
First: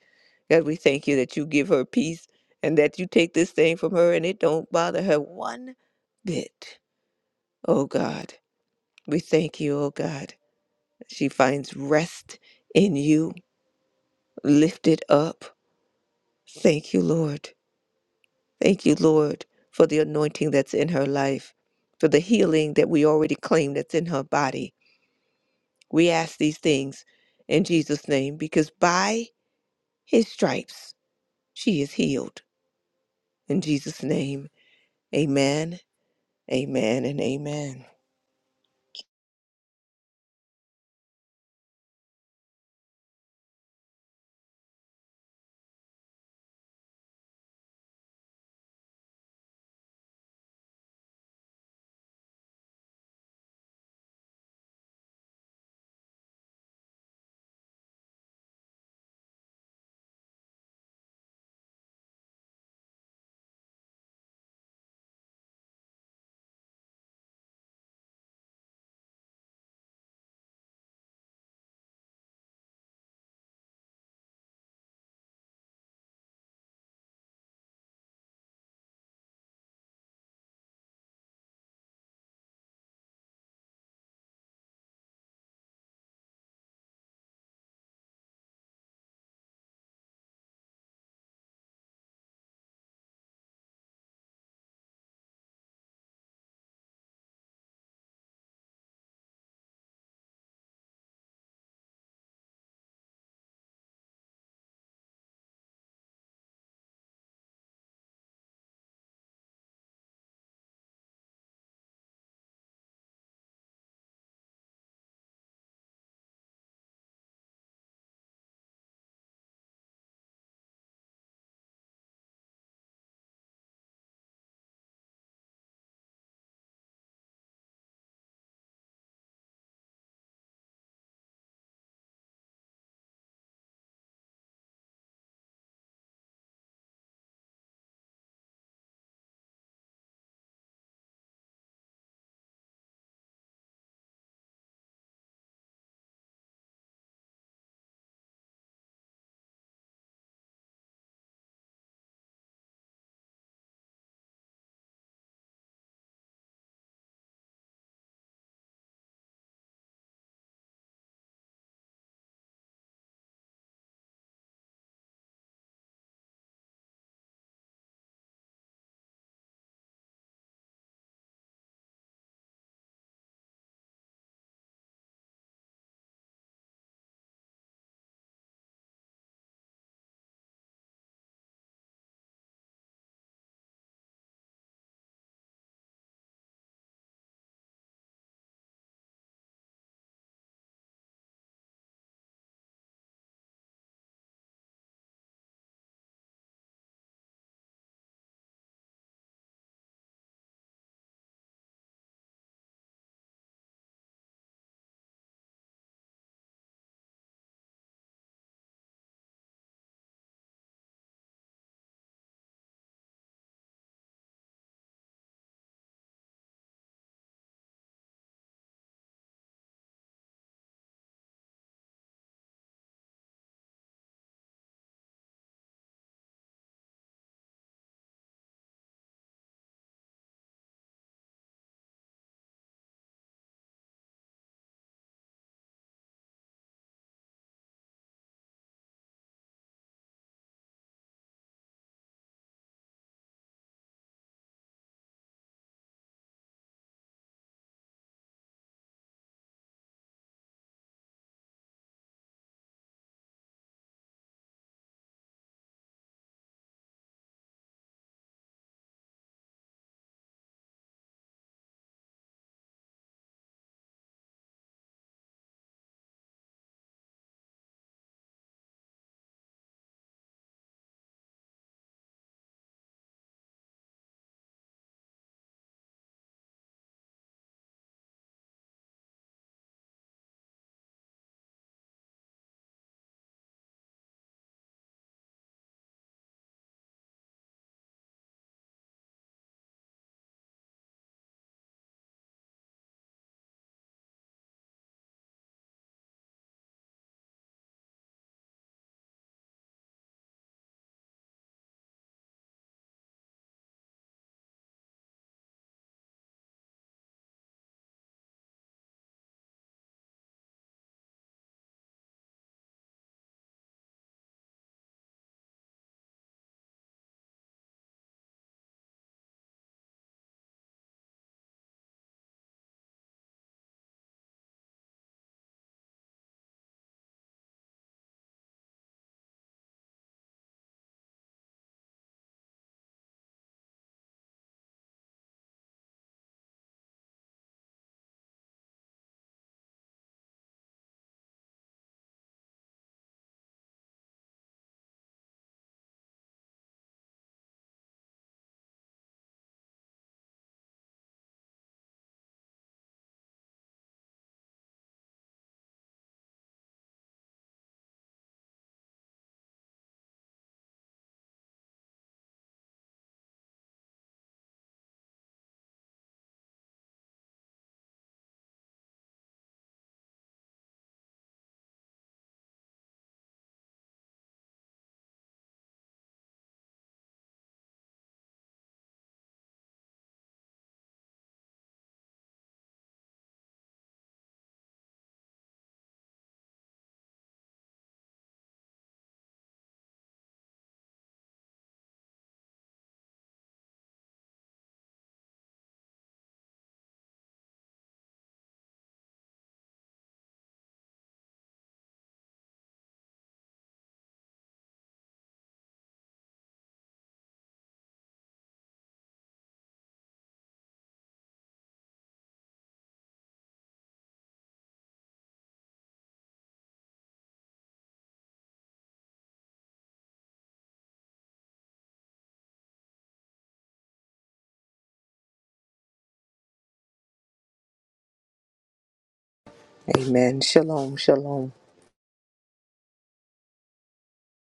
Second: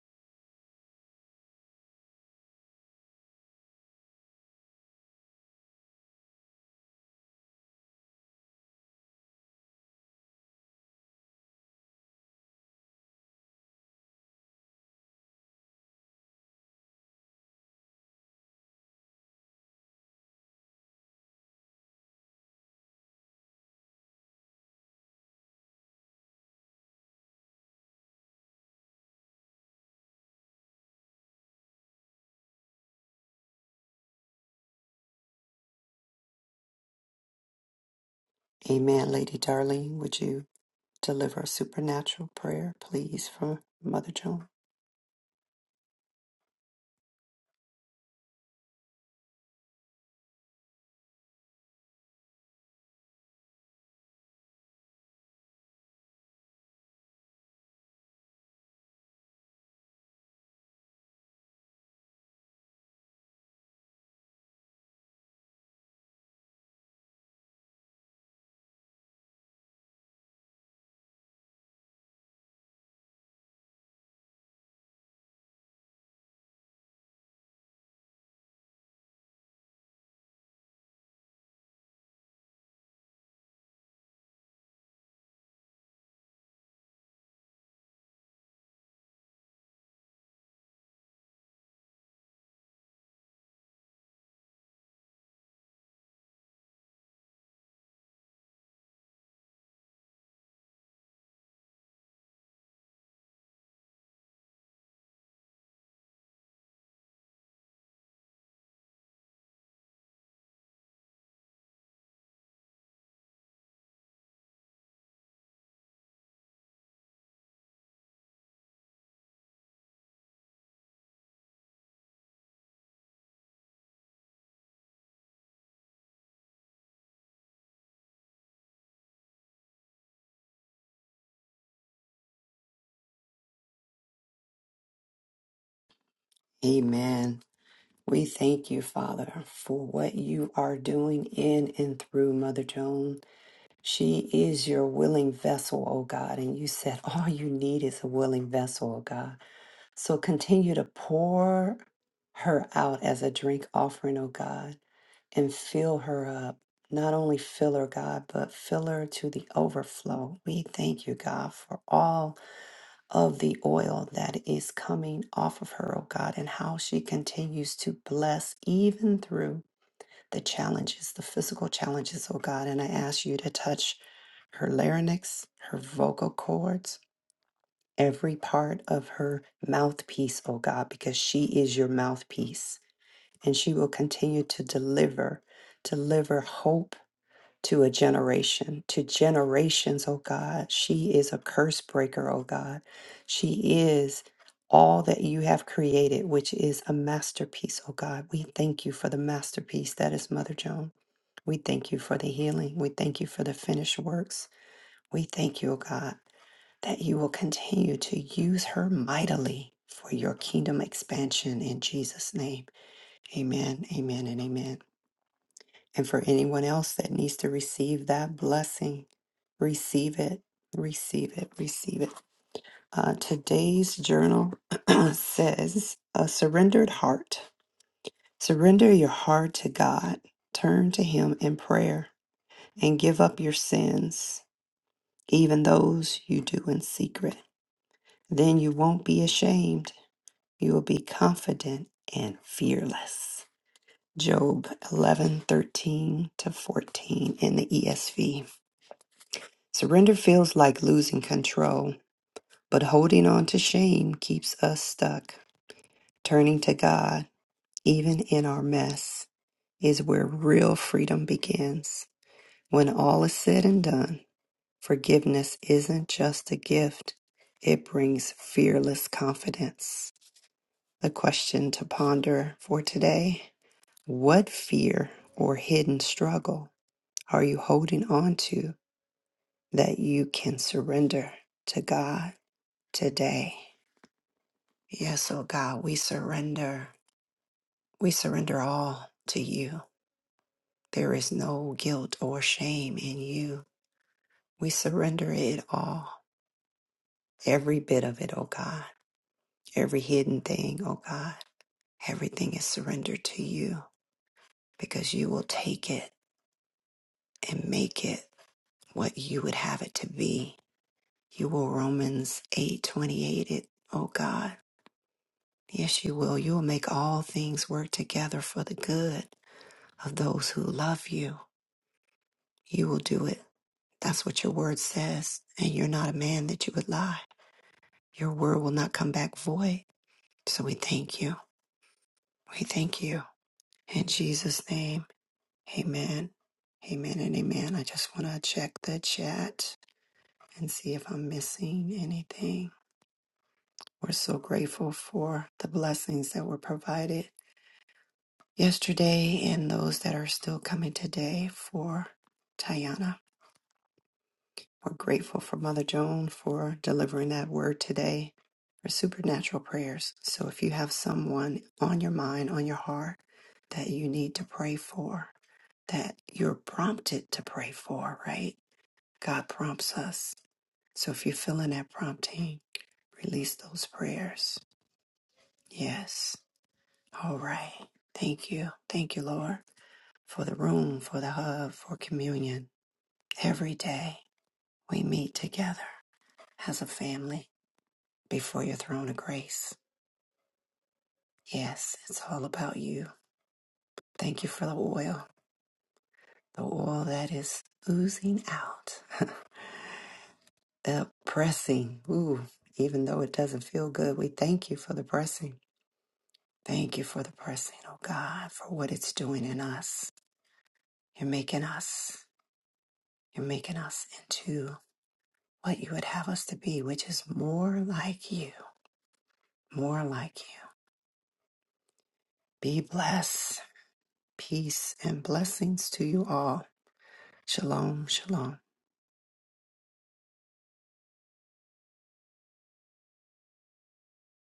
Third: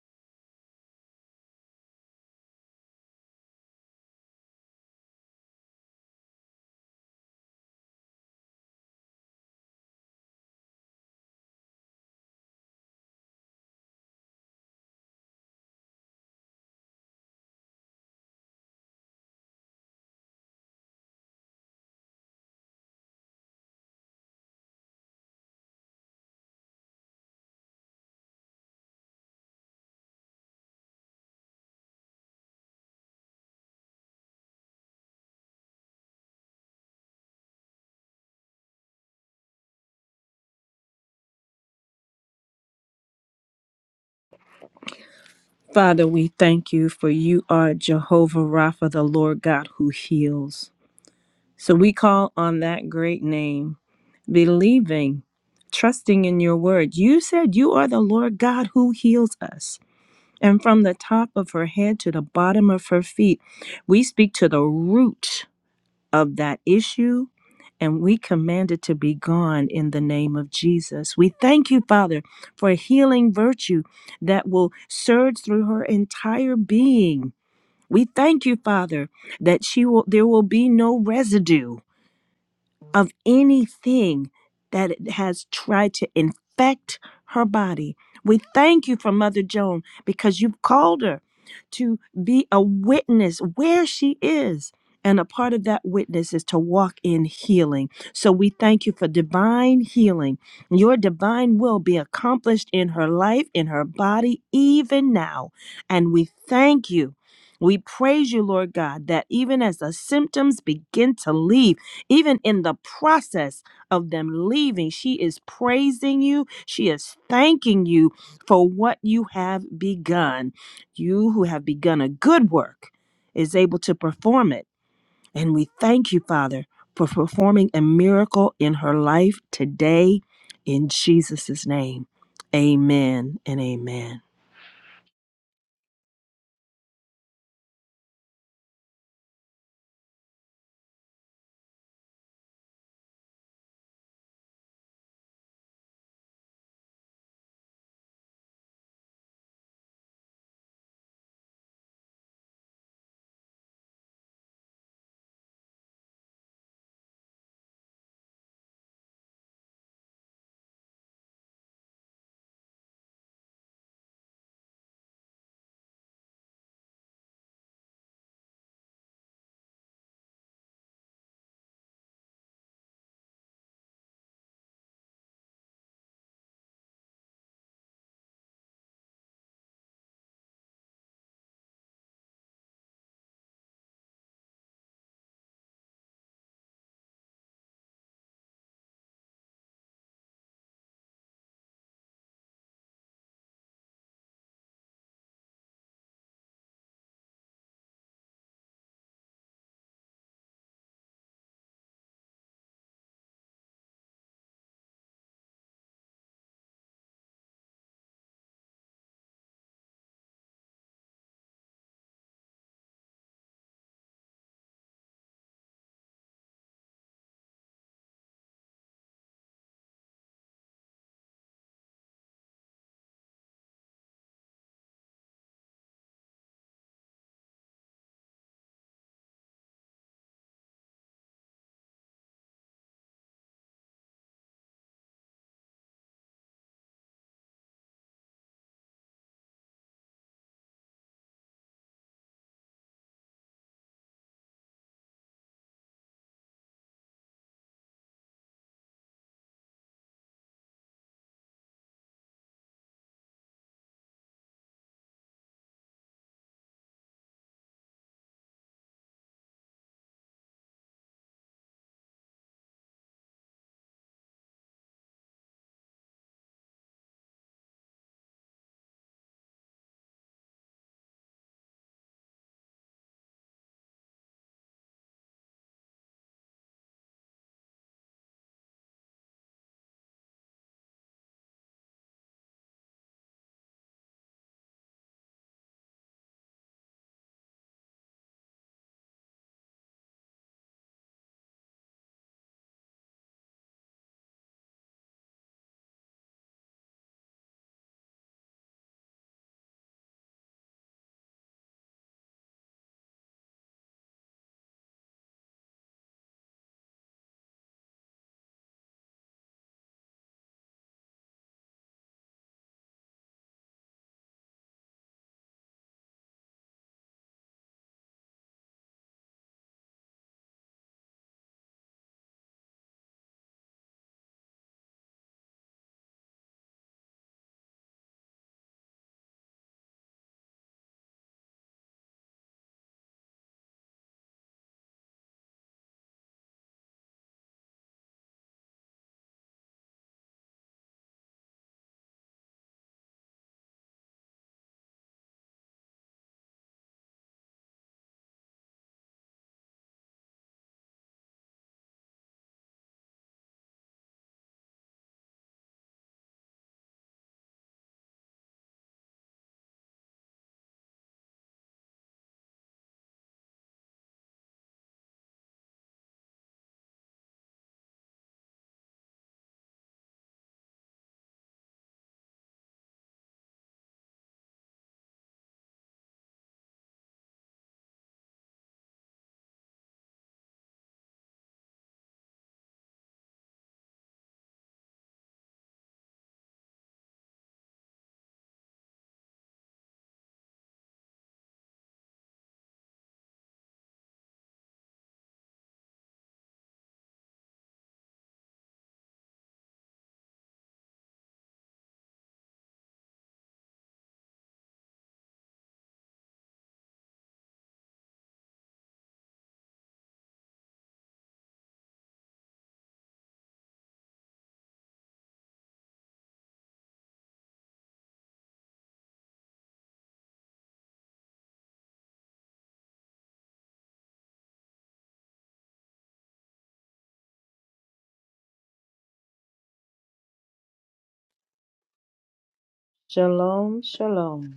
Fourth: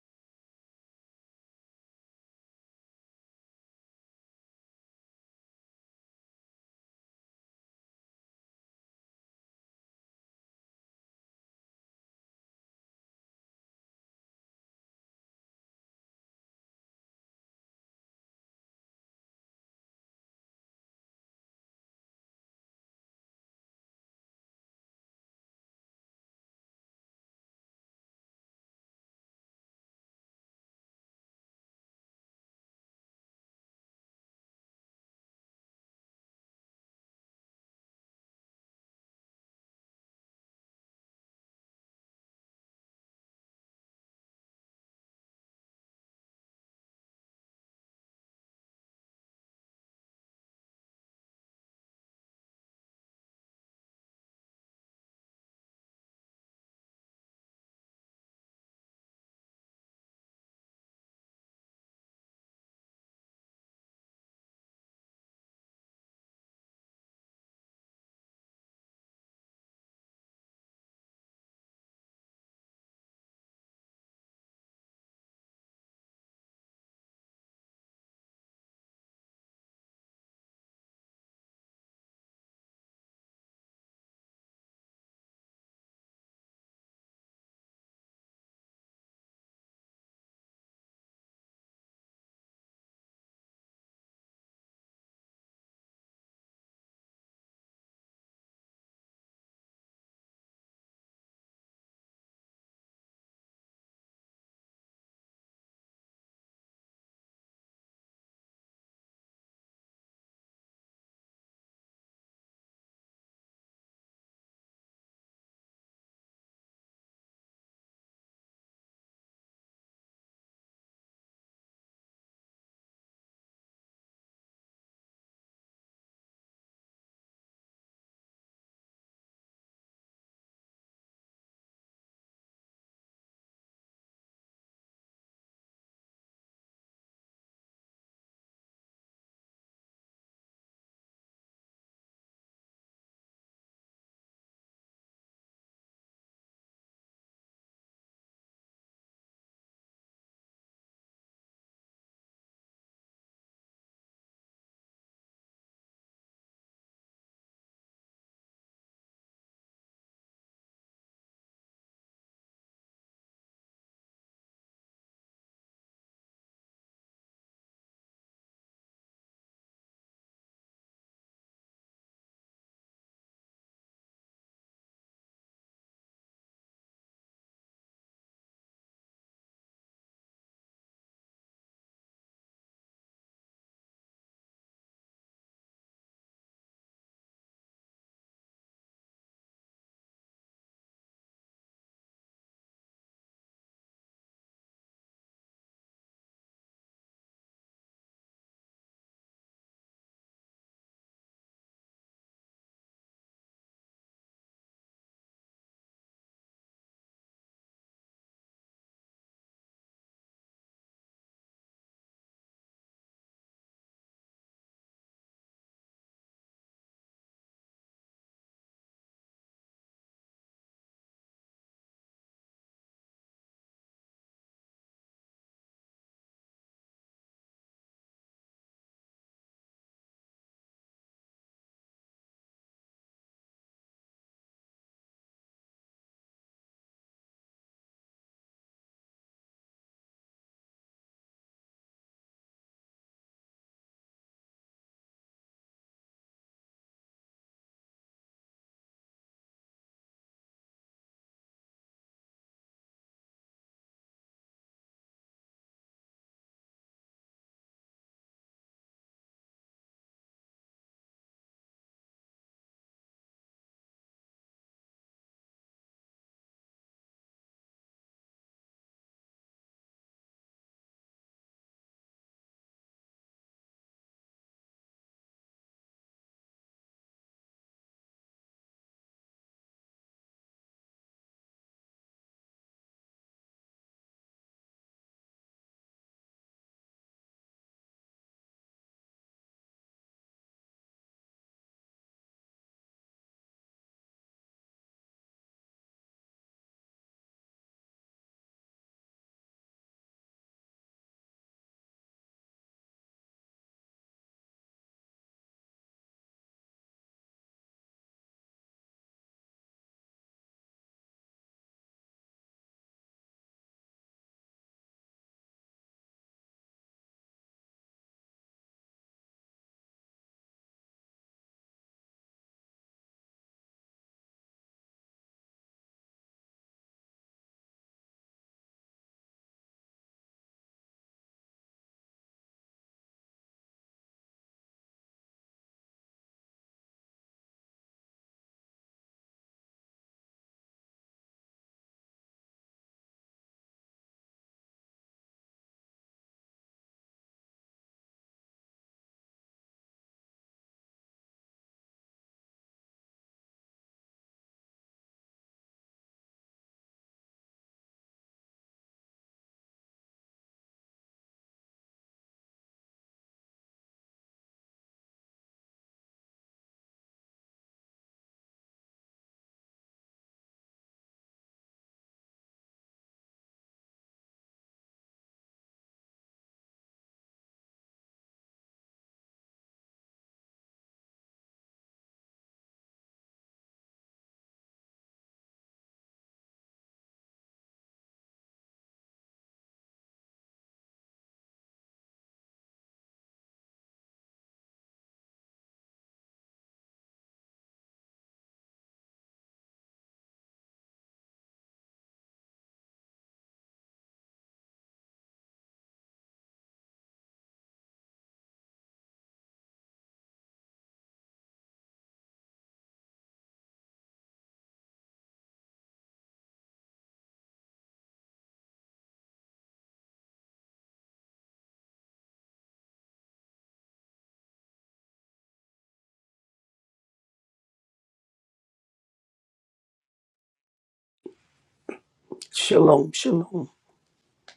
Speaker 2: God, we thank you that you give her peace and that you take this thing from her and it don't bother her one bit. Oh God, we thank you, oh God. She finds rest in you, lifted up. Thank you, Lord. Thank you, Lord, for the anointing that's in her life, for the healing that we already claim that's in her body. We ask these things in Jesus' name because by his stripes she is healed. In Jesus' name, amen Amen and amen.
Speaker 1: Amen. Lady Darling, would you deliver a supernatural prayer, please, for Mother Joan?
Speaker 3: Father, we thank you for you are Jehovah Rapha, the Lord God who heals. So we call on that great name, believing, trusting in your word. You said you are the Lord God who heals us. And from the top of her head to the bottom of her feet, we speak to the root. of that issue. And we command it to be gone in the name of Jesus. We thank you, Father, for a healing virtue that will surge through her entire being. We thank you, Father, that she will there will be no residue of anything that it has tried to infect her body. We thank you for Mother Joan because you've called her to be a witness where she is. And a part of that witness is to walk in healing. So we thank you for divine healing. Your divine will be accomplished in her life, in her body, even now. And we thank you. We praise you, Lord God, that even as the symptoms begin to leave, even in the process of them leaving, she is praising you. She is thanking you for what you have begun. You who have begun a good work is able to perform it. And we thank you, Father, for performing a miracle in her life today in Jesus' name. Amen and amen.
Speaker 1: Amen. We thank you, Father, for what you are doing in and through Mother Joan. She is your willing vessel, O God. And you said all you need is a willing vessel, O God. So continue to pour her out as a drink offering, O God, and fill her up. Not only fill her, God, but fill her to the overflow. We thank you, God, for all of the oil that is coming off of her, O God, and how she continues to bless even through the challenges, the physical challenges, oh God. And I ask you to touch her larynx, her vocal cords, every part of her mouthpiece, oh God, because she is your mouthpiece. And she will continue to deliver, deliver hope to a generation, to generations, oh God. She is a curse breaker, oh God. She is all that you have created, which is a masterpiece, oh God. We thank you for the masterpiece that is Mother Joan. We thank you for the healing. We thank you for the finished works. We thank you, oh God, that you will continue to use her mightily for your kingdom expansion in Jesus' name. Amen, amen, and amen. And for anyone else that needs to receive that blessing, receive it, receive it, receive it. Uh, today's journal <clears throat> says a surrendered heart. Surrender your heart to God, turn to Him in prayer, and give up your sins, even those you do in secret. Then you won't be ashamed. You will be confident and fearless. Job 11 13 to 14 in the ESV. Surrender feels like losing control, but holding on to shame keeps us stuck. Turning to God, even in our mess, is where real freedom begins. When all is said and done, forgiveness isn't just a gift, it brings fearless confidence. The question to ponder for today What fear or hidden struggle are you holding on to that you can surrender to God today? Yes, oh God, we surrender. We surrender all to you. There is no guilt or shame in you. We surrender it all, every bit of it, oh God, every hidden thing, oh God. Everything is surrendered to you because you will take it and make it what you would have it to be. You will Romans 8:28 it, oh God. Yes, you will. You will make all things work together for the good of those who love you. You will do it. That's what your word says. And you're not a man that you would lie. Your word will not come back void. So we thank you. We thank you. In Jesus' name, amen. Amen and amen. I just want to check the chat and see if I'm missing anything. We're so grateful for the blessings that were provided yesterday and those that are still coming today for Tayana. We're grateful for Mother Joan for delivering that word today for supernatural prayers. So if you have someone on your mind, on your heart that you need to pray for, that you're prompted to pray for, right? God prompts us. So if you're feeling that prompting, release those prayers. Yes. All right. Thank you. Thank you, Lord, for the room, for the hub, for communion. Every day we meet together as a family before your throne of grace. Yes, it's all about you. Thank you for the oil, the oil that is oozing out, the pressing. Ooh, even though it doesn't feel good, we thank you for the pressing. Thank you for the pressing, oh God, for what it's doing in us. You're making us, you're making us into what you would have us to be, which is more like you, more like you. Be blessed. Peace and blessings to you all. Shalom, shalom.
Speaker 2: Amen. Shalom, shalom.
Speaker 4: Shalom, shalom.
Speaker 3: Shalom, shalom.